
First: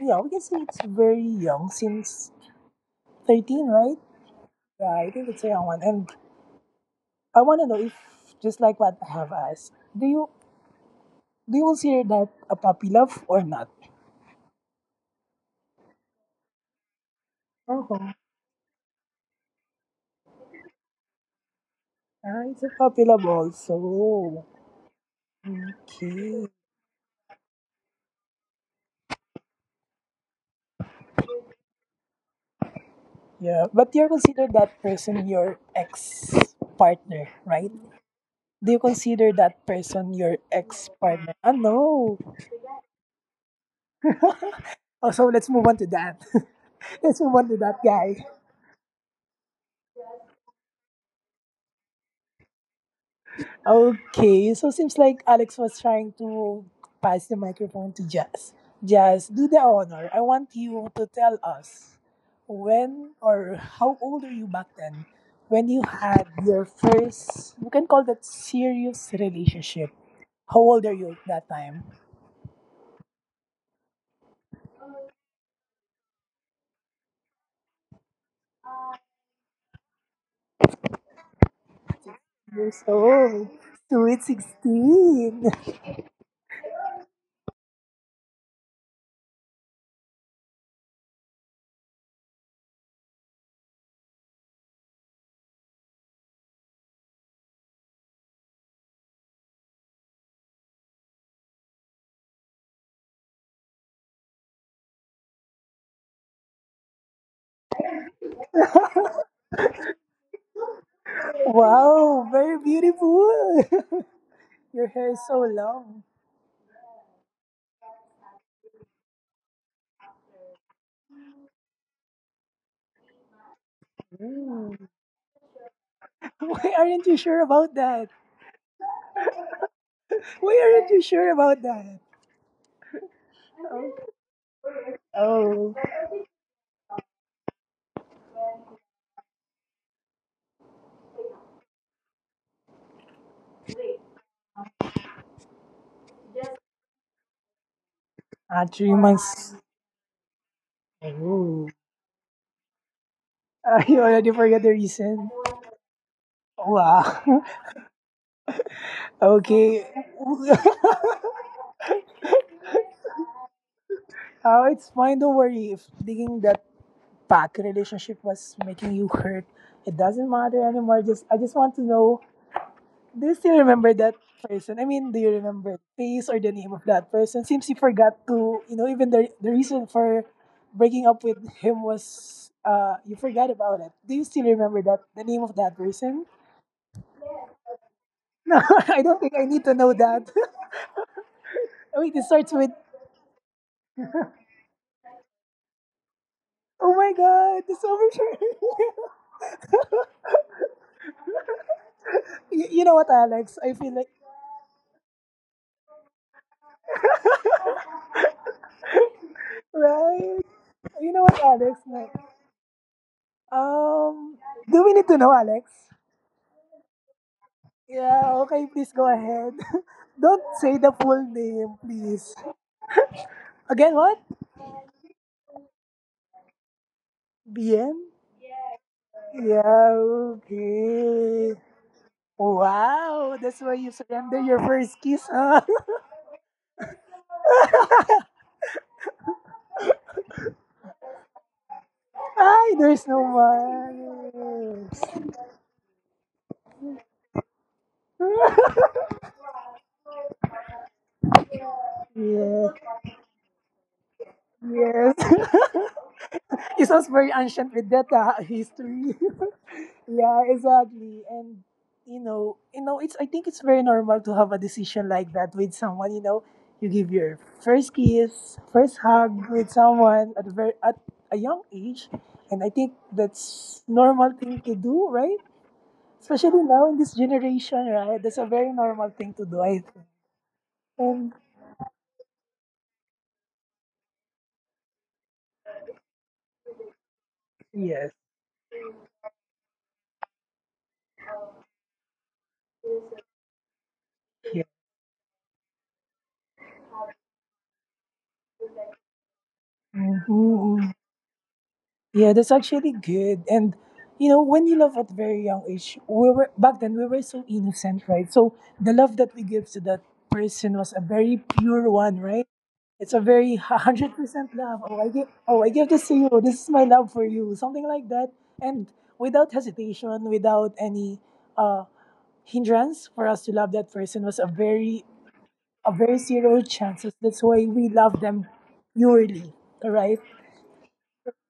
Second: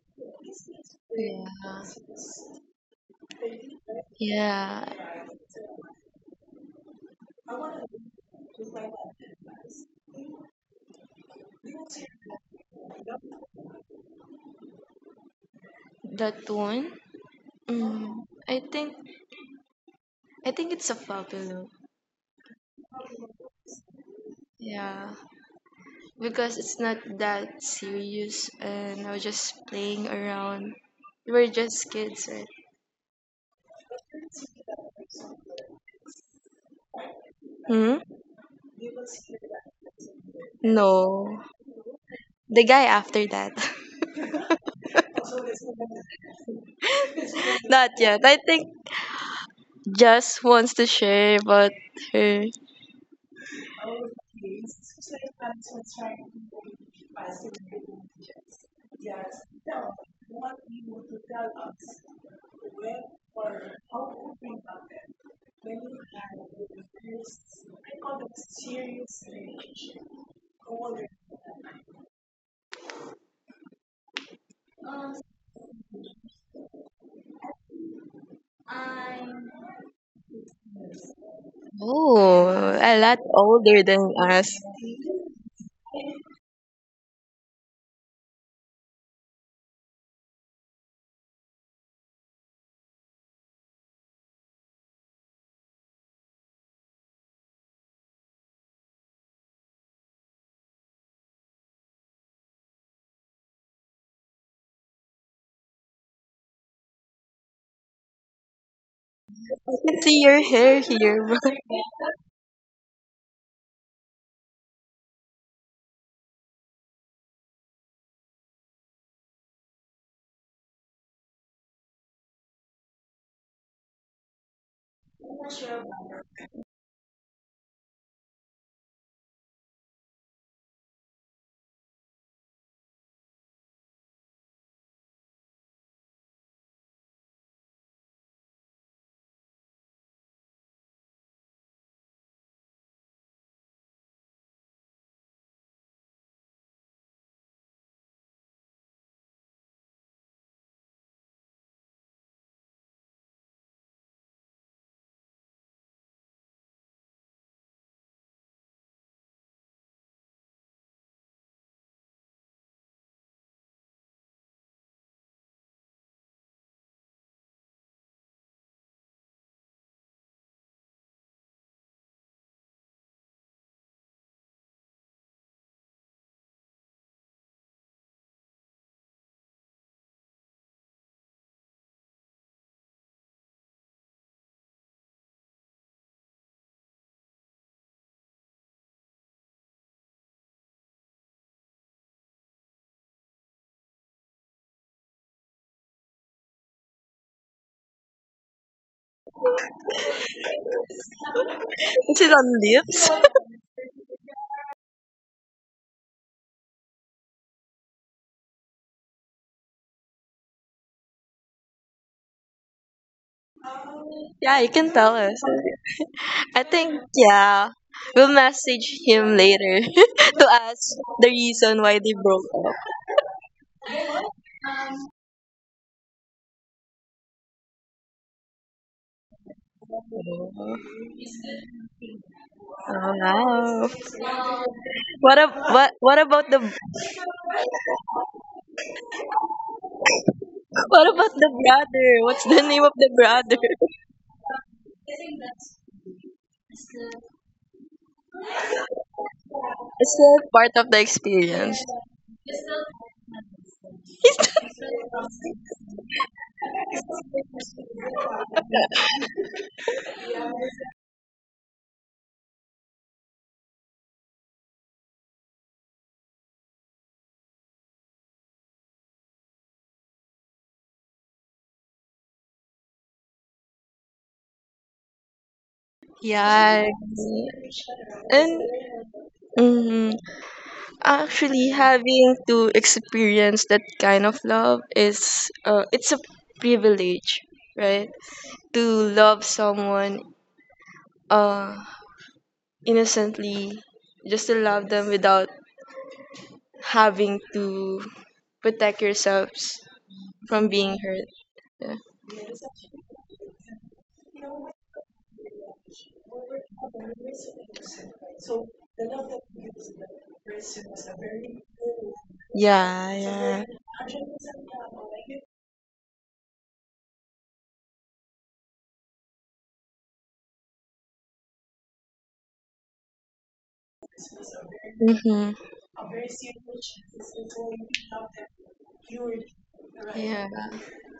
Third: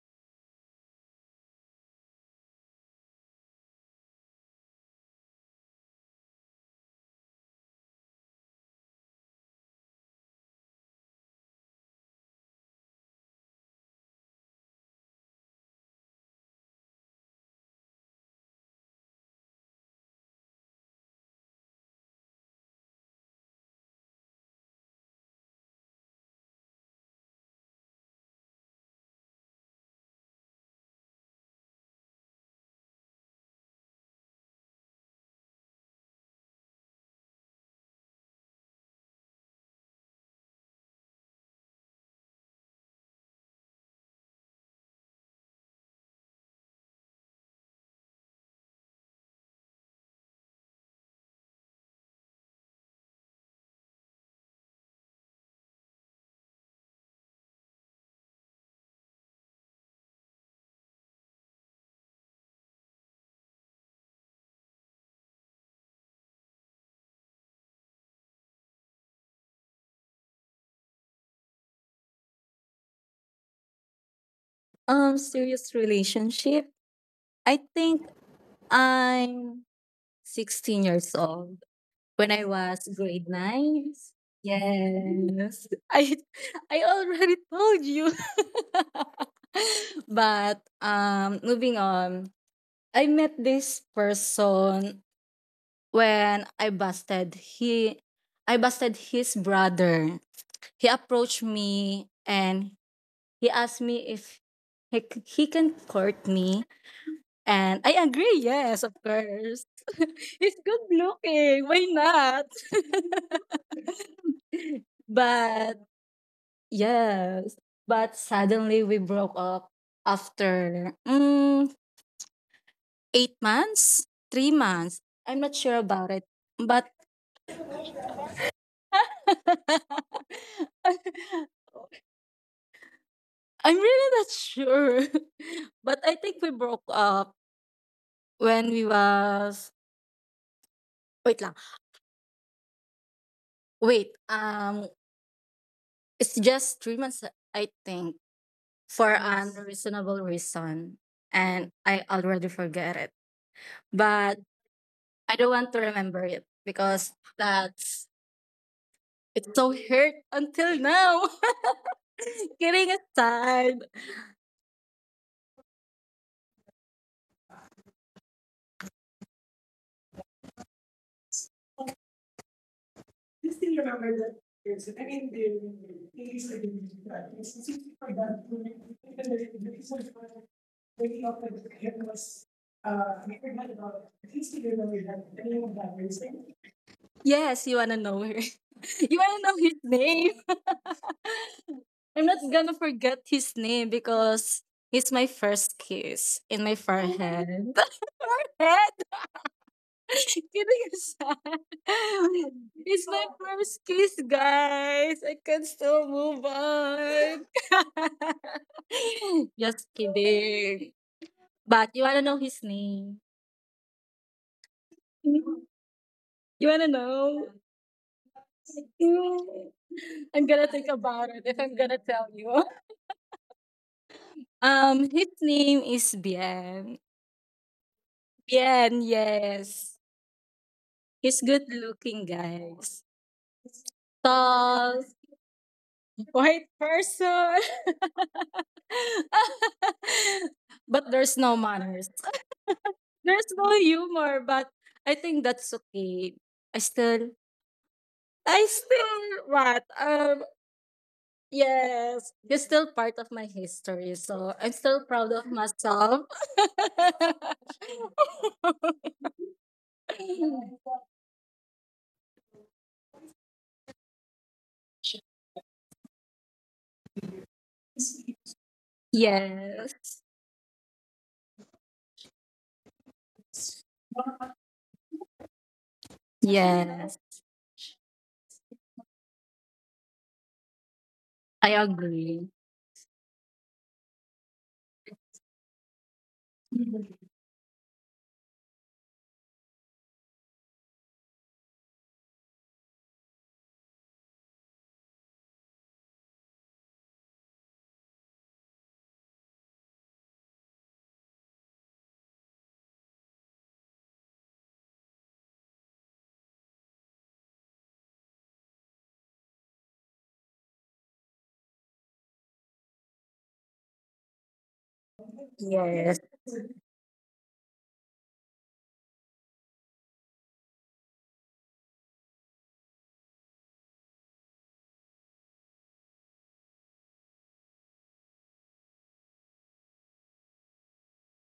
Speaker 1: Ano, yeah, we can say it's very young since thirteen, right?
Speaker 2: Yeah,
Speaker 1: Yeah, I think it's a young one. And I want to know if, just like what I have asked, do you do you consider that a puppy love or not?
Speaker 2: that one. Mm, I think I think it's a popular.
Speaker 1: Ah, it's a problem also.
Speaker 2: Yeah,
Speaker 1: Okay.
Speaker 2: because it's not that serious, and I was just playing around. We are just kids, right?
Speaker 1: Yeah. But you consider that person your ex partner, right?
Speaker 2: Hmm?
Speaker 1: Do you consider that person your ex
Speaker 2: No,
Speaker 1: partner? Ah, no.
Speaker 2: the guy after that.
Speaker 1: <laughs> Oh, so let's move on to that. <laughs> Let's move on to
Speaker 2: <laughs>
Speaker 1: that
Speaker 2: Not
Speaker 1: guy.
Speaker 2: yet. I think just wants to share about her.
Speaker 1: Okay, so seems like Alex was trying to pass the microphone to Jazz. Jazz, do the honor. I want you to tell us when or how old are you back then when you had your first, you can call that serious relationship. How old are you at that time?
Speaker 3: Um, serious relationship. I think I'm sixteen years old when
Speaker 2: Oh,
Speaker 3: I
Speaker 1: Years
Speaker 3: was
Speaker 2: a lot
Speaker 3: grade
Speaker 1: old.
Speaker 2: older
Speaker 3: nine.
Speaker 2: than
Speaker 1: Sweet
Speaker 2: us.
Speaker 1: sixteen.
Speaker 3: Yes, I <laughs> I already told you. <laughs> But um, moving on, I met this person when I busted he I busted his brother. He approached me and he asked me if he, c- he can court me and I agree,
Speaker 1: <laughs>
Speaker 3: yes, of
Speaker 2: I
Speaker 3: course.
Speaker 2: can see your
Speaker 3: <laughs> He's
Speaker 2: hair
Speaker 3: good
Speaker 2: here, <laughs> but
Speaker 3: looking. Why
Speaker 1: Wow, very
Speaker 3: not?
Speaker 1: beautiful. <laughs> Your
Speaker 3: <laughs>
Speaker 1: hair is so
Speaker 3: but
Speaker 1: long.
Speaker 3: yes, but suddenly we broke up after mm, eight months, three
Speaker 1: Mm.
Speaker 3: months. I'm not sure about it.
Speaker 1: <laughs> Why
Speaker 3: But
Speaker 1: aren't you sure about that? Why aren't you
Speaker 3: <laughs>
Speaker 1: sure about that?
Speaker 3: I'm really not sure.
Speaker 1: Oh,
Speaker 3: <laughs> But I think we broke up when we was wait lang. Wait. Um it's just three months I think
Speaker 1: ah, three
Speaker 3: for
Speaker 1: months.
Speaker 3: an,
Speaker 1: <laughs>
Speaker 3: yes, reasonable reason. And I already forget it.
Speaker 1: Ah, you already
Speaker 3: But
Speaker 1: forgot the reason.
Speaker 3: I don't want to remember it because
Speaker 1: Wow. <laughs>
Speaker 3: that's it's so
Speaker 1: Okay.
Speaker 3: hurt
Speaker 1: <laughs>
Speaker 3: until now.
Speaker 1: Oh,
Speaker 3: <laughs> Kidding aside.
Speaker 1: it's fine. Don't worry. If thinking that back relationship was making you hurt, it doesn't matter anymore. Just I just want to know. Do you still remember that person? I mean, do you remember the face or the name of that person? Seems you forgot to, you know, even the, the reason for breaking up with him was uh, you forgot about it. Do you still remember that the name of that person?
Speaker 3: Yes, you wanna know her.
Speaker 1: No, <laughs> I
Speaker 3: <laughs>
Speaker 1: don't
Speaker 3: You
Speaker 1: think
Speaker 3: wanna
Speaker 1: I
Speaker 3: know
Speaker 1: need to
Speaker 3: his
Speaker 1: know that.
Speaker 3: name. <laughs>
Speaker 1: <laughs> Wait, it
Speaker 3: I'm not
Speaker 1: starts with.
Speaker 3: gonna forget his name because he's my first kiss in my
Speaker 1: Oh my
Speaker 3: forehead.
Speaker 1: God, this overture. <laughs>
Speaker 3: <laughs> Head? <laughs> Kidding aside.
Speaker 2: is it
Speaker 3: <laughs>
Speaker 2: on
Speaker 1: you, you know
Speaker 3: It's
Speaker 2: lips?
Speaker 1: what,
Speaker 3: my
Speaker 1: Alex? I
Speaker 3: first
Speaker 1: feel like,
Speaker 3: kiss, guys. I can still move on. <laughs> Just
Speaker 1: right?
Speaker 3: kidding.
Speaker 1: You know what, Alex?
Speaker 3: But you
Speaker 1: Like,
Speaker 3: wanna know his name?
Speaker 1: um,
Speaker 2: <laughs> Yeah, you
Speaker 1: do
Speaker 2: can
Speaker 1: we need
Speaker 2: tell
Speaker 1: to know,
Speaker 2: us.
Speaker 1: Alex?
Speaker 2: I
Speaker 3: You wanna
Speaker 2: think,
Speaker 3: know?
Speaker 2: yeah, we'll
Speaker 1: Yeah, okay, please
Speaker 2: message
Speaker 1: go
Speaker 2: him
Speaker 3: <laughs>
Speaker 1: ahead.
Speaker 2: later <laughs>
Speaker 1: <laughs>
Speaker 3: I'm
Speaker 1: Don't
Speaker 2: to
Speaker 3: gonna
Speaker 1: say
Speaker 3: think
Speaker 2: ask
Speaker 1: the full
Speaker 3: about
Speaker 2: the
Speaker 3: it if I'm
Speaker 1: name,
Speaker 2: reason
Speaker 3: gonna
Speaker 2: why they
Speaker 3: tell
Speaker 1: please.
Speaker 2: broke
Speaker 3: you.
Speaker 2: up.
Speaker 1: Again, what?
Speaker 3: Um, his name is Bien.
Speaker 1: B M?
Speaker 3: Bien,
Speaker 1: Yeah,
Speaker 3: yes. He's
Speaker 1: okay.
Speaker 3: good looking, guys.
Speaker 2: Oh,
Speaker 1: Wow, that's why
Speaker 2: wow.
Speaker 1: you surrender your first
Speaker 3: Tall,
Speaker 1: kiss,
Speaker 2: What, ab-
Speaker 1: huh?
Speaker 2: what, what about the
Speaker 3: white person.
Speaker 1: <laughs>
Speaker 3: <laughs>
Speaker 2: what
Speaker 3: But
Speaker 2: about
Speaker 3: there's
Speaker 2: the
Speaker 3: no manners.
Speaker 2: brother? What's the
Speaker 1: Ay,
Speaker 2: name of
Speaker 1: there's
Speaker 2: the
Speaker 1: no
Speaker 3: There's
Speaker 2: brother? <laughs>
Speaker 3: no humor, but
Speaker 1: manners.
Speaker 3: I think that's okay. I still, I
Speaker 1: <laughs>
Speaker 3: still, what?
Speaker 2: It's
Speaker 3: Um,
Speaker 2: still part of the experience.
Speaker 3: yes. He's
Speaker 1: Yeah,
Speaker 3: still part of my history, so I'm
Speaker 2: <laughs>
Speaker 3: still
Speaker 1: yes.
Speaker 3: proud of myself.
Speaker 1: <laughs> It sounds very ancient with that ah, history. <laughs> Yeah,
Speaker 3: <laughs>
Speaker 1: exactly. And you know, you know, it's I think it's very normal to have a decision like that with someone. You know, you give your first kiss, first hug with
Speaker 3: Yes.
Speaker 1: someone at a very at a young age, and I think that's normal thing to do, right? Especially
Speaker 2: Yeah.
Speaker 1: now in this
Speaker 3: Yes.
Speaker 1: generation, right? That's a
Speaker 2: And
Speaker 1: very normal thing to do. I think.
Speaker 2: mm,
Speaker 1: And
Speaker 3: I
Speaker 2: actually, having
Speaker 3: agree.
Speaker 2: to experience that kind of love is uh, it's a privilege,
Speaker 1: yes,
Speaker 2: right? To love someone uh, innocently, just to
Speaker 1: yeah.
Speaker 2: love them without having to protect yourselves from
Speaker 1: Mhm.
Speaker 2: being hurt. Yeah,
Speaker 1: Yeah, that's actually good. And you know, when you love at very young age, we were back then we were so innocent, right? So the love that we give to that person was a very pure one, right? It's
Speaker 2: yeah,
Speaker 1: a very <laughs>
Speaker 2: yeah.
Speaker 1: hundred percent love. Oh, I give, oh, I give this
Speaker 3: Yes.
Speaker 1: to you. This is my love for you, something like that. And without hesitation, without any uh, hindrance for us to love that person was a very,
Speaker 2: Mm-hmm.
Speaker 1: a very zero chances. That's why we love them purely, right?
Speaker 2: Yeah,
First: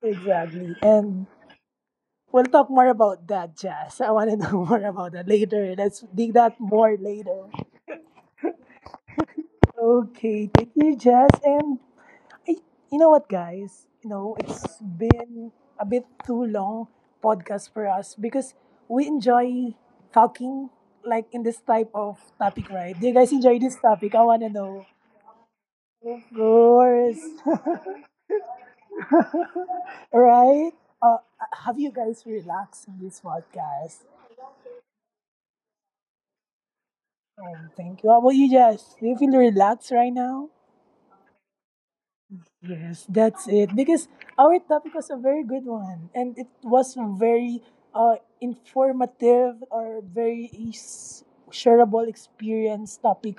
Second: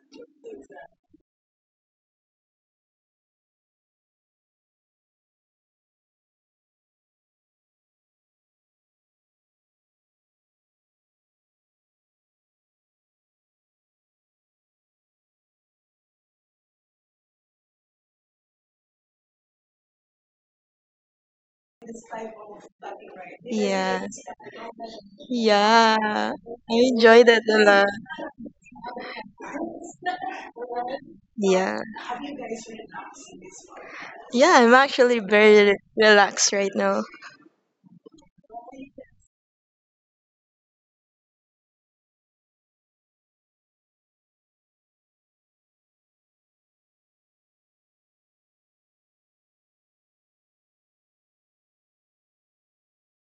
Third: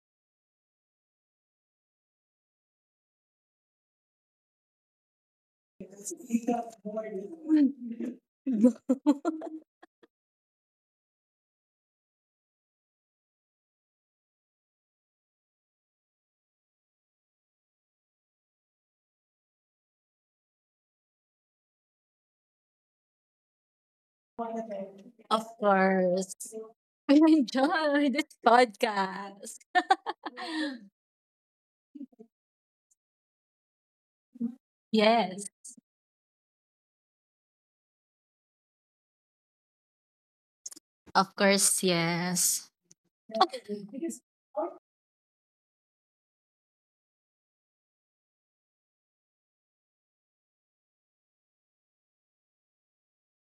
Speaker 1: Exactly. And we'll talk more about that, Jazz. I want to know <laughs> more about that later. Let's dig that more later.
Speaker 3: <laughs>
Speaker 1: Okay, thank you, Jazz. And I, you know what, guys? You know, it's been a bit too long podcast for us because we enjoy talking like in this type of topic, right? Do you guys enjoy this topic? I
Speaker 2: yeah,
Speaker 1: want to know.
Speaker 3: Of
Speaker 1: Of
Speaker 3: course.
Speaker 2: yeah. I
Speaker 3: I
Speaker 1: course.
Speaker 2: enjoy that
Speaker 1: <laughs>
Speaker 2: a
Speaker 3: enjoy
Speaker 2: lot.
Speaker 3: this podcast.
Speaker 1: Right? Uh, have you
Speaker 2: Yeah,
Speaker 1: guys relaxed in this podcast?
Speaker 2: yeah. I'm actually
Speaker 3: Yes.
Speaker 2: very re- relaxed right now.
Speaker 1: Um, thank you. How about you, Jess? Do you feel relaxed right now?
Speaker 3: Of course, yes.
Speaker 1: Yes, that's it. Because our topic was a very good one, and it was very uh, informative or very is- shareable experience topic,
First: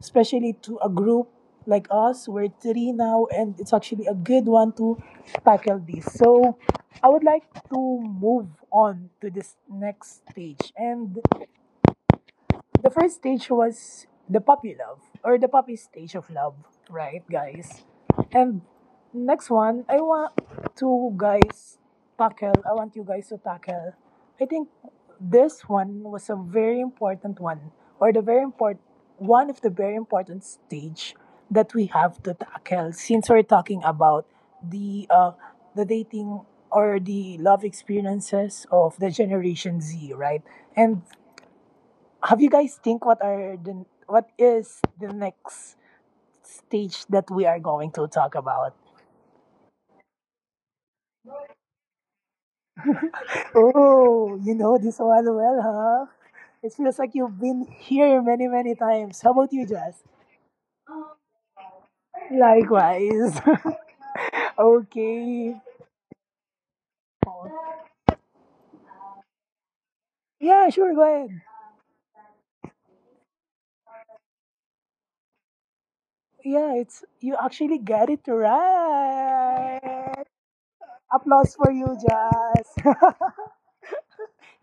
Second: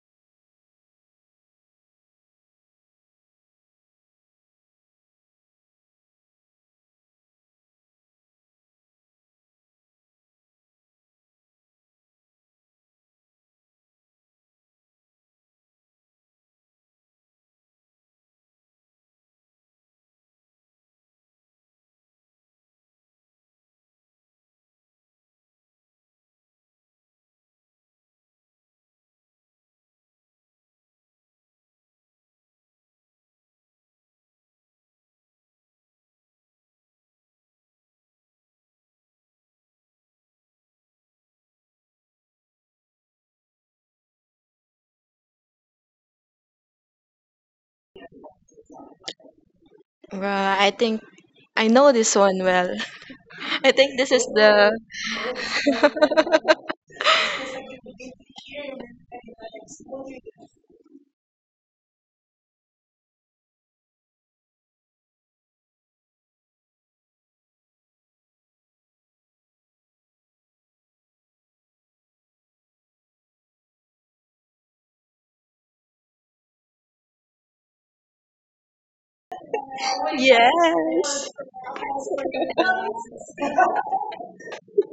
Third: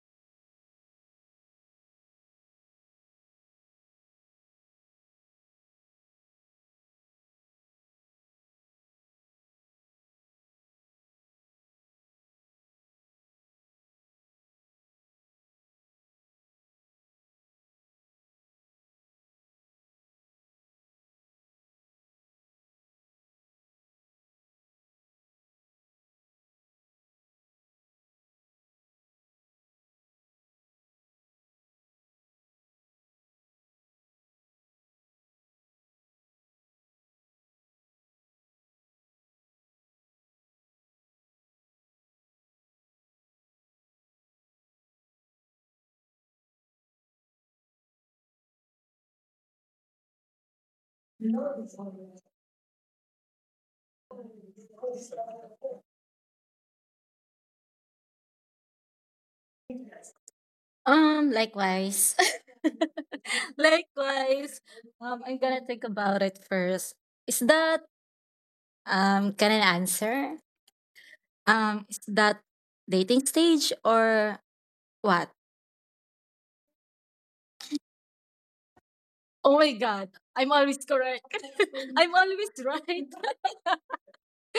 Speaker 1: especially to a group like us. We're three now, and it's actually a good one to tackle this. So, I would like to move on to this next stage, and the first stage was the puppy love or the puppy stage of love, right, guys? And next one, I want to guys tackle. I want you guys to tackle. I think this one was a very important one, or the very important one of the very important stage that we have to tackle since we're talking about the uh the dating or the love experiences of the generation Z, right? And have you guys think what are the what is the next stage that we are going to talk about?
Speaker 2: Bruh, I think I know this one well. <laughs> I think this is
Speaker 1: Oh,
Speaker 2: the
Speaker 1: you know this one well, huh?
Speaker 2: <laughs>
Speaker 1: It feels like you've been here many, many times. How about you, Jess?
Speaker 3: Um, likewise.
Speaker 1: Likewise.
Speaker 3: <laughs>
Speaker 1: <laughs>
Speaker 3: Likewise. Um, I'm
Speaker 1: Okay.
Speaker 3: gonna think about it first. Is that um Can I answer?
Speaker 1: Yeah, sure, go ahead.
Speaker 3: Um, is that dating stage or what?
Speaker 1: Yeah, it's you actually got it
Speaker 3: Oh my God.
Speaker 2: yeah.
Speaker 1: right.
Speaker 3: I'm always correct.
Speaker 1: Applause for you,
Speaker 3: <laughs> I'm always
Speaker 1: Jazz.
Speaker 3: right.
Speaker 1: <laughs>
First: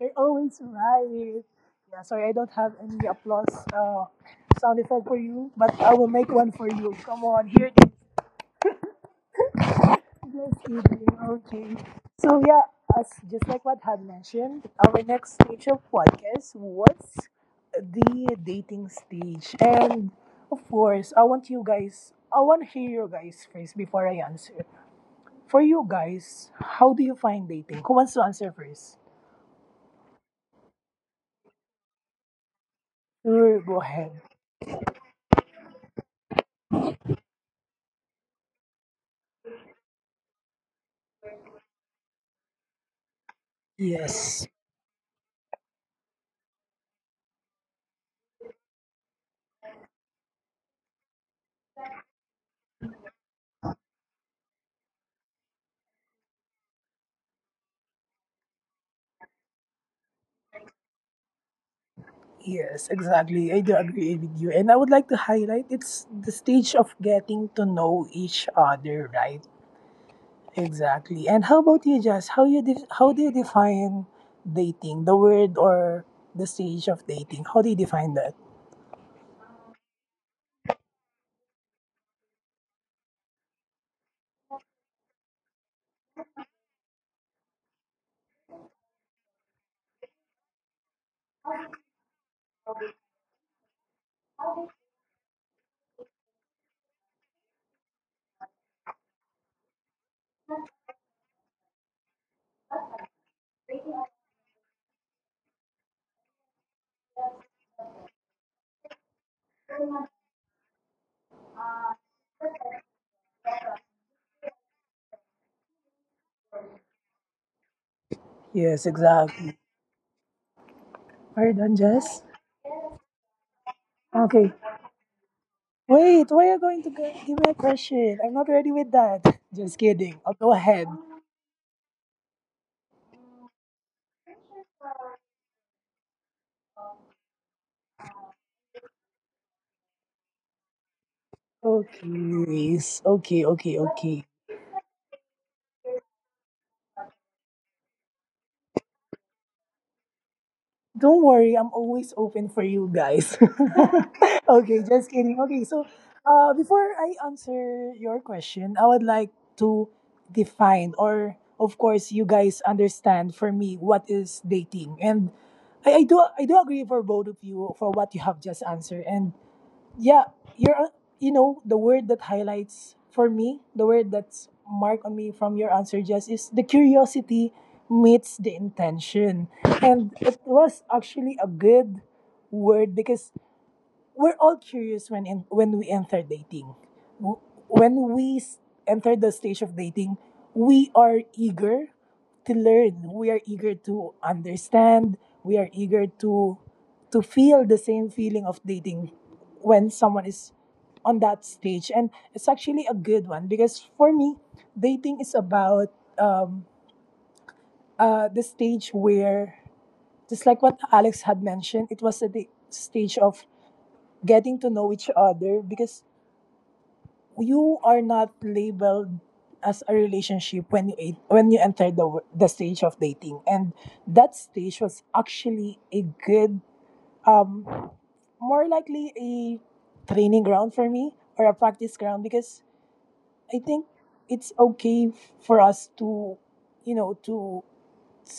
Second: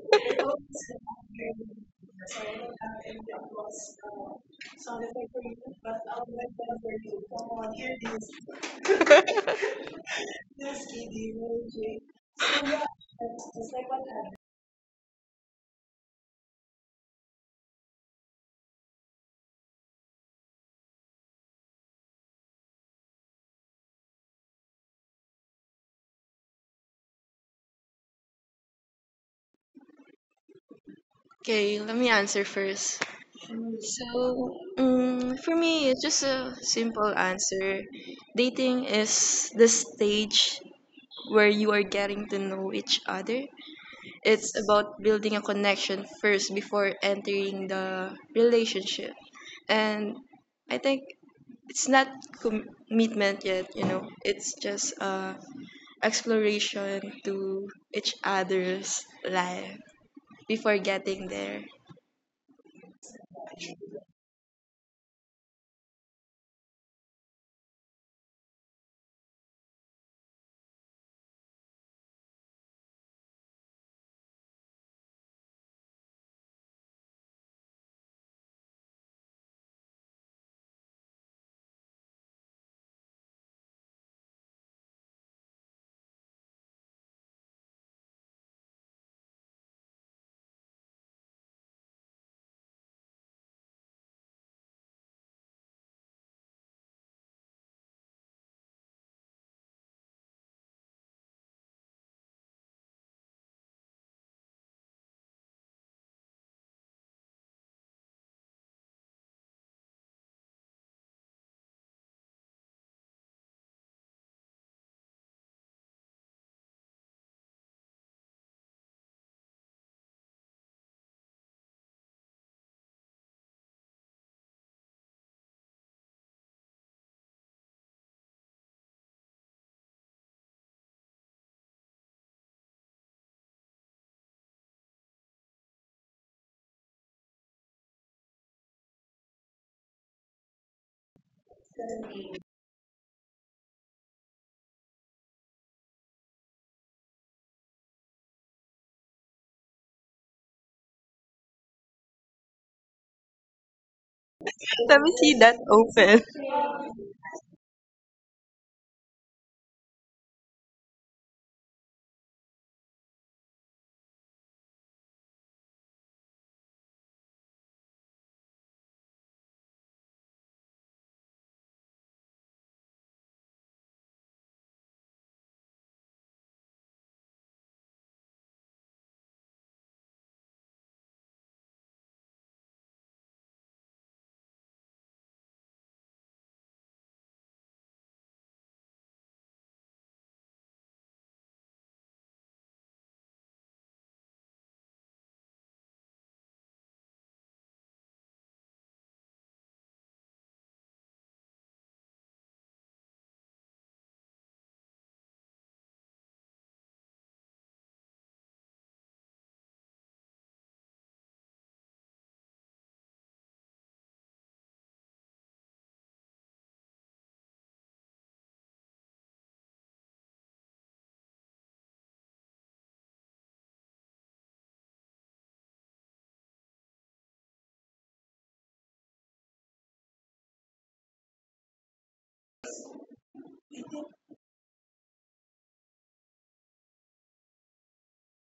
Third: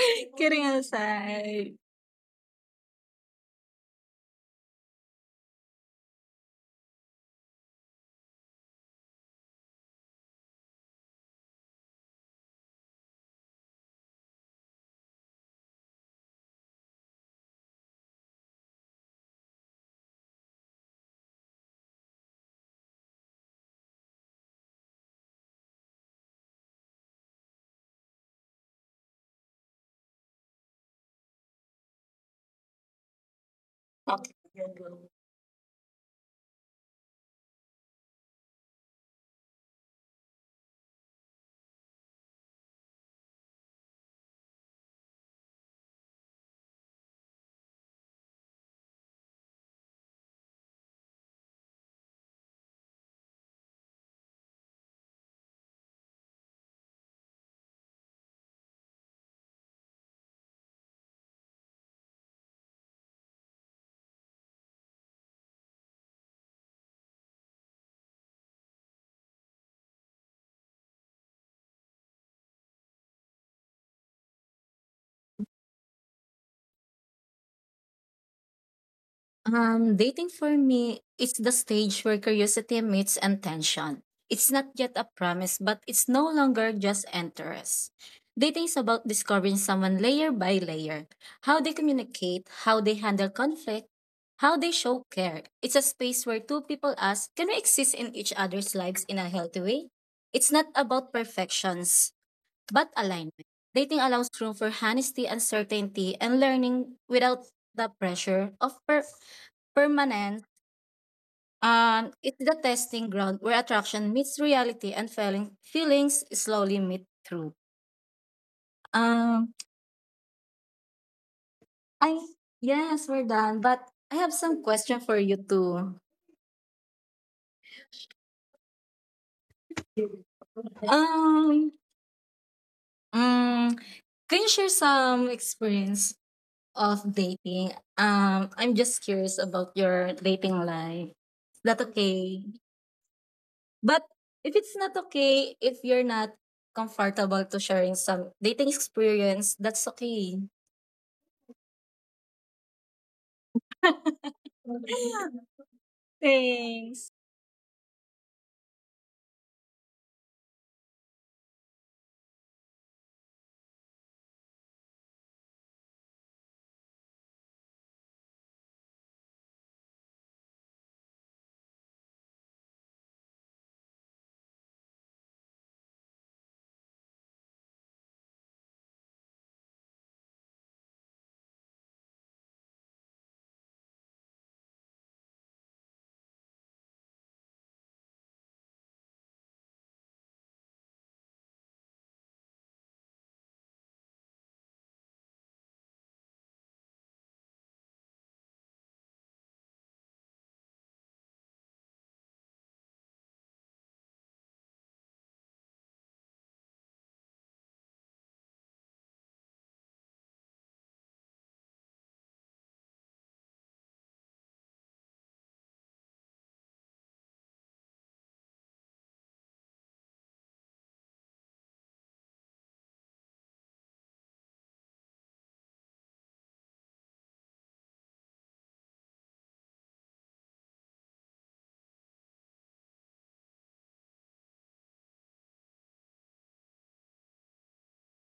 Speaker 1: You're always
Speaker 3: Kidding
Speaker 1: right.
Speaker 3: aside.
Speaker 1: Yeah, sorry, I don't have any applause uh, sound effect for you, but I will make one for you. Come on, here it is.
Speaker 2: <laughs>
Speaker 1: Yes, Adrian. Okay. So yeah, as just like what had mentioned, our next stage of podcast was the dating stage, and of course, I want you guys. I want to hear your guys first before I answer. For you guys, how do you find dating? Who wants to answer first?
Speaker 2: Okay, let me answer first.
Speaker 1: Sure, go
Speaker 2: So,
Speaker 1: ahead.
Speaker 2: um, for me, it's just a simple answer. Dating is the stage where you are getting to know each other. It's
Speaker 1: Yes.
Speaker 2: about building a connection first before entering the relationship. And I think it's not commitment yet, you know. It's just uh, exploration to each other's life before getting there.
Speaker 1: Yes, exactly. I do agree with you. And I would like to highlight it's the stage of getting to know each other, right? Exactly. And how about you, Jess? How you def- how do you define dating? The word or the stage of dating? How do you define that?
Speaker 3: Um, dating for me, it's the stage where curiosity meets intention. It's not yet a promise, but it's no longer just interest. Dating is about discovering someone layer by layer, how they communicate, how they handle conflict, how they show care. It's a space where two people ask, can we exist in each other's lives in a healthy way? It's not about perfections, but alignment. Dating allows room for honesty, uncertainty, and learning without the pressure of per- permanence. And it's the testing ground where attraction meets reality and feeling feelings slowly meet through.
Speaker 1: Yes,
Speaker 3: Um,
Speaker 1: exactly. Are you done, Jess?
Speaker 3: I Yes, we're done. But I have
Speaker 1: Okay.
Speaker 3: some question for you too.
Speaker 1: Wait, why are you going to go- give me a question? I'm not ready with that. Just kidding. I'll go ahead.
Speaker 3: Um, mm, can you share some experience of dating? Um, I'm just curious about your dating life. Is that okay?
Speaker 1: Okay. s- Okay. Okay.
Speaker 3: But
Speaker 1: Okay.
Speaker 3: if it's not okay, if you're not comfortable to sharing some dating experience, that's okay.
Speaker 1: Don't worry, I'm always open for you guys.
Speaker 3: <laughs>
Speaker 1: <laughs> Okay,
Speaker 2: Let me
Speaker 1: just
Speaker 2: see
Speaker 1: kidding.
Speaker 2: that
Speaker 1: Okay, so
Speaker 2: open.
Speaker 1: uh, before I
Speaker 3: Thanks.
Speaker 1: answer your question, I would like to define, or of course, you guys understand for me what is dating, and I, I do I do agree for both of you for what you have just answered, and yeah, you're you know the word that highlights for me, the word that's marked on me from your answer, Jess, is the curiosity meets the intention, and it was actually a good word because we're all curious when in, when we enter dating. W- When we s- enter the stage of dating, we are eager to learn. We are eager to understand. We are eager to to feel the same feeling of dating when someone is on that stage, and it's actually a good one because for me, dating is about um, uh, the stage where, just like what Alex had mentioned, it was at the stage of getting to know each other, because you are not labeled as a relationship when you en- when you enter the w- the stage of dating, and that stage was actually a good, um more likely a training ground for me or a practice ground, because I think it's okay for us to you know to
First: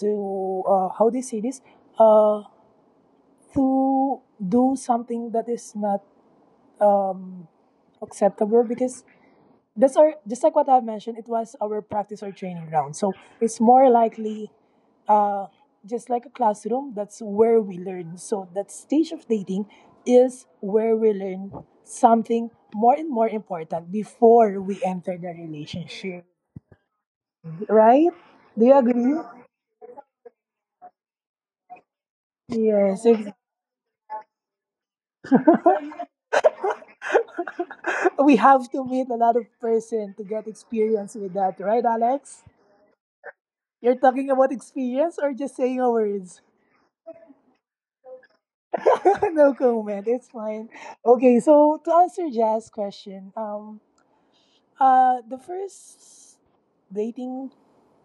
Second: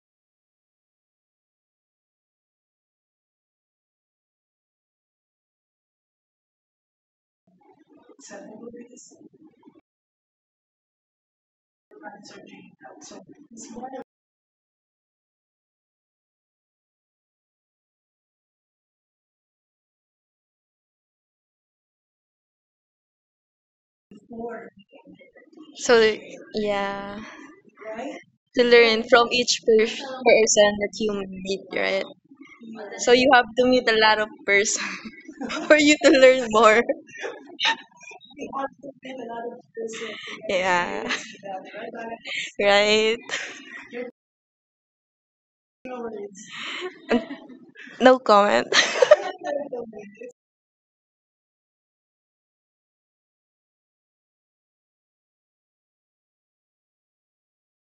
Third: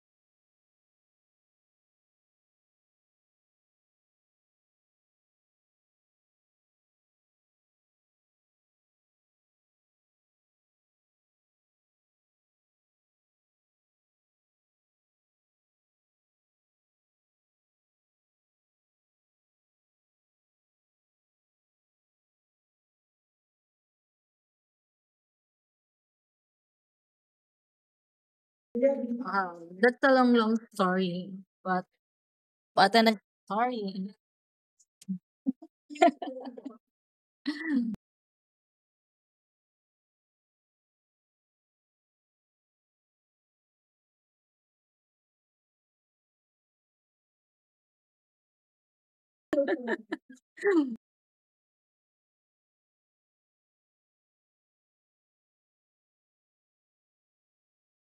Speaker 1: to uh, how do you say this, uh to do something that is not um acceptable, because That's our just like what I've mentioned, it was our practice or training ground. So it's more likely uh, just like a classroom, that's where we learn. So that stage of dating is where we learn something more and more important before we enter the
Speaker 2: So
Speaker 1: relationship.
Speaker 2: yeah,
Speaker 1: Right?
Speaker 2: to
Speaker 1: Do you
Speaker 2: learn
Speaker 1: agree?
Speaker 2: from each
Speaker 3: Wow,
Speaker 2: per-
Speaker 3: that's a long, long
Speaker 2: person that you
Speaker 3: story.
Speaker 2: meet,
Speaker 3: But
Speaker 2: right?
Speaker 3: what
Speaker 1: Yes.
Speaker 2: So
Speaker 3: an
Speaker 1: ex-
Speaker 2: you have to meet a
Speaker 3: story.
Speaker 2: lot of person <laughs> for you to
Speaker 3: <laughs>
Speaker 2: learn more.
Speaker 1: <laughs> We have to meet a lot of person to get
Speaker 2: Yeah,
Speaker 1: experience with that, right, Alex?
Speaker 2: right.
Speaker 1: You're talking about experience or just saying words?
Speaker 2: No comment.
Speaker 1: <laughs>
Speaker 2: <laughs>
Speaker 1: No comment. It's fine. Okay, so to answer Jazz' question, um, uh, the first dating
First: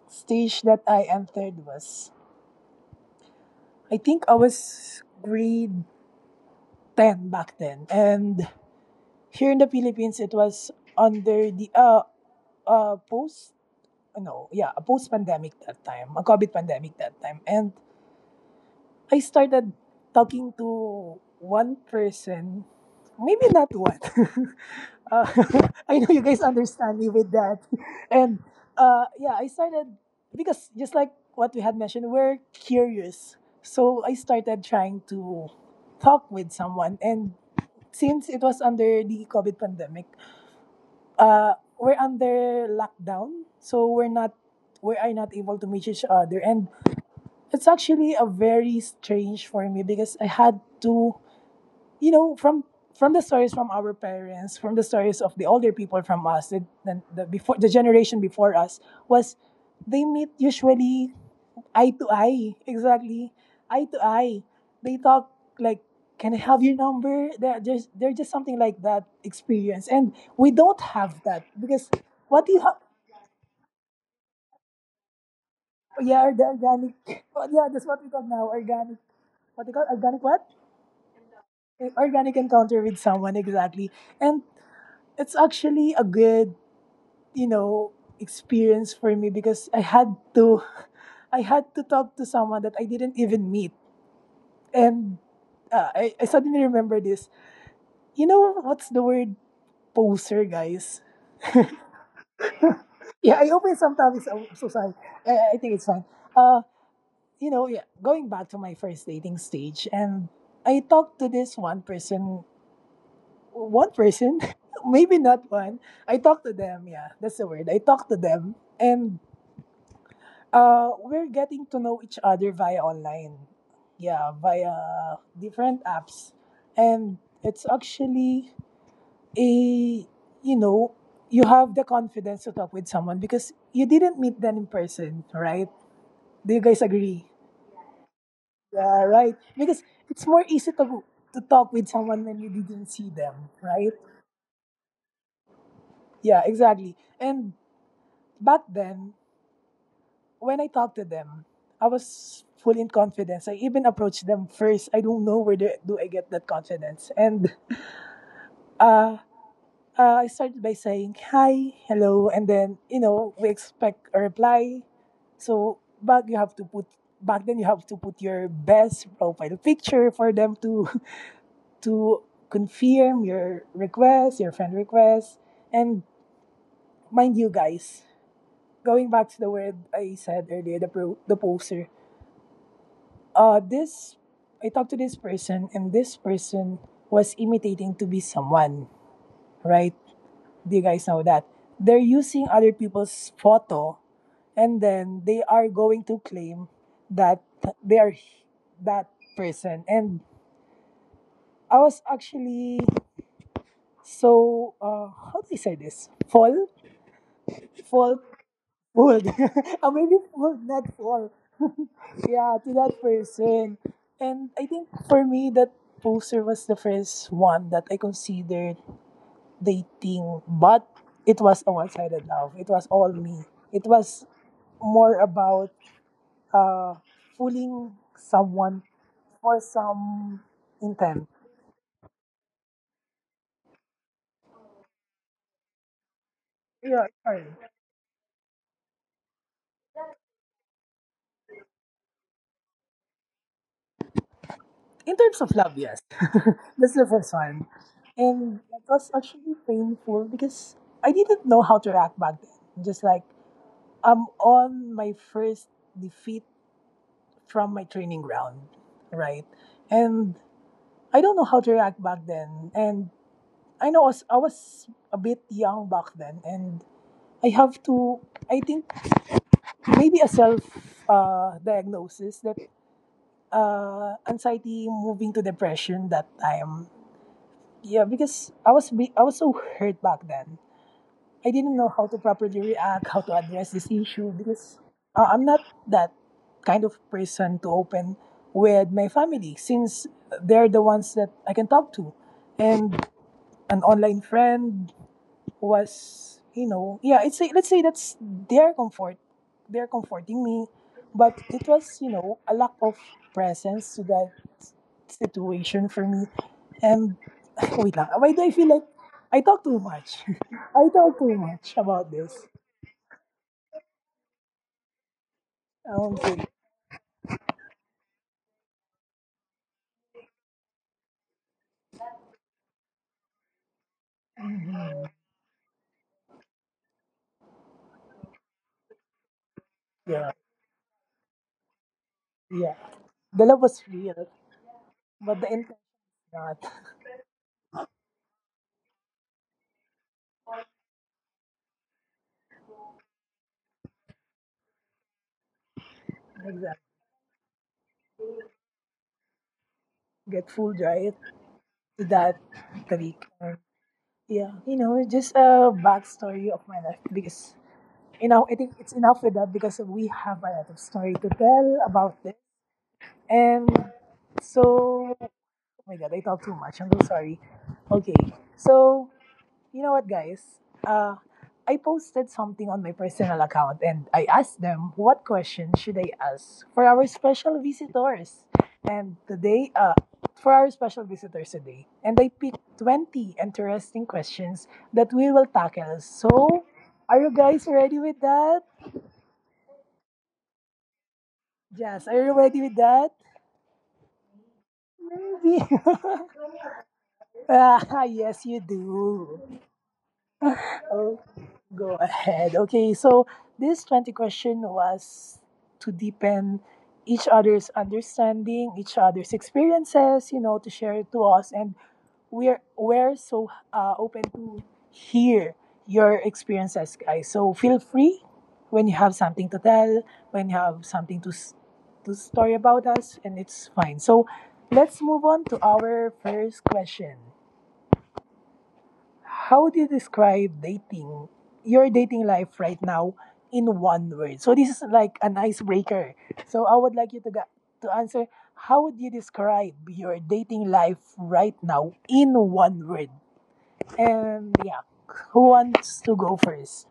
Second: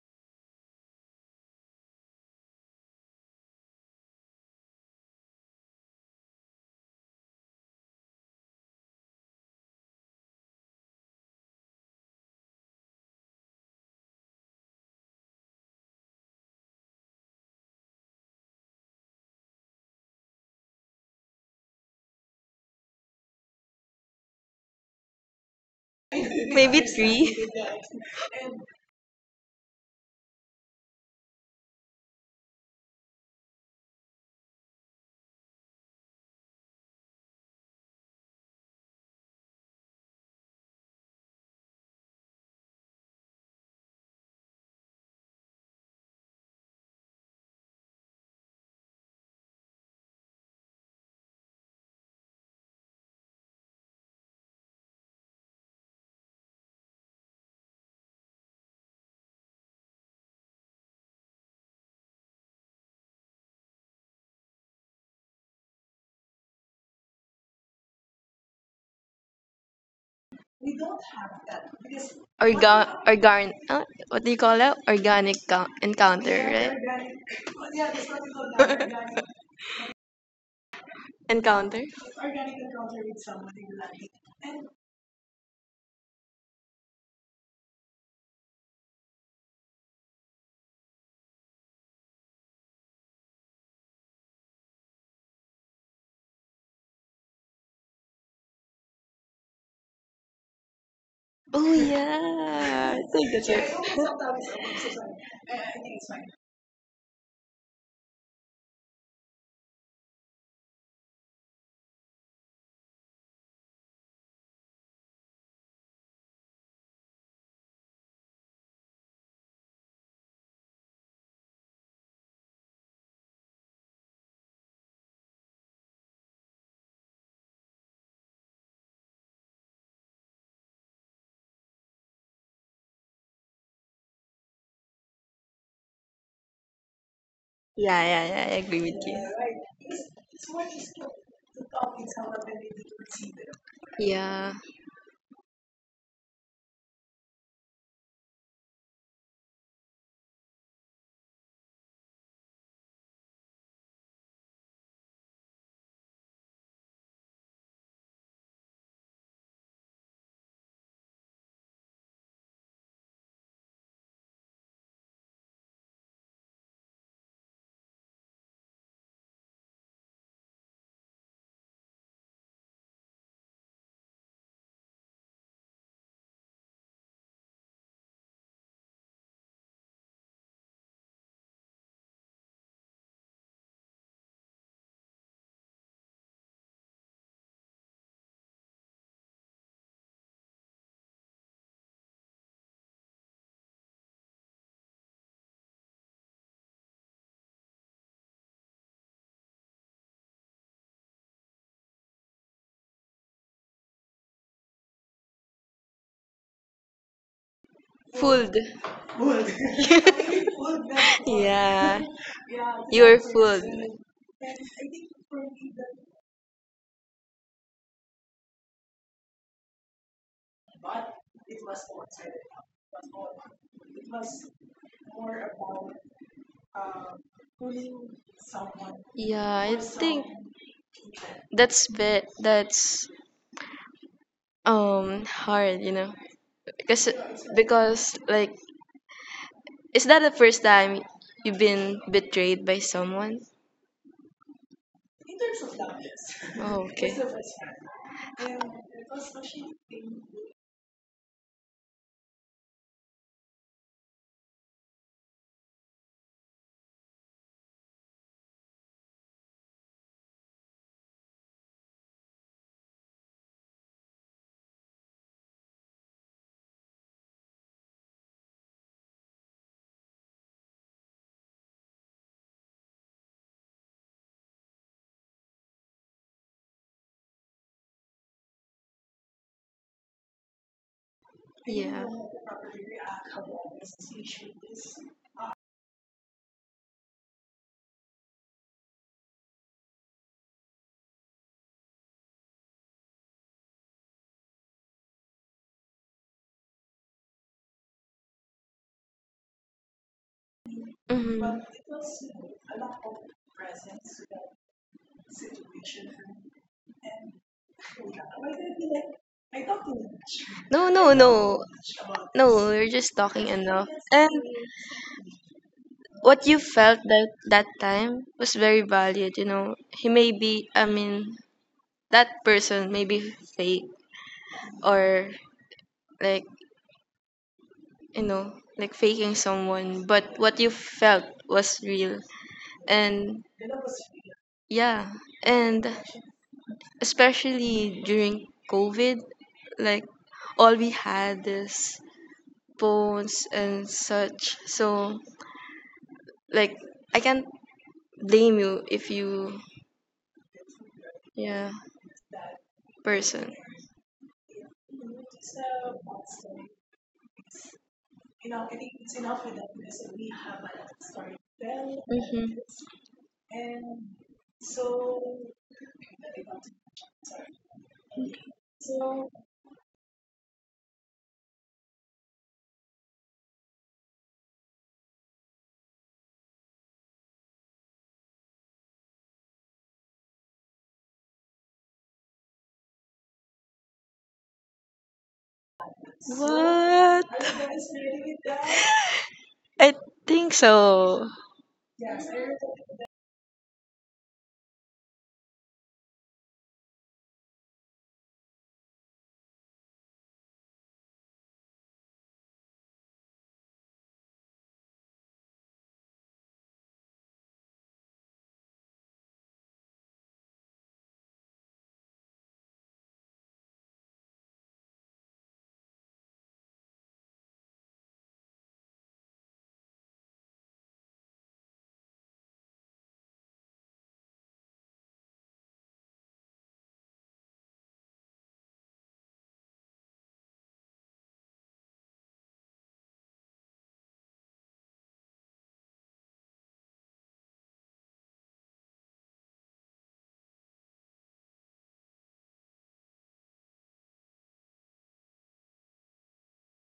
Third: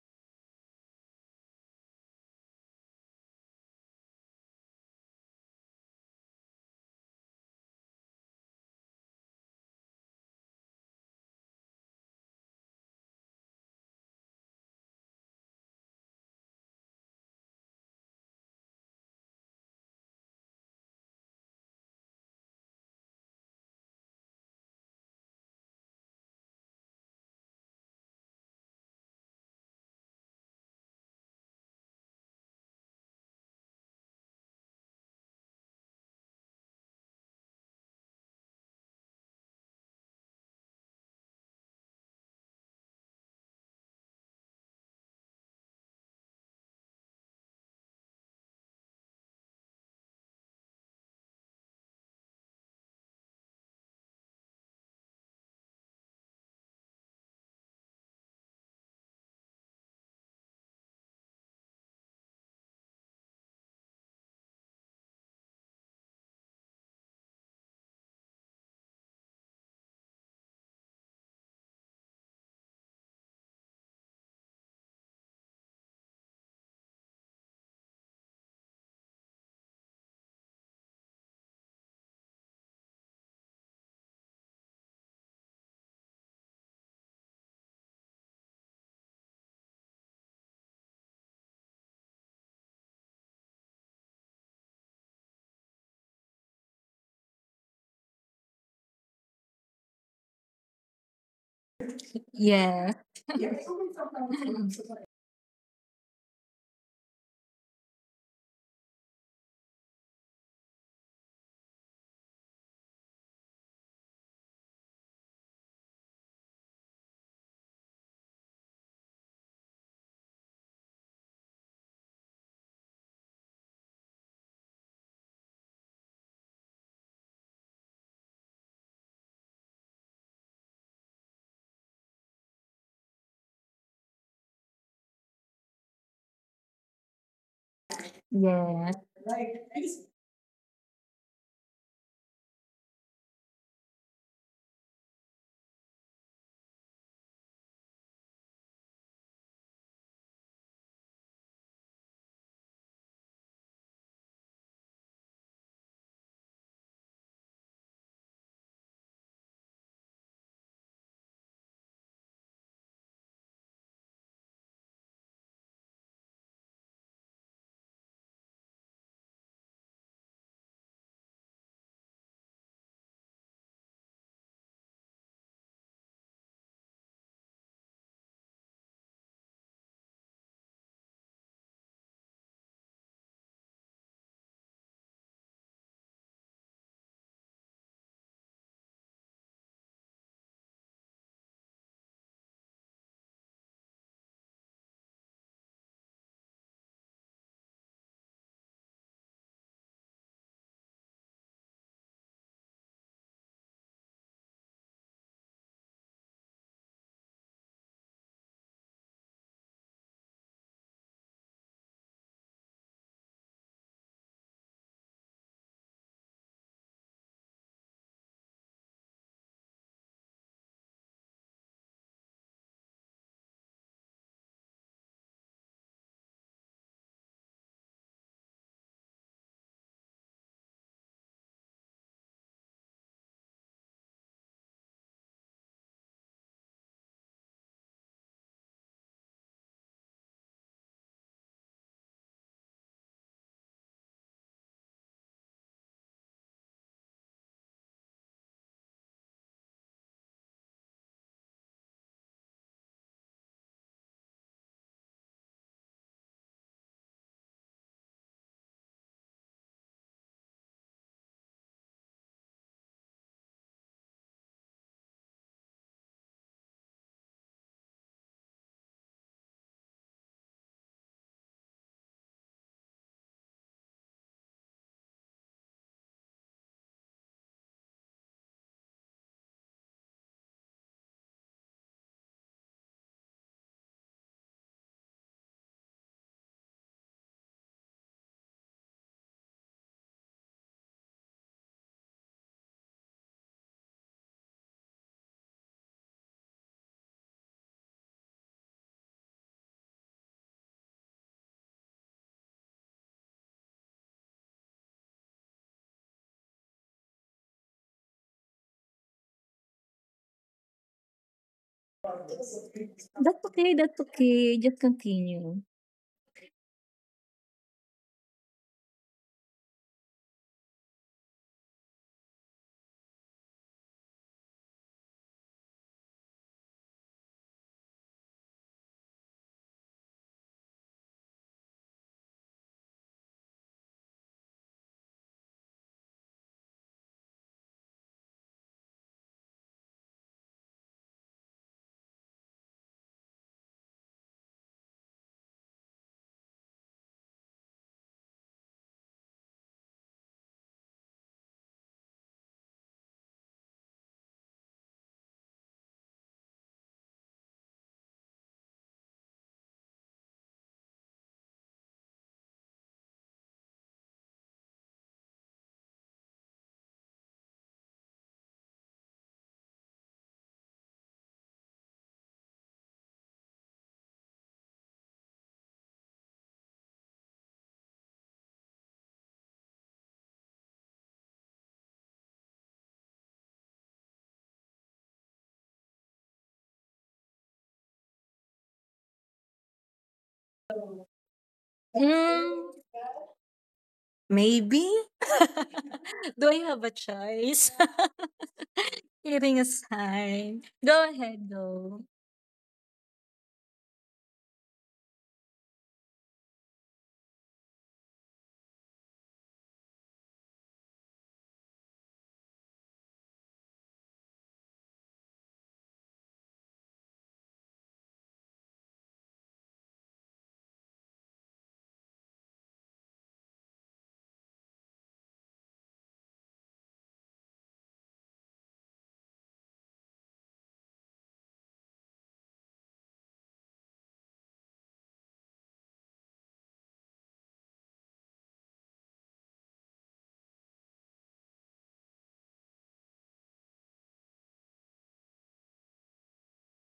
Speaker 1: stage that I entered was, I think I was grade ten back then, and here in the Philippines, it was under the uh uh post, no, yeah, a post pandemic that time, a COVID pandemic that time, and I started talking to one person, maybe not one. <laughs> uh, <laughs> I know you guys
Speaker 2: Maybe
Speaker 1: understand me
Speaker 2: three.
Speaker 1: with that. <laughs> And uh, yeah, I started because just like what we had mentioned, we're curious. So I started trying to talk with someone. And since it was under the COVID pandemic, uh, we're under lockdown. So we're not we are not able to meet each other, and it's actually a very strange for me because I had to, you know, from from the stories from our parents, from the stories of the older people from us, the, the, the before the generation before us was, they meet usually eye to eye, exactly eye to eye. They talk like, "Can I have your number?" They're just they're just something like that experience, and we don't have that because what do you have?
Speaker 2: Organ, organ, uh, what do you call that? Organic co- encounter,
Speaker 1: Yeah, the
Speaker 2: right?
Speaker 1: organic. <laughs> Yeah, that's what we call now organic. What do you call organic? What?
Speaker 2: <laughs> Encounter.
Speaker 1: Organic encounter with someone, exactly. And it's actually a good you know experience for me because I had to <laughs> I had to talk to someone that I didn't even meet, and uh, I, I suddenly remember this, you know, what's the word, poser guys.
Speaker 2: Oh yeah, I
Speaker 3: Yeah.
Speaker 2: think
Speaker 1: Yeah
Speaker 2: that's
Speaker 1: I
Speaker 3: Yes.
Speaker 1: open
Speaker 2: it.
Speaker 1: some topics, I'm so sorry. I, I think it's fine. Uh you know yeah going back to my first dating stage, and I talked to this one person, one person, <laughs> maybe not one. I talk to them. Yeah, that's the word. I talk to them, and uh, we're getting to know each other via online. Yeah, via different apps, and it's actually a you know you have the confidence to talk with someone because you didn't meet them in person, right? Do you guys agree?
Speaker 2: Yeah, yeah, yeah. I agree with
Speaker 1: Yeah,
Speaker 2: you.
Speaker 1: right. Because it's more easy to go- to talk with someone when you didn't see them, right?
Speaker 2: Yeah,
Speaker 1: Yeah, exactly. And back then, when I talked to them, I was full in confidence. I even approached them first. I don't know where the, do I get that confidence. And uh, uh, I started by saying hi, hello, and then you know we expect a reply. So back you have to put back then you have to put your best profile picture for them to <laughs> to confirm your request, your friend request, and mind you guys. Going back to the word I said earlier, the pro, the poser uh this I talked to this person and this person was imitating to be someone, right? Do you guys know that? They're using other people's photo and then they are going to claim that they are that person. And I was actually so uh how do I say this? Fall? Fall
Speaker 2: fooled.
Speaker 1: Fooled. <laughs> Uh,
Speaker 2: <laughs>
Speaker 1: maybe fooled, not fall.
Speaker 2: Yeah,
Speaker 1: Yeah, to that
Speaker 2: you were fooled.
Speaker 1: person. And I think for me, that poster was the first one that I considered dating, but it was a one sided love. It was all me. It was more about uh, fooling someone
Speaker 2: Yeah,
Speaker 1: for
Speaker 2: I think
Speaker 1: some intent.
Speaker 2: that's bit that's um hard, you know, because
Speaker 1: Yeah, sorry.
Speaker 2: because like is that the first time you've been betrayed by someone?
Speaker 1: In terms of love, yes.
Speaker 2: Oh,
Speaker 1: <laughs> That's
Speaker 2: okay.
Speaker 1: the first one. And that was actually painful because I didn't know how to react back then. Just like I'm on my first defeat from my training ground, right? And I don't know how to react back then. And I know I was, I was a bit young back then, and I have to, I think, maybe a self uh, diagnosis that uh, anxiety moving to depression that time. Yeah, because I was be- I was so hurt back then. I didn't know
Speaker 2: Yeah.
Speaker 1: how to properly react, how to address this issue because uh, I'm not that kind of person to open with my family since they're the ones that I can talk to. And an online friend was, you know, yeah, it's a, let's say that's their comfort. They're comforting me,
Speaker 2: Hmm.
Speaker 1: but it was, you know, a lack of presence to that situation for me. And <sighs> <laughs> wait, lang, why do I feel like I talk too much? <laughs>
Speaker 2: No,
Speaker 1: I
Speaker 2: no,
Speaker 1: talk too
Speaker 2: no,
Speaker 1: much about this.
Speaker 2: no. We're just talking
Speaker 3: That's okay,
Speaker 2: enough,
Speaker 3: that's
Speaker 2: and
Speaker 3: okay. Just continue.
Speaker 2: what
Speaker 1: Okay.
Speaker 2: you felt that that time was very valued you know he may be I mean, that person may be fake, or like you know like faking someone,
Speaker 1: Yeah.
Speaker 2: but what you felt was real.
Speaker 1: Yeah.
Speaker 2: And
Speaker 1: The love was real,
Speaker 2: yeah
Speaker 1: but the intent
Speaker 2: and
Speaker 1: not.
Speaker 2: especially during COVID, like, all we had is phones and such, so, like,
Speaker 1: Exactly.
Speaker 2: I can't blame you if you.
Speaker 1: Get fooled right
Speaker 2: Yeah,
Speaker 1: to that Tariq.
Speaker 2: person.
Speaker 1: And yeah. You know, just a backstory of my life because you know, I think it's enough with that because we have a lot of story to tell about this.
Speaker 2: Mhm.
Speaker 1: And so oh my god, I talk too much. I'm so sorry. Okay. So you know what, guys? Uh, I posted something on my personal account and I asked them what question should I ask for our special visitors. And today, uh, for our special visitors today, and I picked twenty interesting questions that we will tackle. So,
Speaker 2: What?
Speaker 1: are you guys ready with that?
Speaker 2: I think so.
Speaker 1: Yes, are you ready with
Speaker 3: Mm,
Speaker 1: that?
Speaker 3: maybe?
Speaker 1: Maybe.
Speaker 3: Do I have a
Speaker 1: <laughs>
Speaker 3: choice?
Speaker 1: ah, yes, you
Speaker 3: <laughs>
Speaker 1: do.
Speaker 3: Hearing a sign. Go
Speaker 1: I'll
Speaker 3: ahead,
Speaker 1: go
Speaker 3: though.
Speaker 1: ahead. Okay, so this twenty question was to deepen each other's understanding, each other's experiences, you know, to share it to us. And we're, we're so uh, open to hear your experiences, guys. So feel free when you have something to tell, when you have something to, s- to story about us, and it's fine. So let's move on to our first question. How would you describe dating, your dating life right now in one word? So this is like an icebreaker. So I would like you to ga- to answer how would you describe your dating life right now in one word? And yeah, who wants to go first?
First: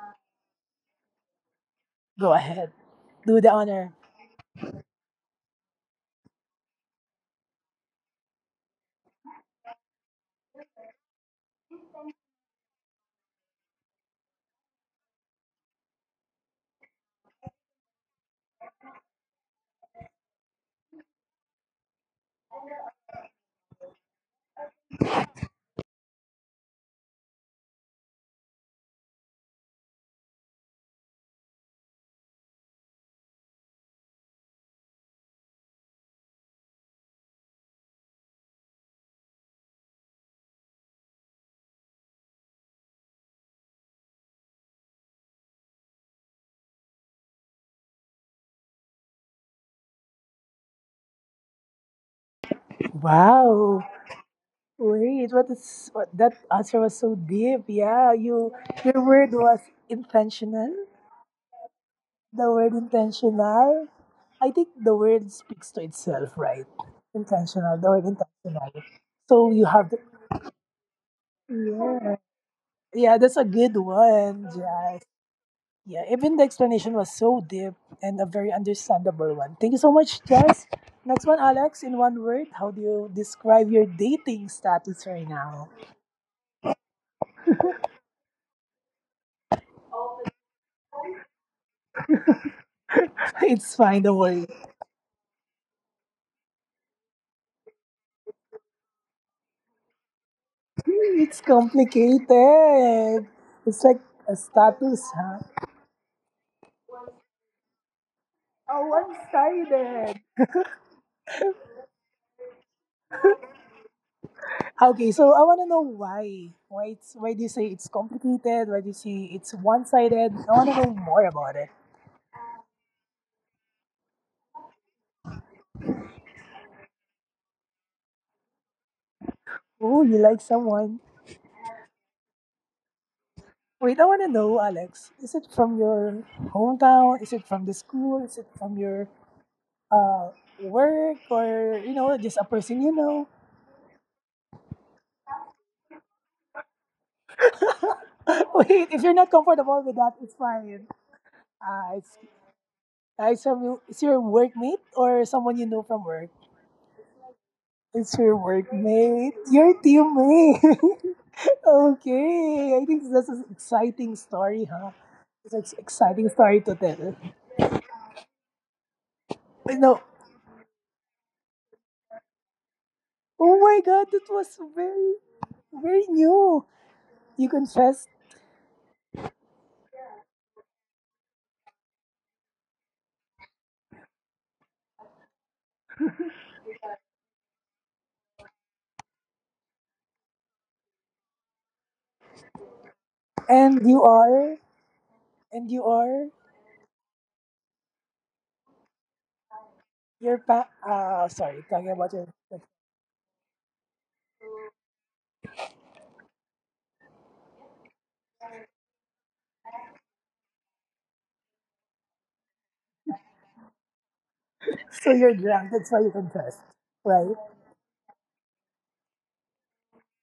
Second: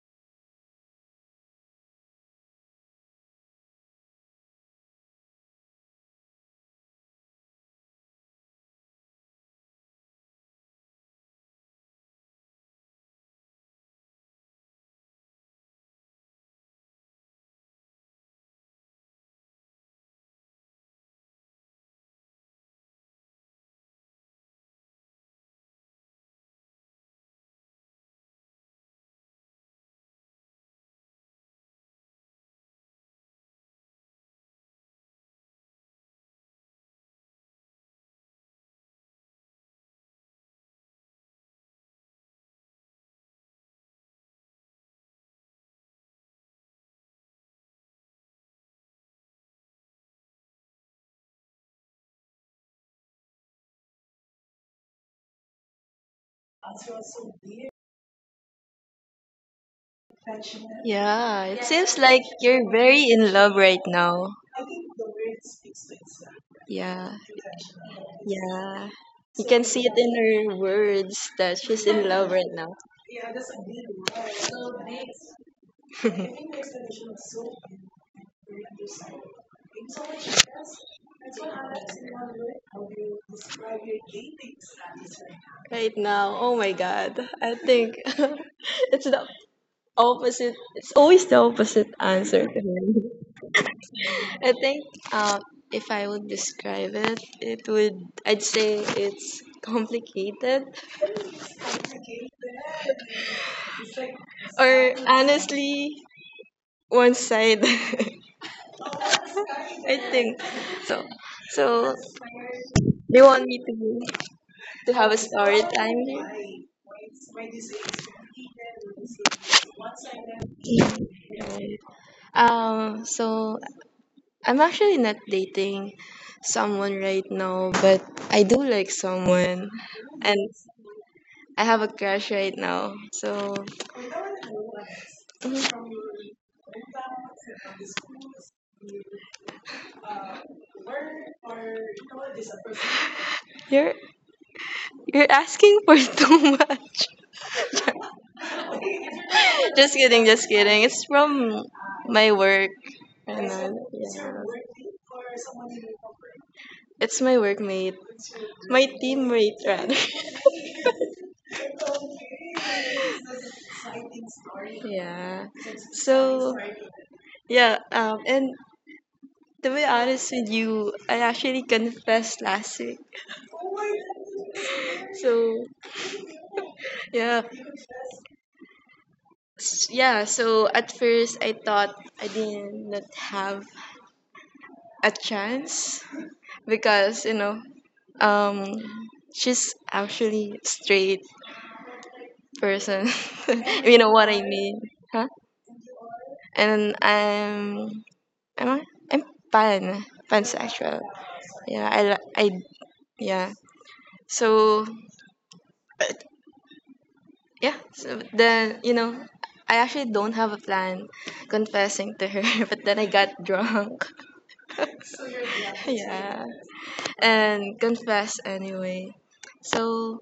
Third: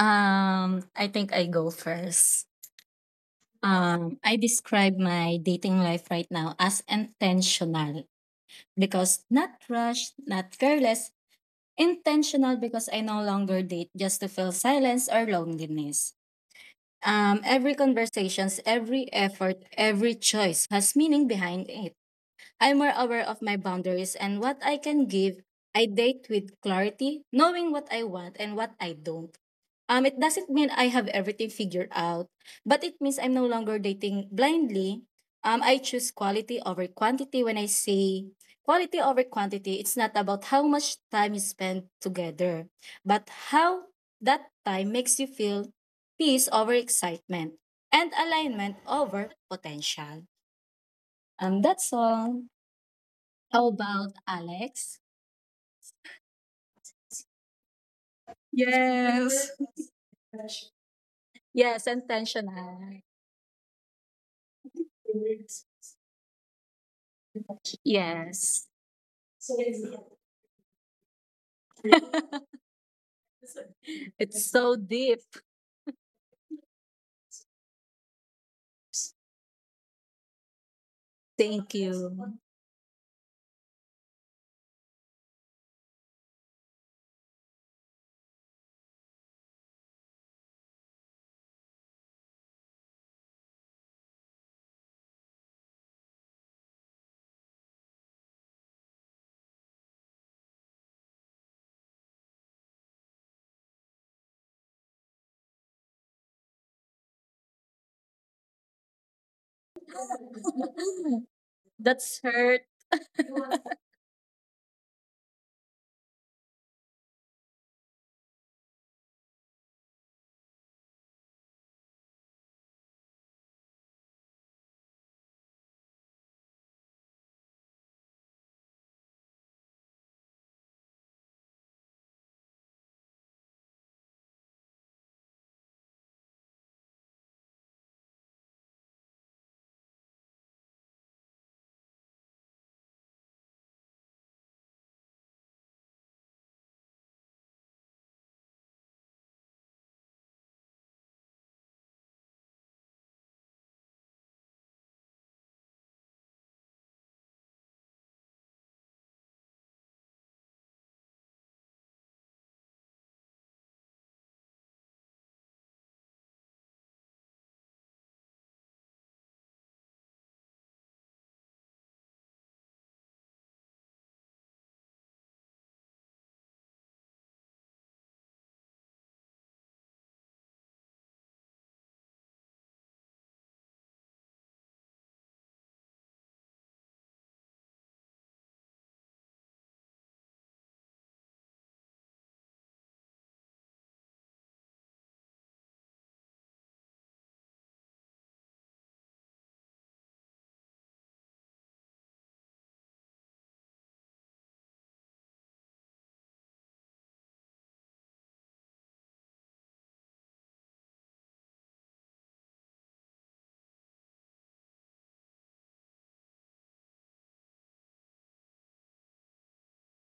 Speaker 3: Um, I think I go
Speaker 1: Go
Speaker 3: first.
Speaker 1: ahead. Do the honor.
Speaker 3: Um, I describe my dating life right now as intentional because not rushed, not careless, intentional because I no longer date just to fill silence or loneliness. Um, every conversations, every effort, every choice has meaning behind it. I'm more aware of my boundaries and what I can give. I date with clarity, knowing what I want and what I don't. Um, it doesn't mean I have everything figured out, but it means I'm no longer dating blindly. Um, I choose quality over quantity when I say quality over quantity. It's not about how much time you spend together, but how that time makes you feel peace over excitement and alignment over potential. Um, that's all. How
Speaker 1: Wow.
Speaker 3: about Alex?
Speaker 1: Wait, what is what that answer was so deep. Yeah, you your word
Speaker 3: Yes.
Speaker 1: was intentional.
Speaker 2: Yeah, it
Speaker 3: Yes,
Speaker 2: seems like
Speaker 1: The
Speaker 2: you're
Speaker 1: word
Speaker 3: intentional.
Speaker 2: very in love right
Speaker 1: intentional,
Speaker 2: now.
Speaker 1: I think the word speaks to itself, right?
Speaker 2: Yeah,
Speaker 1: Intentional, the word
Speaker 3: Yes.
Speaker 1: intentional.
Speaker 2: yeah. You
Speaker 1: So
Speaker 2: can
Speaker 1: you
Speaker 2: see
Speaker 1: have
Speaker 2: it
Speaker 1: to,
Speaker 2: in her words that she's in
Speaker 1: yeah,
Speaker 2: love
Speaker 3: <laughs>
Speaker 2: right now.
Speaker 1: yeah, that's a good one,
Speaker 3: It's so
Speaker 1: Jazz.
Speaker 3: deep.
Speaker 1: Yeah, even the explanation was so deep and a very understandable one. Thank you so much, Jess. Next one,
Speaker 3: Thank
Speaker 1: Alex, in one
Speaker 3: you.
Speaker 1: word, how do you describe your dating status right now?
Speaker 2: Right
Speaker 1: <laughs>
Speaker 2: now, oh my god. I think <laughs> it's the opposite. It's always the opposite answer to me.
Speaker 1: It's fine, don't worry.
Speaker 2: I
Speaker 1: <laughs>
Speaker 2: think um, if I would describe it, it would, I'd say it's complicated.
Speaker 1: Hmm, it's complicated. It's like a
Speaker 2: Or
Speaker 1: status, huh?
Speaker 2: honestly, one side. <laughs> I
Speaker 1: Oh, one sided.
Speaker 2: think so
Speaker 3: <laughs>
Speaker 2: so
Speaker 3: That's hurt.
Speaker 2: they want me to to have
Speaker 1: Okay,
Speaker 2: a
Speaker 1: so I want
Speaker 2: story
Speaker 1: to know
Speaker 2: time
Speaker 1: why. Why it's why do you say it's complicated? Why do you say it's one sided? I want to know more about it.
Speaker 2: here, um so I'm actually not dating someone right now, but I do like someone,
Speaker 1: Oh, you
Speaker 2: and
Speaker 1: like someone?
Speaker 2: I have a crush right now, so
Speaker 1: Wait, I want to know, Alex. Is it from
Speaker 2: mhm,
Speaker 1: your hometown? Is it from the school? Is it from your uh work or you know just a person you know?
Speaker 2: you're you're asking for <laughs> too much.
Speaker 1: <laughs> Wait, if you're not comfortable with
Speaker 2: Just
Speaker 1: that,
Speaker 2: kidding,
Speaker 1: it's
Speaker 2: just
Speaker 1: fine.
Speaker 2: kidding. It's from
Speaker 1: Uh, it's
Speaker 2: my work,
Speaker 1: uh, it's
Speaker 2: and
Speaker 1: from you-
Speaker 2: then,
Speaker 1: it's your
Speaker 2: yeah.
Speaker 1: workmate or someone you know from work.
Speaker 2: It's my workmate,
Speaker 1: It's your
Speaker 2: my
Speaker 1: workmate,
Speaker 2: teammate
Speaker 1: your
Speaker 2: rather. <laughs>
Speaker 1: teammate. <laughs> Okay, I think that's an exciting story, huh? It's
Speaker 2: Yeah.
Speaker 1: an exciting story
Speaker 2: So
Speaker 1: to tell.
Speaker 2: yeah, um, and
Speaker 1: I
Speaker 2: to be
Speaker 1: know.
Speaker 2: honest with you, I actually confessed last week.
Speaker 1: Oh my God, that was very,
Speaker 2: So
Speaker 1: very new.
Speaker 2: yeah,
Speaker 1: You confessed,
Speaker 2: S- yeah. So at first, I thought I did not have a chance because you know, um, she's actually straight person. <laughs> If
Speaker 1: and
Speaker 2: you
Speaker 1: you
Speaker 2: know what I
Speaker 1: are,
Speaker 2: mean, huh?
Speaker 1: and you are
Speaker 2: And I'm, am I? I'm pan,
Speaker 1: your pa.
Speaker 2: pansexual.
Speaker 1: Ah, sorry,
Speaker 2: Yeah,
Speaker 1: talking
Speaker 2: I,
Speaker 1: about your.
Speaker 2: li- I, yeah. So yeah, so then, you know, I actually don't have a plan confessing to her, <laughs> but then I got drunk.
Speaker 1: So you're drunk.
Speaker 2: <laughs>
Speaker 1: That's why you
Speaker 2: Yeah.
Speaker 1: confessed, right?
Speaker 2: And confess anyway. So,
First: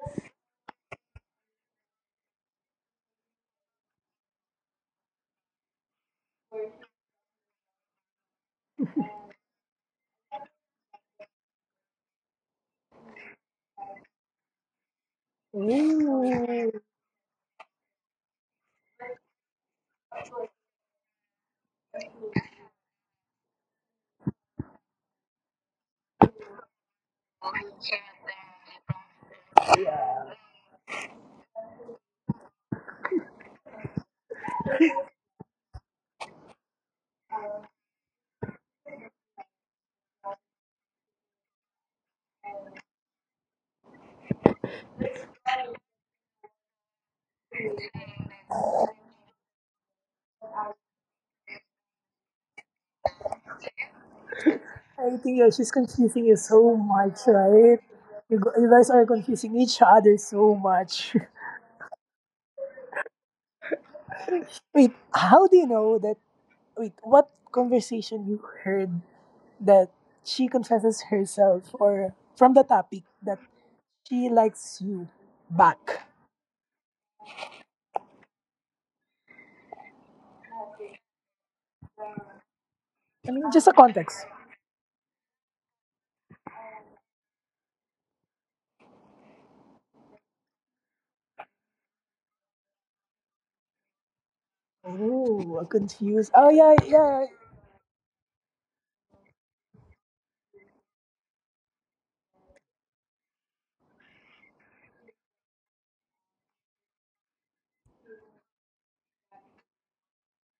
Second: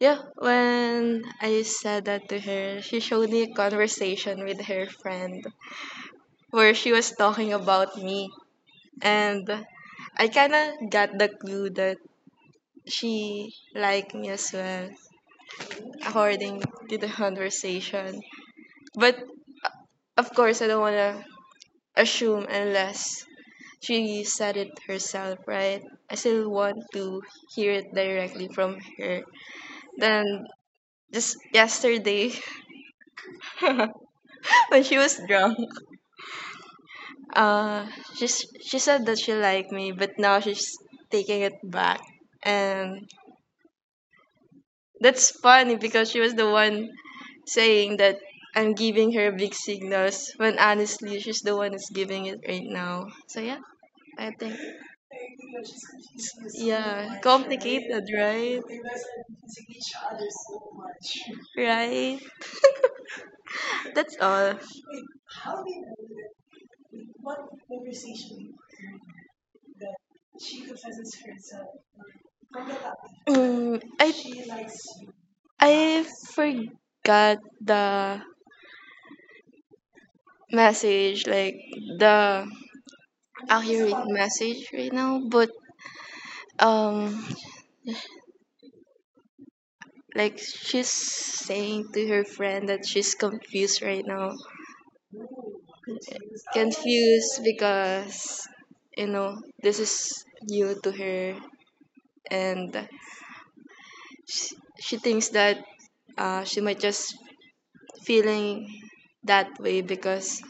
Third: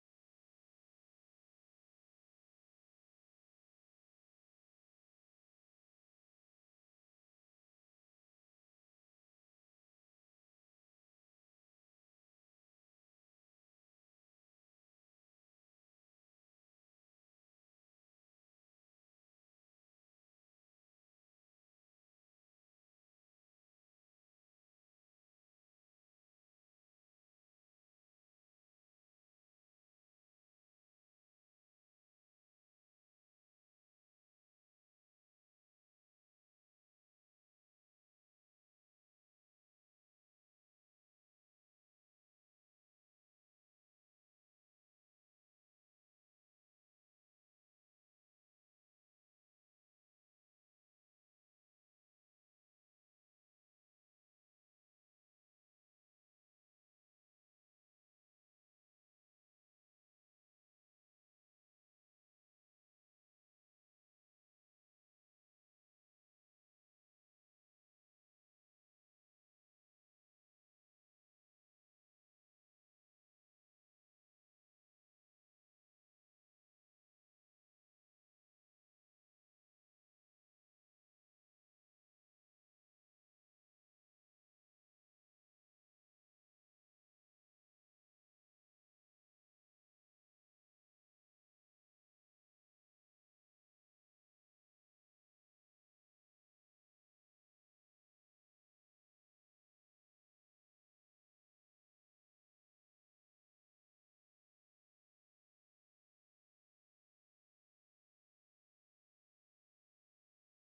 Speaker 2: yeah, when I said that to her, she showed me a conversation with her friend where she was talking about me. And I kind of got the clue that she liked me as well, according
Speaker 1: Ooh,
Speaker 2: to the <laughs> conversation. But of course, I don't want to assume unless she said it herself, right? I still want to hear it directly from her.
Speaker 1: yeah.
Speaker 2: Then just yesterday <laughs> when she was drunk, uh, she s- she said that she liked me, but now she's taking it back, and that's funny because she was the one saying that I'm giving her big signals when honestly she's the one that's giving it right now. So yeah, I think.
Speaker 1: I think yeah, she's confusing you so much,
Speaker 2: Yeah,
Speaker 1: right?
Speaker 2: complicated,
Speaker 1: You, go,
Speaker 2: right?
Speaker 1: you guys are confusing each other so much.
Speaker 2: Right. That's all.
Speaker 1: <laughs> Wait, how do you know that Wait, what conversation you heard that she confesses herself or from the topic that
Speaker 2: Mm,
Speaker 1: she likes
Speaker 2: I
Speaker 1: you back?
Speaker 2: I forgot the message, like the
Speaker 1: I mean, just a
Speaker 2: accurate
Speaker 1: context.
Speaker 2: message right now, but um like she's saying to her friend that she's confused right now.
Speaker 1: Oh, confused. Oh, yeah, yeah.
Speaker 2: Confused because you know, this is new to her, and sh- she thinks that uh, she might just feeling that way because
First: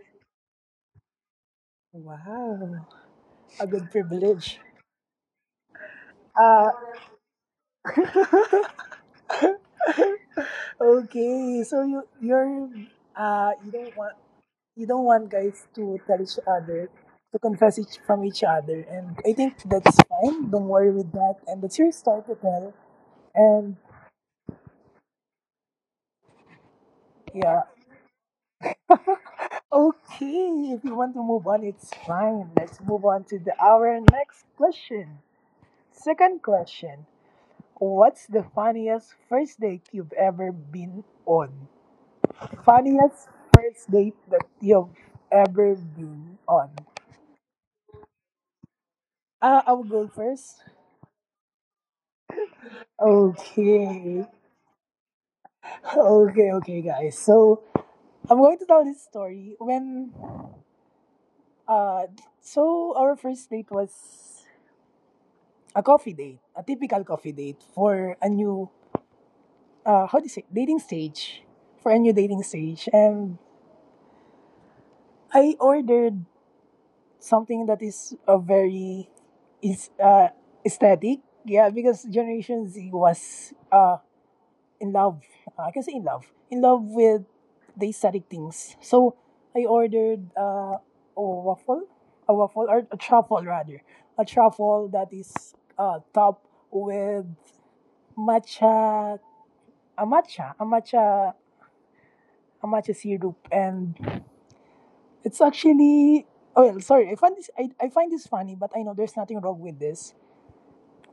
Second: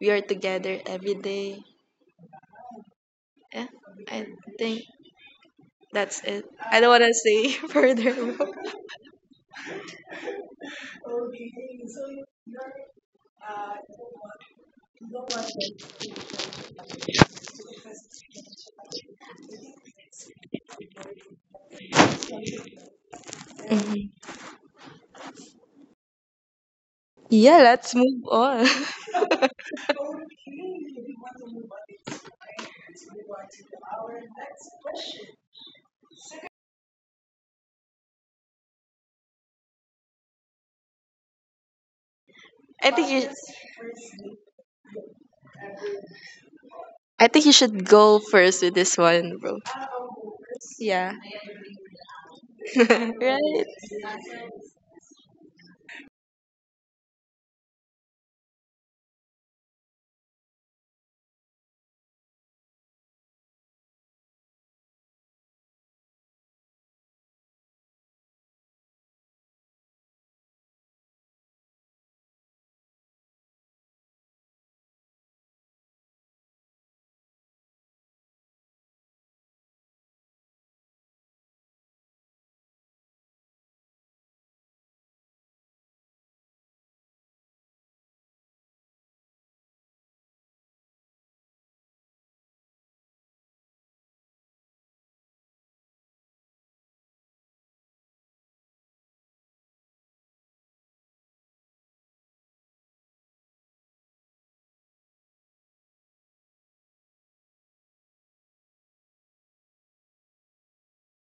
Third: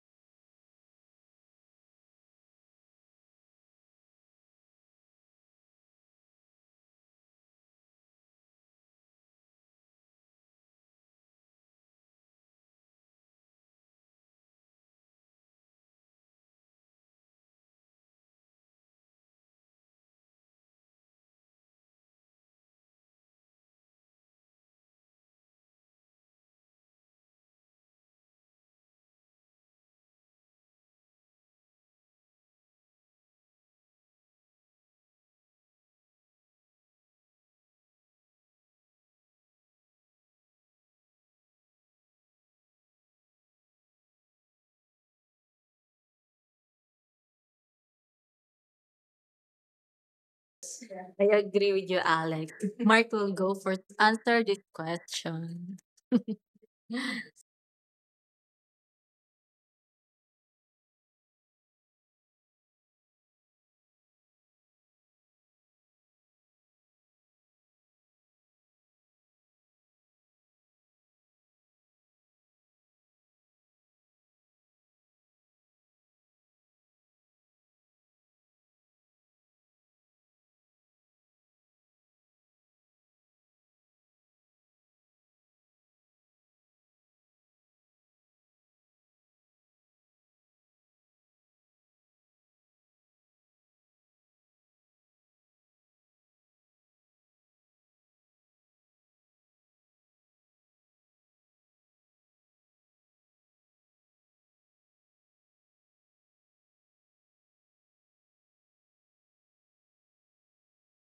Speaker 2: we are together every day.
Speaker 1: Wow, a
Speaker 2: Yeah,
Speaker 1: good
Speaker 2: I
Speaker 1: privilege.
Speaker 2: think that's it.
Speaker 1: Uh,
Speaker 2: I don't want to say <laughs>
Speaker 1: <laughs>
Speaker 2: further.
Speaker 1: okay, so you you're uh you don't want you don't want guys to tell each other to confess each from each other, and I think that's fine. Don't worry with that, and that's your story to tell. And
Speaker 2: Mhm. Yeah,
Speaker 1: yeah,
Speaker 2: let's move on. <laughs>
Speaker 1: okay. If you want to move on, it's fine. Let's move on to the our next question. Second question. What's the funniest first date you've ever been on?
Speaker 2: I think you.
Speaker 1: Funniest first date that you've ever been on?
Speaker 2: I think you should go first with this one, bro.
Speaker 1: Uh, I will go first.
Speaker 2: Yeah.
Speaker 3: I agree with you, Alex.
Speaker 2: <laughs>
Speaker 3: Mark will go
Speaker 2: Right?
Speaker 3: for
Speaker 1: Okay.
Speaker 3: answer this question.
Speaker 1: Okay, okay, guys.
Speaker 3: <laughs>
Speaker 1: So I'm going to tell this story. When uh so our first date was a coffee date, a typical coffee date for a new uh how do you say dating stage, for a new dating stage, and I ordered something that is a very is uh aesthetic, yeah, because Generation Z was uh in love, uh, I can say in love, in love with the aesthetic things. So I ordered uh a waffle, a waffle or a truffle rather, a truffle that is uh topped with matcha Amacha, amacha, amacha syrup, and it's actually oh well, sorry. I find this I, I find this funny, but I know there's nothing wrong with this.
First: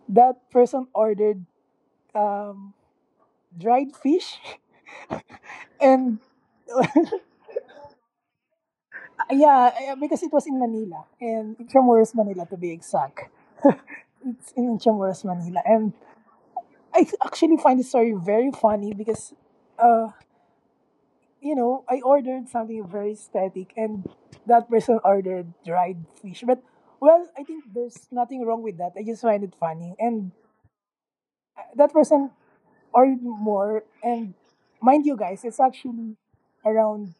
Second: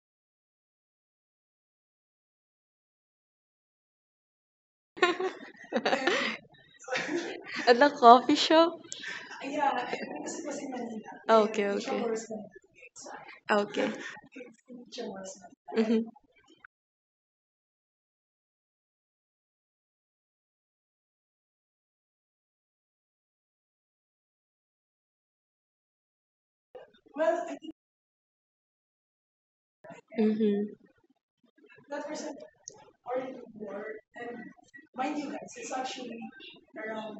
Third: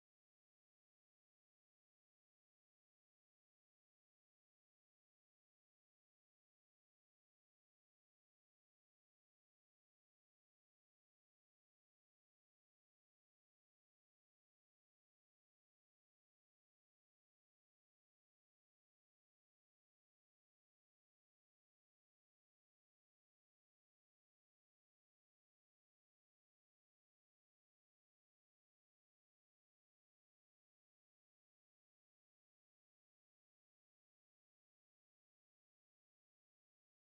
Speaker 1: That person ordered um, dried fish, <laughs> and <laughs>
Speaker 2: At the coffee shop?
Speaker 1: yeah, yeah, because it was in Manila and
Speaker 2: Okay, okay.
Speaker 1: Intramuros, Manila to be exact. <laughs>
Speaker 2: Okay.
Speaker 1: It's in Intramuros, Manila, and
Speaker 2: Mm-hmm.
Speaker 1: I th- actually find this story very funny because uh, you know, I ordered something very static and that person ordered dried fish. But, well, I think there's nothing wrong with that. I just find it funny. And uh, that person ordered more. And mind you, guys, it's actually around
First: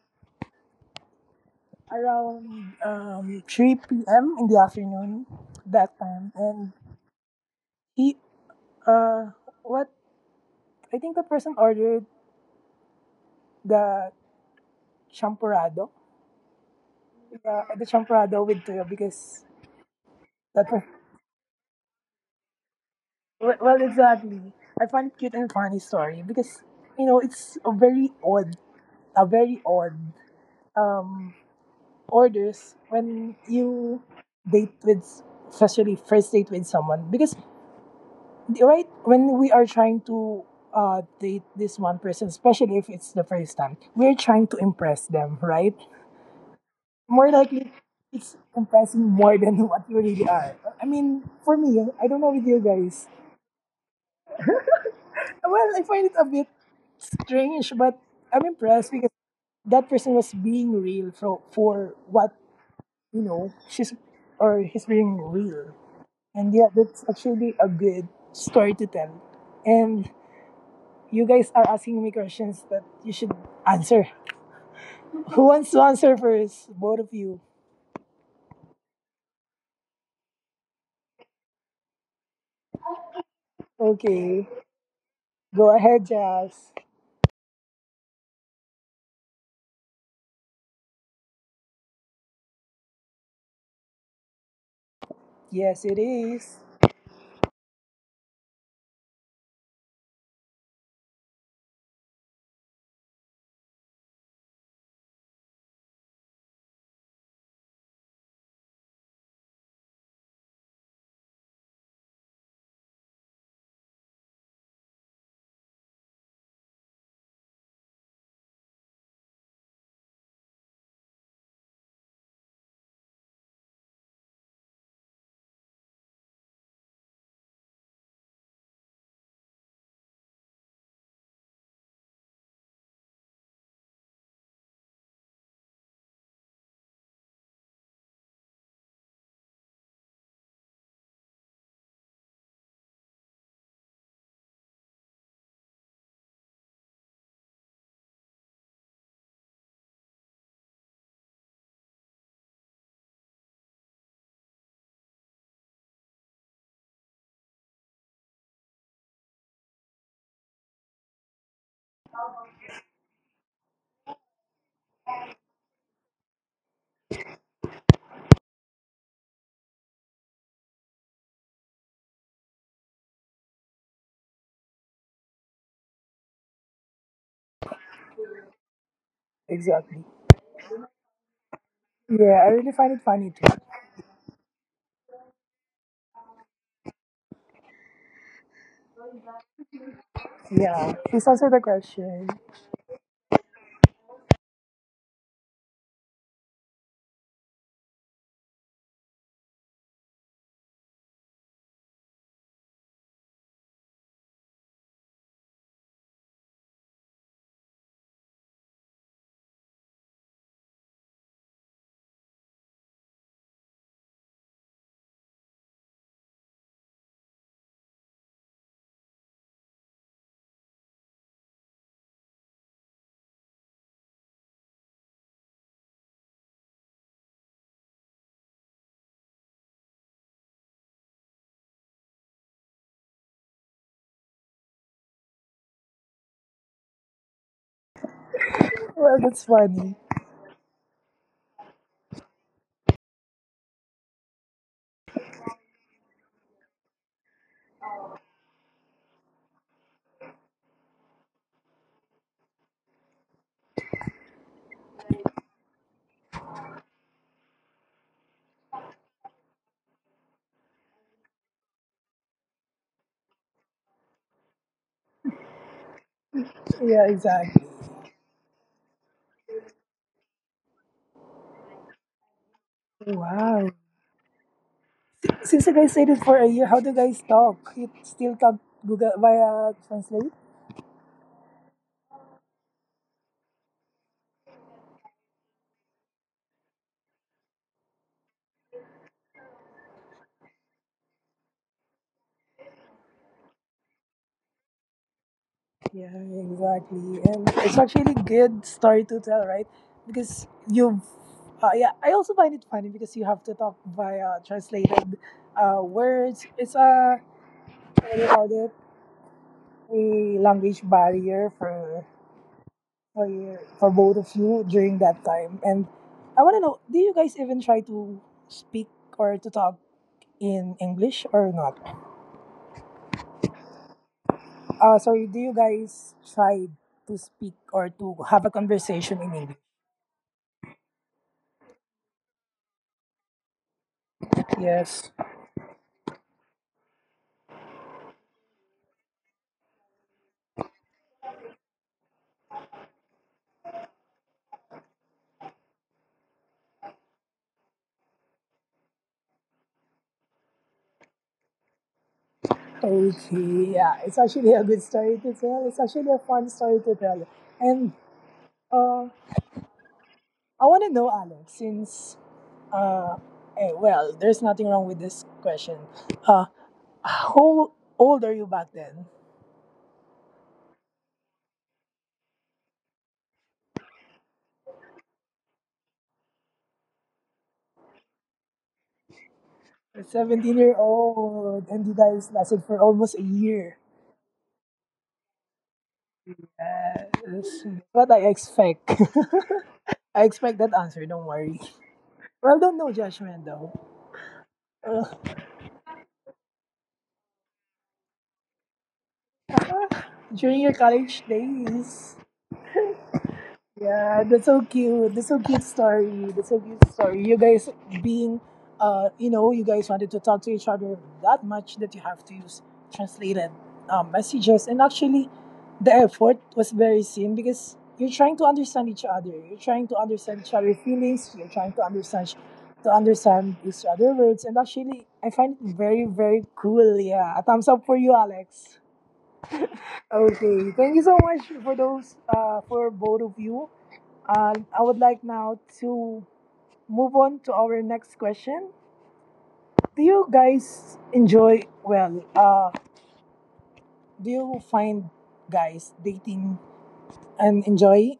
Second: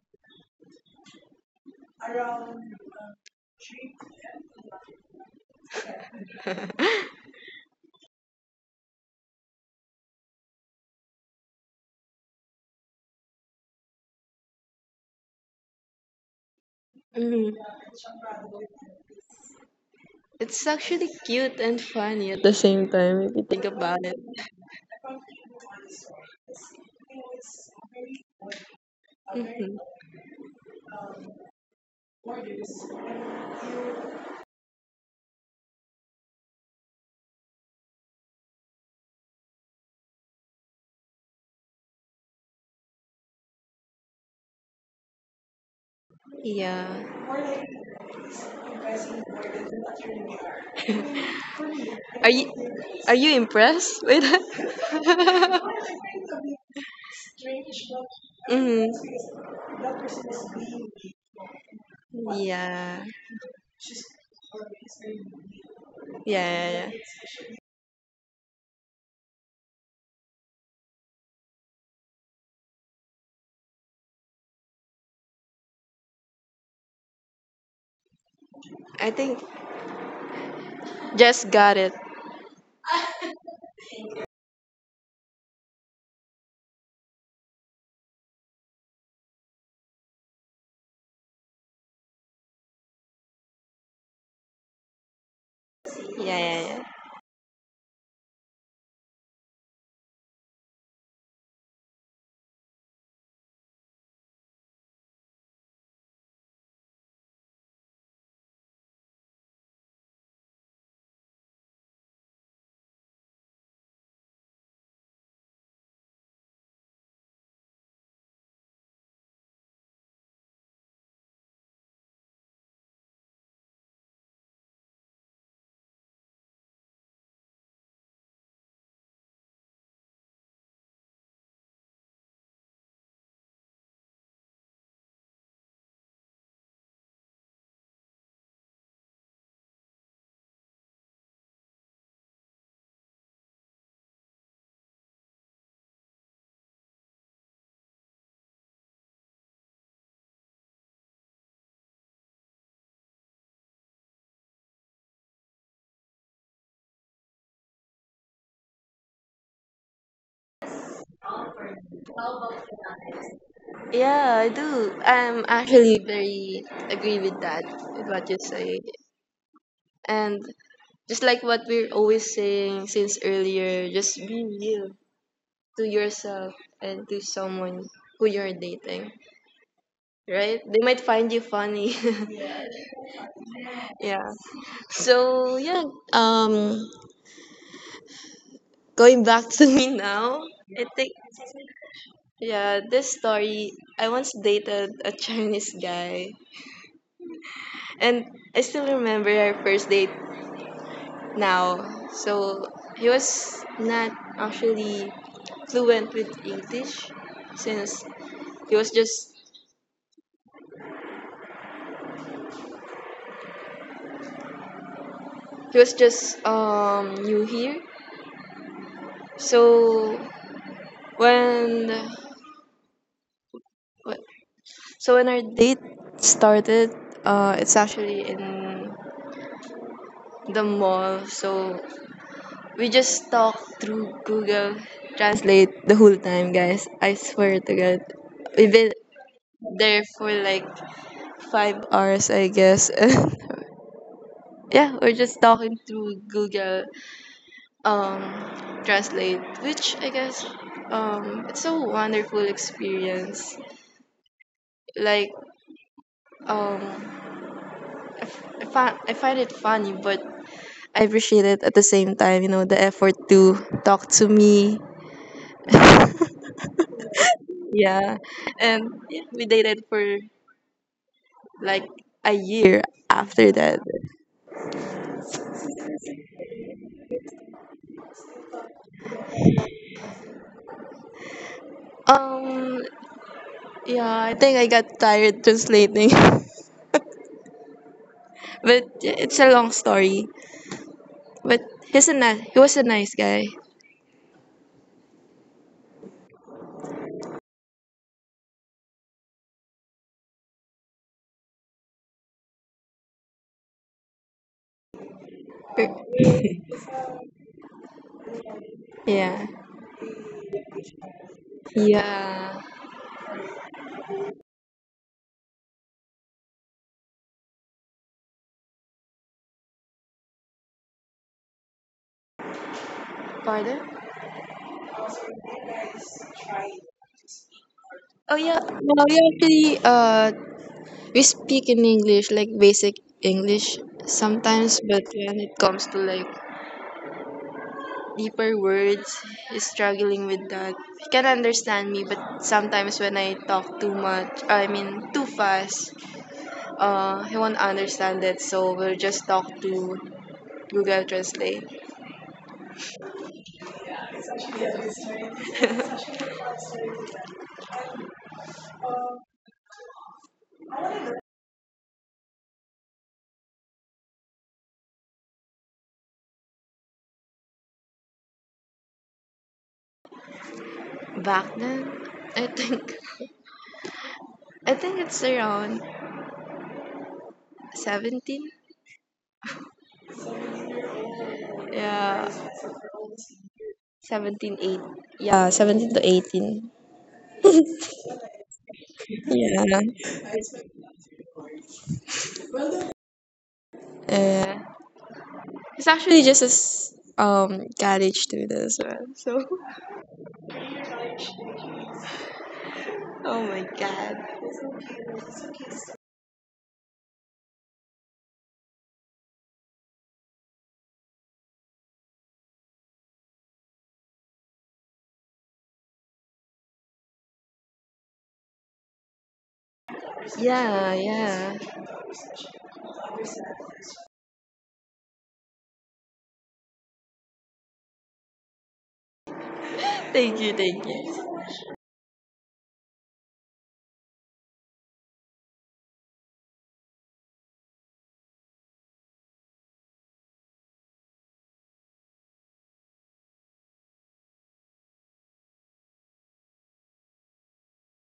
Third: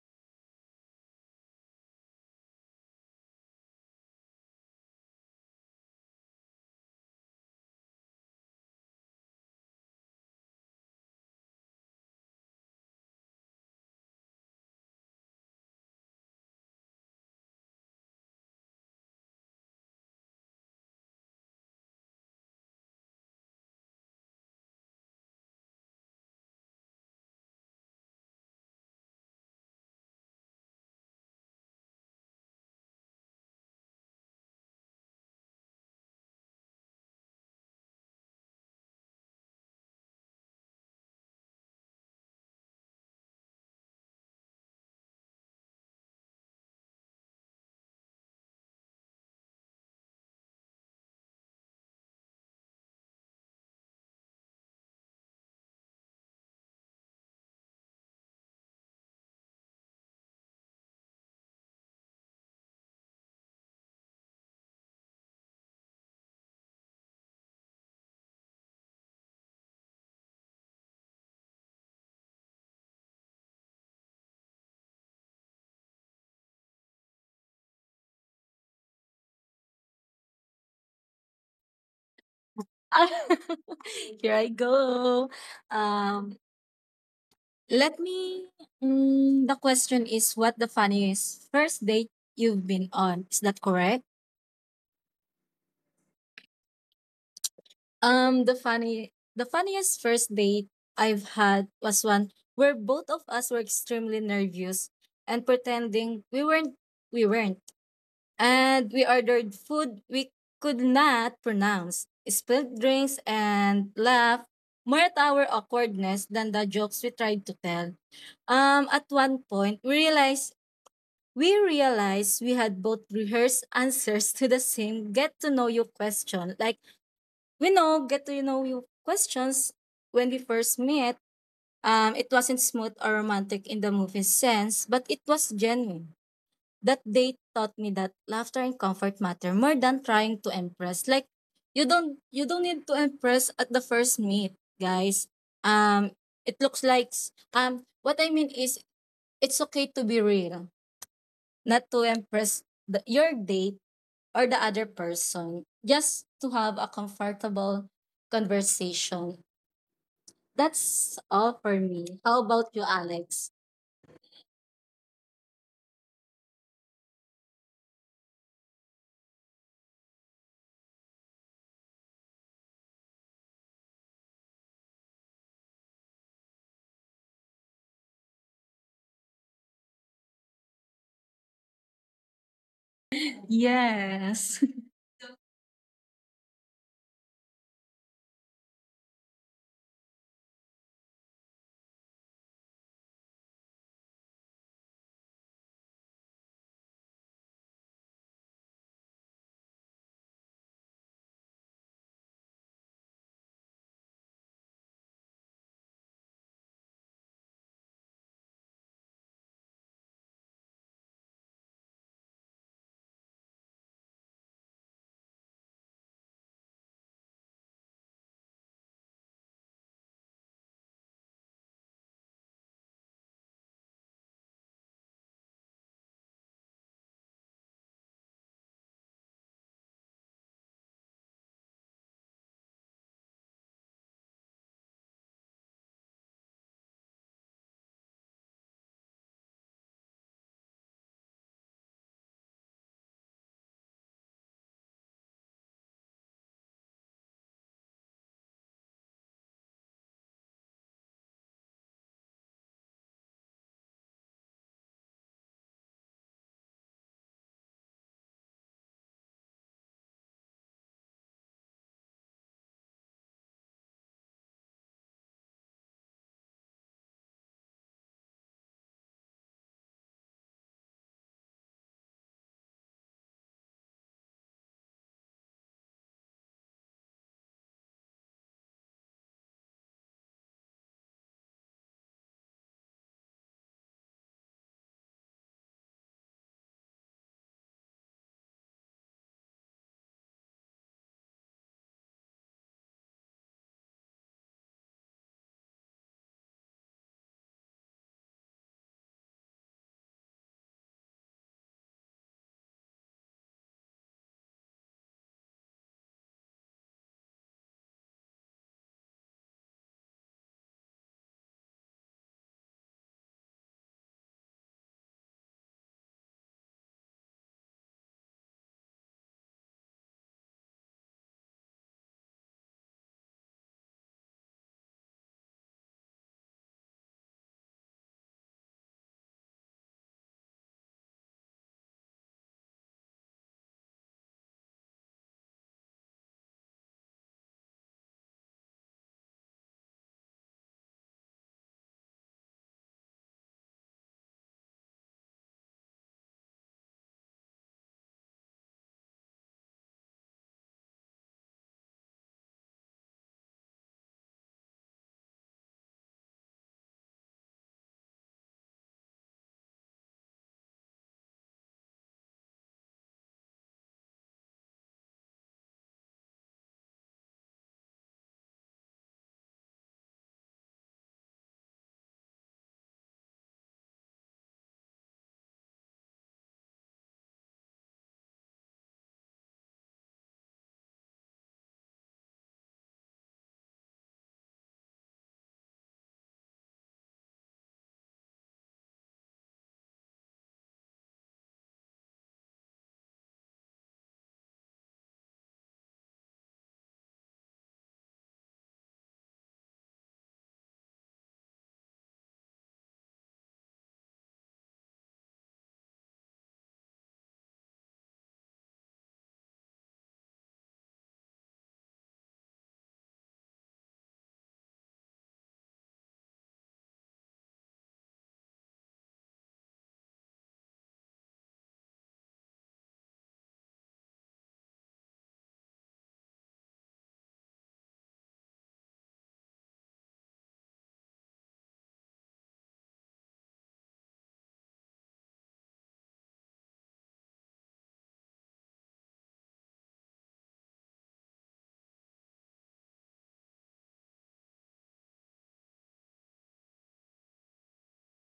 Speaker 1: around um, three p m in the afternoon that time. And he, uh, what, I think the person ordered the champurrado, the,
Speaker 2: Mm-hmm.
Speaker 1: the champurrado with tuyo because that
Speaker 2: It's actually cute and funny at the same time if you
Speaker 1: well,
Speaker 2: think
Speaker 1: well,
Speaker 2: about it.
Speaker 1: exactly. I find it cute and funny story because you know it's a very odd, a very
Speaker 2: <laughs>
Speaker 1: odd um orders when you date with, especially first date with someone because right when we are trying to uh date this one person, especially if it's the first time, we're trying to impress them, right? More
Speaker 2: Yeah.
Speaker 1: likely, it's impressing more <laughs> than what you really are. I mean, for me, I don't know
Speaker 2: Are
Speaker 1: with
Speaker 2: you
Speaker 1: you guys.
Speaker 2: are you impressed with
Speaker 1: Well,
Speaker 2: that?
Speaker 1: I find it a bit strange, but I'm
Speaker 2: <laughs>
Speaker 1: impressed
Speaker 2: Hmm.
Speaker 1: because that person was being real for for what
Speaker 2: Yeah. Yeah.
Speaker 1: you know she's or he's being real, and yeah,
Speaker 2: Yeah,
Speaker 1: that's
Speaker 2: yeah,
Speaker 1: actually a good story to tell. And you guys are asking me questions that you should answer. <laughs> Who wants to answer first? Both of you.
Speaker 2: I think just got it.
Speaker 3: Here
Speaker 1: Okay,
Speaker 3: I go.
Speaker 1: go ahead,
Speaker 3: Um,
Speaker 1: Jazz.
Speaker 3: Let me. Mm, the question is, what the funniest first date you've been on? Is that correct?
Speaker 1: Yes, it
Speaker 2: Yeah,
Speaker 1: is
Speaker 2: yeah, yeah.
Speaker 3: Um, the funny, the funniest first date I've had was one where both of us were extremely nervous and pretending we weren't, we weren't, and we ordered food we could not pronounce, spilled drinks, and laughed more at our awkwardness than the jokes we tried to tell. Um, at one point, we realized we realized we had both rehearsed answers <laughs> to the same get to know you question, like we know get to you know you questions when we first met. Um it wasn't smooth or romantic in the movie sense, but it was genuine. That date taught me that laughter and comfort matter more than trying to impress, like you don't you don't need to impress at the first meet, guys. um it looks like s- um what I mean is it's okay to be real, not to impress the, your date or the other person, just to have a comfortable conversation. That's all for me. How about you, Alex?
Speaker 2: Yeah, I do. I'm actually very agree with that, with what you say. And just like what we're always saying since earlier, just be real to yourself and to someone who you're dating.
Speaker 1: exactly.
Speaker 2: Right? They might find you funny.
Speaker 1: Yeah, I really find it funny too.
Speaker 2: <laughs> Yeah.
Speaker 3: Yes. <laughs>
Speaker 2: So yeah, um going back to <laughs> me now, I
Speaker 1: Yeah,
Speaker 2: think
Speaker 1: please answer the question.
Speaker 2: yeah, this story I once dated a Chinese guy, and I still remember our first date now. So he was not actually fluent with English since he was just he was just um new here. So when So when our date started, uh, it's actually in the mall. So we just talked through Google Translate the whole time, guys. I swear to God, we've been
Speaker 1: Well, that's funny.
Speaker 2: there for like five hours, I guess. <laughs> Yeah, we're just talking through Google um, Translate, which I guess um, it's a wonderful experience. Like, um, I, f- I, fi- I find it funny, but I appreciate it at the same time, you know, the effort to talk to me.
Speaker 1: Yeah, exactly.
Speaker 2: Yeah. And yeah, we dated for like a year after
Speaker 1: Wow.
Speaker 2: that.
Speaker 1: Since you guys stayed it for a year, how do you guys talk? You still talk Google via Translate?
Speaker 2: Um yeah, I think I got tired translating. <laughs> But it's a long story. But he's a nice, he was a nice guy.
Speaker 1: Yeah, exactly. And it's actually good story to tell, right? Because you've, uh, yeah, I also find it funny because you have to talk via translated uh,
Speaker 2: Er,
Speaker 1: words. It's a, what do you call it?
Speaker 2: Yeah.
Speaker 1: A language barrier for,
Speaker 2: Yeah.
Speaker 1: for, your- for both of you during that time. And I want to know, do you guys even try to speak or to talk in English or not?
Speaker 2: Pardon?
Speaker 1: Uh, sorry, do you guys try to speak or to
Speaker 2: Oh
Speaker 1: have a
Speaker 2: yeah. No,
Speaker 1: conversation
Speaker 2: we
Speaker 1: in English?
Speaker 2: actually uh we speak in English, like basic English sometimes,
Speaker 1: Yes.
Speaker 2: but when it comes to like deeper words is struggling with that. He can understand me, but sometimes when I talk too much, I mean too fast, uh, he won't understand it. So we'll just talk to Google Translate.
Speaker 1: Okay, yeah, it's actually a good story to tell. It's actually a fun story to tell. And uh, I want to know, Alex, since, uh, eh, well, there's nothing wrong with this question. Uh, how old are you back then?
Speaker 2: Back then, I think <laughs> I think it's around seventeen.
Speaker 1: You're seventeen year old, and you guys
Speaker 2: Yeah,
Speaker 1: lasted for almost a year.
Speaker 2: seventeen eight. Yeah, seventeen to eighteen.
Speaker 1: Yes, what I expect.
Speaker 2: Yeah,
Speaker 1: <laughs> I expect that answer, don't worry. Well, don't no judgment though.
Speaker 2: yeah.
Speaker 1: <laughs>
Speaker 2: It's actually just as um college student as well. So,
Speaker 1: During your college days,
Speaker 2: <laughs> oh my god.
Speaker 1: yeah, that's so cute. That's so cute story. That's so cute story. You guys being, uh, you know, you guys wanted to talk to each other that much that you have to use translated um, messages, and actually, the effort was very seen because you're trying to understand each other. You're trying to understand each other's
Speaker 2: Yeah,
Speaker 1: feelings. You're
Speaker 2: yeah.
Speaker 1: trying to understand to understand each other words, and actually, I find it very very cool. Yeah, a thumbs up for you, Alex.
Speaker 2: Thank you,
Speaker 1: Okay,
Speaker 2: thank
Speaker 1: thank you so much
Speaker 2: you.
Speaker 1: for those, uh, for both of you. Uh, I would like now to move on to our next question. Do you guys enjoy, well, uh, do you find guys dating and enjoy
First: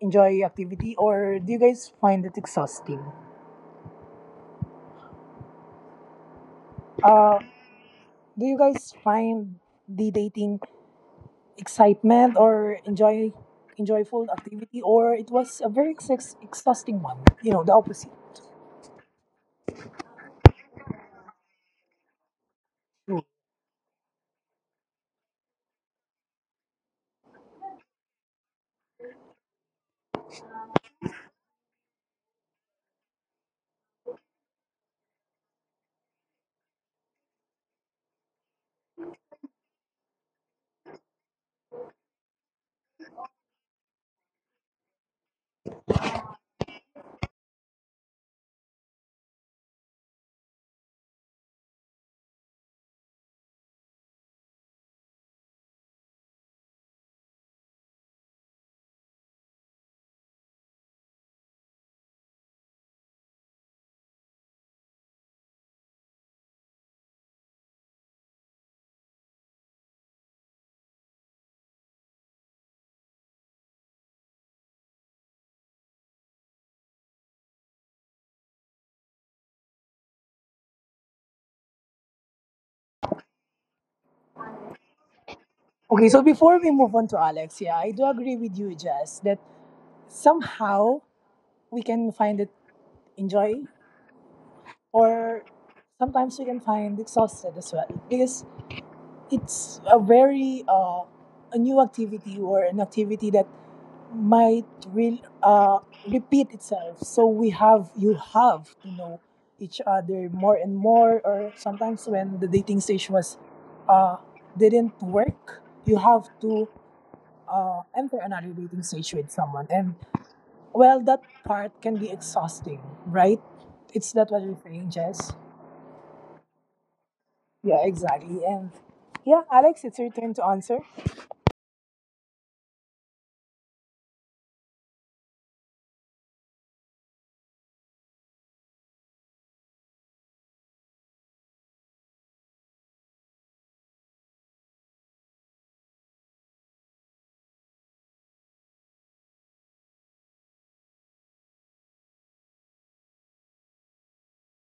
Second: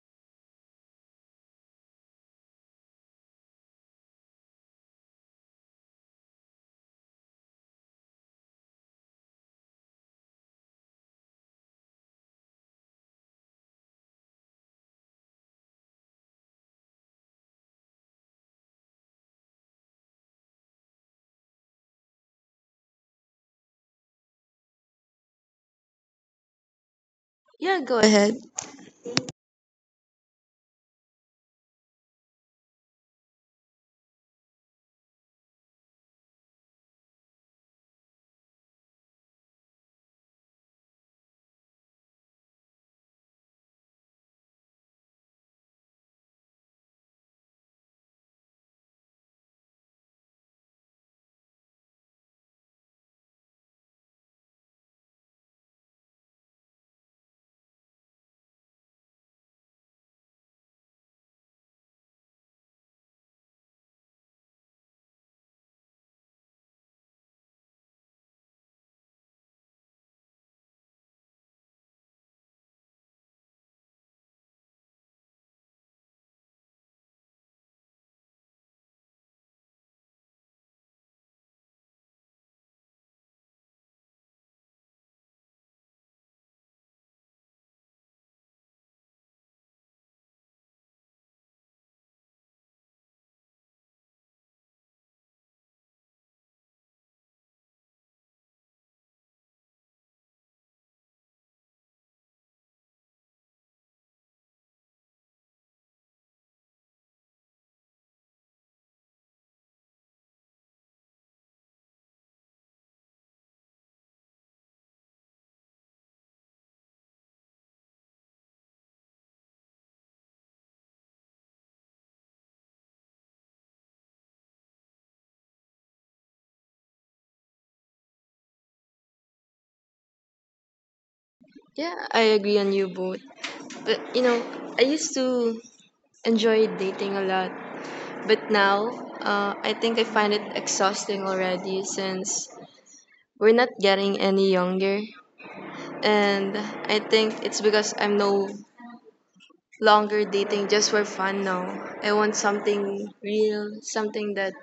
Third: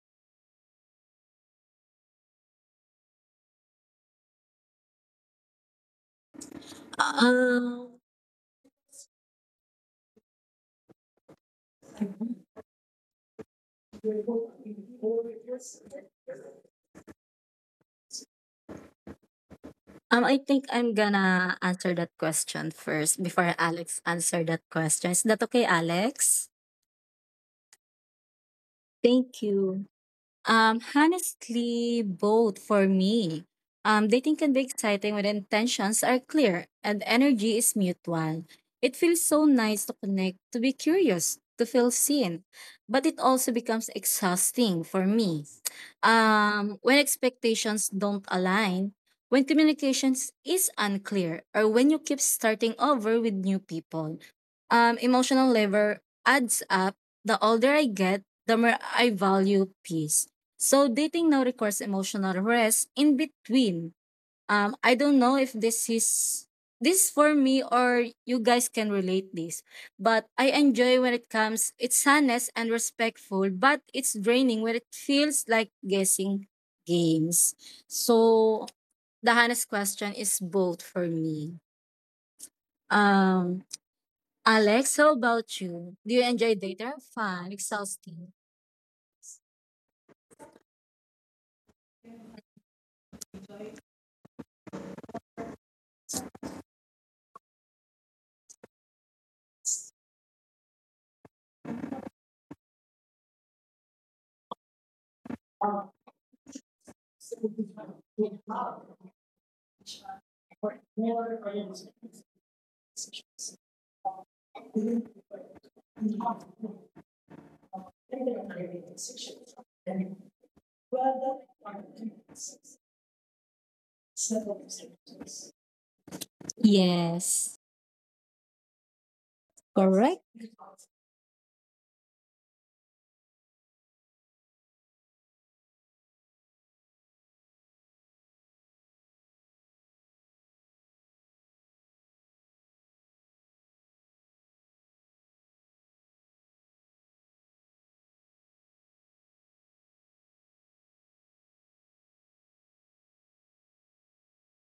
Speaker 1: enjoy activity or do you guys find it exhausting? Uh,
Speaker 3: Um,
Speaker 1: do you guys find the dating excitement or enjoy enjoyful activity or it was a very ex- exhausting one? You know, the opposite.
Speaker 3: um, I think I'm gonna answer that question first before Alex answer that question. Is that okay, Alex?
Speaker 2: Yeah, go ahead.
Speaker 3: Thank you. Um, honestly, both for me. Um, dating can be exciting when intentions are clear and energy is mutual. It feels so nice to connect, to be curious, to feel seen, but it also becomes exhausting for me. Um, when expectations don't align, when communications is unclear, or when you keep starting over with new people, um, emotional labor adds up. The older I get, the more I value peace. So dating now requires emotional rest in between. Um, I don't know if this is this for me or you guys can relate this, but I enjoy when it comes. It's honest and respectful, but it's draining when it feels like guessing games. So the honest question is both for me. Um, Alex, how about you?
Speaker 1: Okay,
Speaker 3: Do
Speaker 1: so
Speaker 3: you enjoy
Speaker 1: before we move
Speaker 3: data?
Speaker 1: on to
Speaker 3: Fun,
Speaker 1: Alex, yeah, I do
Speaker 3: exhausting.
Speaker 1: agree with you, Jess, that somehow we can find it enjoy or sometimes we can find exhausted as well because it's a very uh, a new activity or an activity that might re- uh, repeat itself so we have you have to know each other more and more or sometimes when the dating stage was uh, didn't work you have to uh, enter another dating stage with someone and well, that part can be exhausting, right? It's that what you're saying, Jess?
Speaker 3: Yes.
Speaker 1: Yeah, exactly. And yeah, Alex, it's your
Speaker 3: Correct.
Speaker 1: turn to answer.
Speaker 2: Yeah, I agree on you both. But you know, I used to enjoy dating a lot, but now uh, I think I find it exhausting already since we're not getting any younger, and I think it's because I'm no longer dating just for fun now. I want something real, something that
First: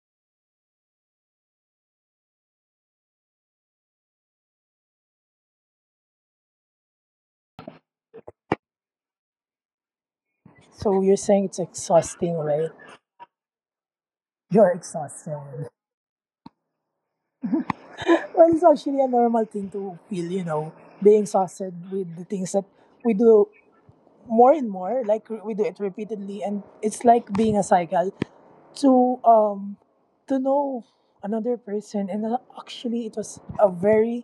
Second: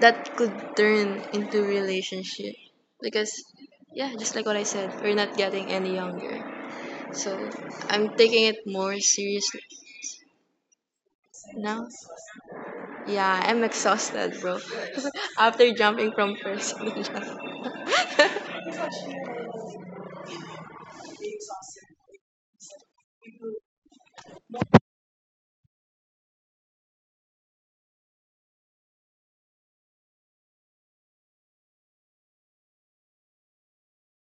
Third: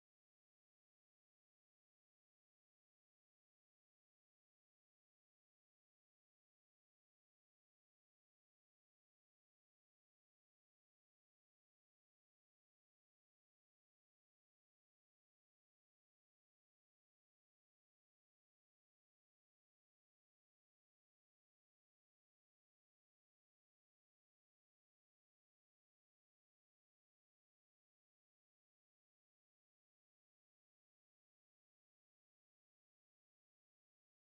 Speaker 2: that could turn into relationship because yeah just like what I said we're not getting any younger, so I'm taking it more seriously
Speaker 1: So you're saying it's
Speaker 2: now.
Speaker 1: exhausting, right?
Speaker 2: Yeah, I'm exhausted, bro.
Speaker 1: You're
Speaker 2: <laughs>
Speaker 1: exhausted.
Speaker 2: After jumping from first <laughs> ninja.
Speaker 1: Well, it's actually a normal thing to feel, you know, being exhausted with the things that we do more and more. Like we do it repeatedly, and it's like being a cycle. to um to know another person and uh, actually it was a very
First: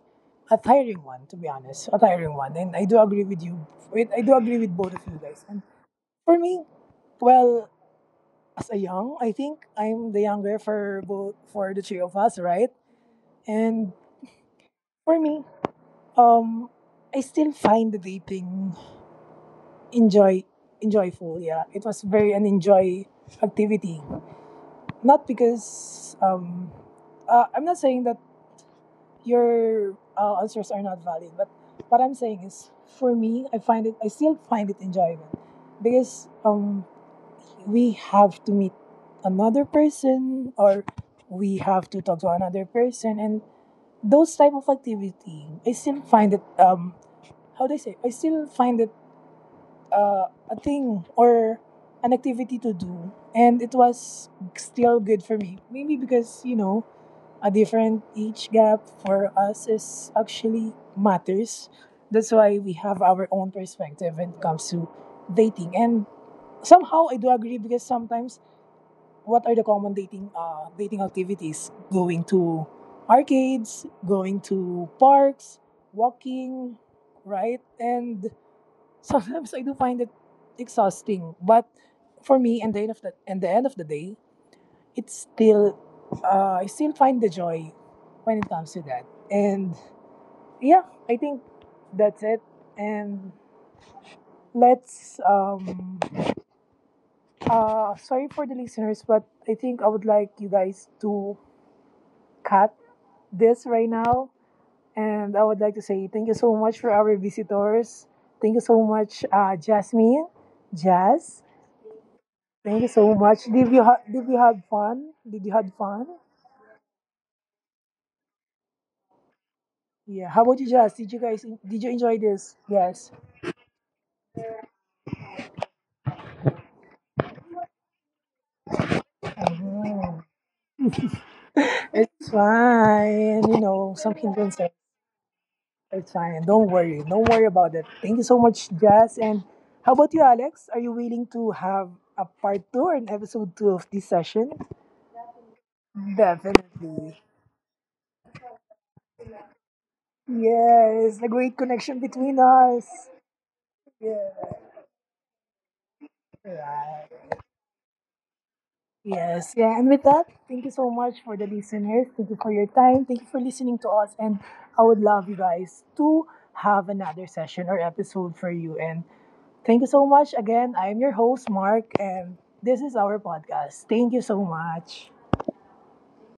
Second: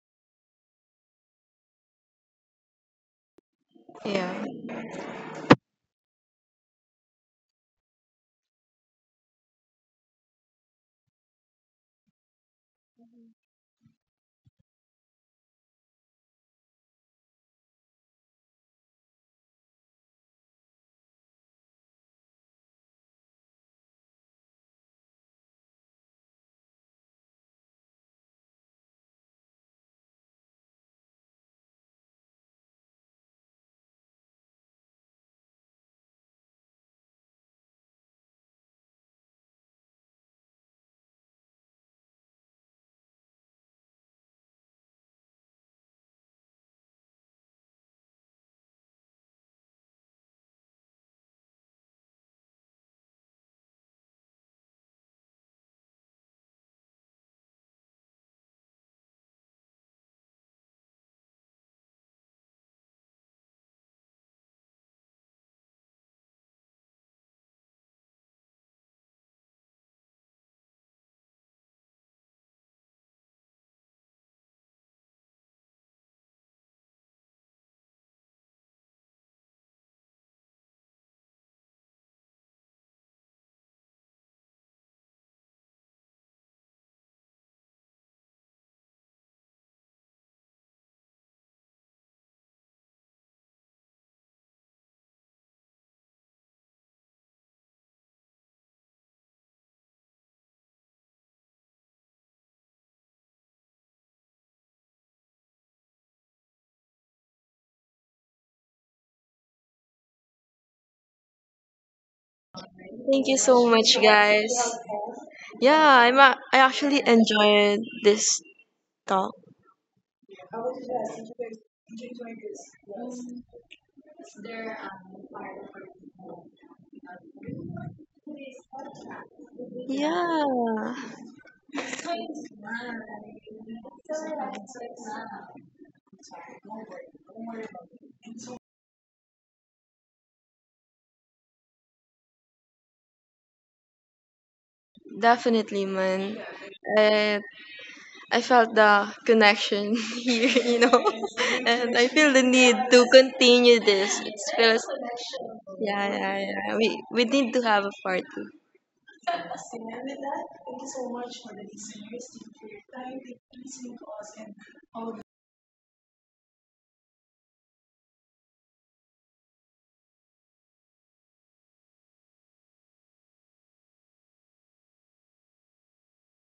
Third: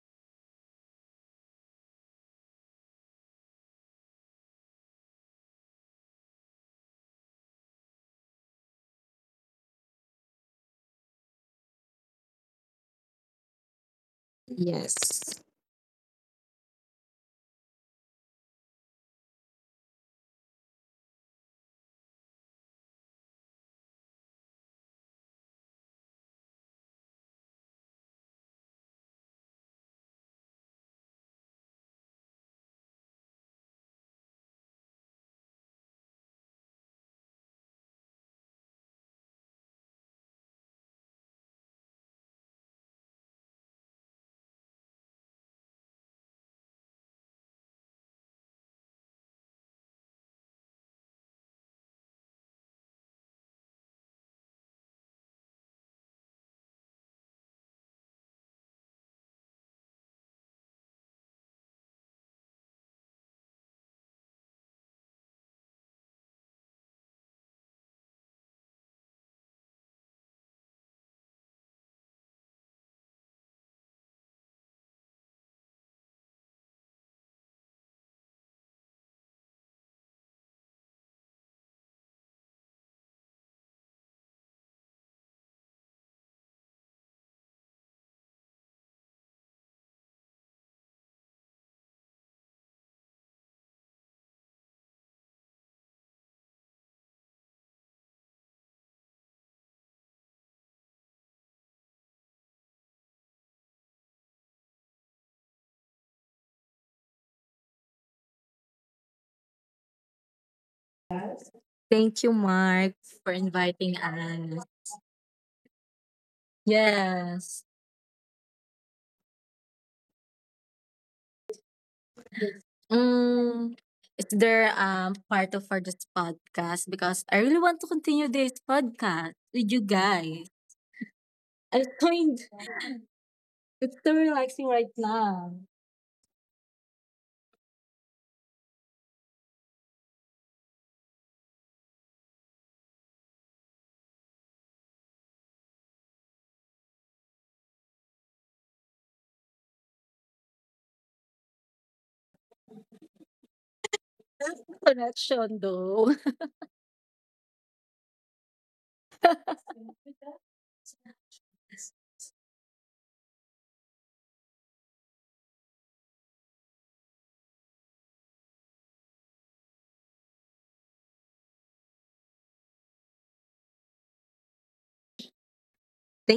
Speaker 1: a tiring one to be honest, a tiring one, and I do agree with you with I do
Speaker 2: Yeah,
Speaker 1: agree with both of you guys. And for me, well, as a young, I think I'm the younger for both for the three of us, right? And for
Speaker 3: Yes.
Speaker 1: me, um I still find the dating enjoy enjoyful, yeah, it was very an enjoy activity. Not because um uh, I'm not saying that your uh, answers are not valid. But what I'm saying is, for me, I find it, I still find it enjoyable because um, we have to meet another person or we have to talk to another person, and those type of activity, I still find it um, how do I say? I still find it uh, a thing or an activity to do, and it was still good for me. Maybe because you know a different age gap for us is actually matters. That's why we have our own perspective when it comes to dating. And somehow I do agree because sometimes what are the common dating uh, dating activities? Going to arcades, going to parks, walking, right? And sometimes I do find it exhausting. But for me, and the end of the and the end of the day, it's still uh, I still find the joy when it comes to that. And yeah, I think that's it. And let's um uh sorry for the listeners, but I think I would like you guys to cut this right now. And I would like to say thank you so much for our visitors. Thank you so much, uh, Jasmine, Jazz.
Speaker 3: Thank you,
Speaker 1: Thank you
Speaker 3: Mark,
Speaker 1: so
Speaker 2: thank
Speaker 3: for
Speaker 2: you
Speaker 1: much.
Speaker 2: so
Speaker 1: Did you
Speaker 2: much,
Speaker 3: inviting
Speaker 1: ha- did you
Speaker 2: guys.
Speaker 1: have
Speaker 3: us.
Speaker 1: fun? Did you have
Speaker 2: Yeah,
Speaker 1: fun?
Speaker 2: i'm a- I actually
Speaker 3: Yes.
Speaker 2: enjoyed this talk.
Speaker 1: Yeah. How about you, Jazz? Did you guys did you enjoy this? Yes.
Speaker 3: Mm, is there um part of for this podcast because I really want to continue this podcast with you
Speaker 1: Mhm.
Speaker 2: Yeah,
Speaker 3: guys. <laughs> I
Speaker 1: It's
Speaker 3: find
Speaker 1: fine. You
Speaker 3: it's
Speaker 1: know,
Speaker 3: so
Speaker 1: some hindrance.
Speaker 3: relaxing
Speaker 1: Are-
Speaker 3: right now.
Speaker 1: It's fine. Don't worry. Don't worry about it. Thank you so much, Jazz. And how about you, Alex? Are you willing to have a part two or an episode two of this session?
Speaker 2: definitely, man. I
Speaker 1: Definitely.
Speaker 2: I felt the connection <laughs> here, you know, <laughs>
Speaker 1: Yes, the great
Speaker 2: And
Speaker 1: connection
Speaker 2: I feel
Speaker 1: between
Speaker 2: the need to
Speaker 1: us.
Speaker 2: continue this.
Speaker 1: Yeah.
Speaker 2: It feels,
Speaker 3: <laughs> Connection
Speaker 2: yeah,
Speaker 3: though.
Speaker 2: yeah, yeah. We we
Speaker 1: Right.
Speaker 2: need to have a part two.
Speaker 1: Yes, yeah. And with that, thank you so much for the listeners. Thank you for your time. Thank you for listening to us. And I would love you guys to have another session or episode for you. And thank you so much again. I'm your host, Mark, and this is our podcast. Thank you so much.
Speaker 3: <laughs>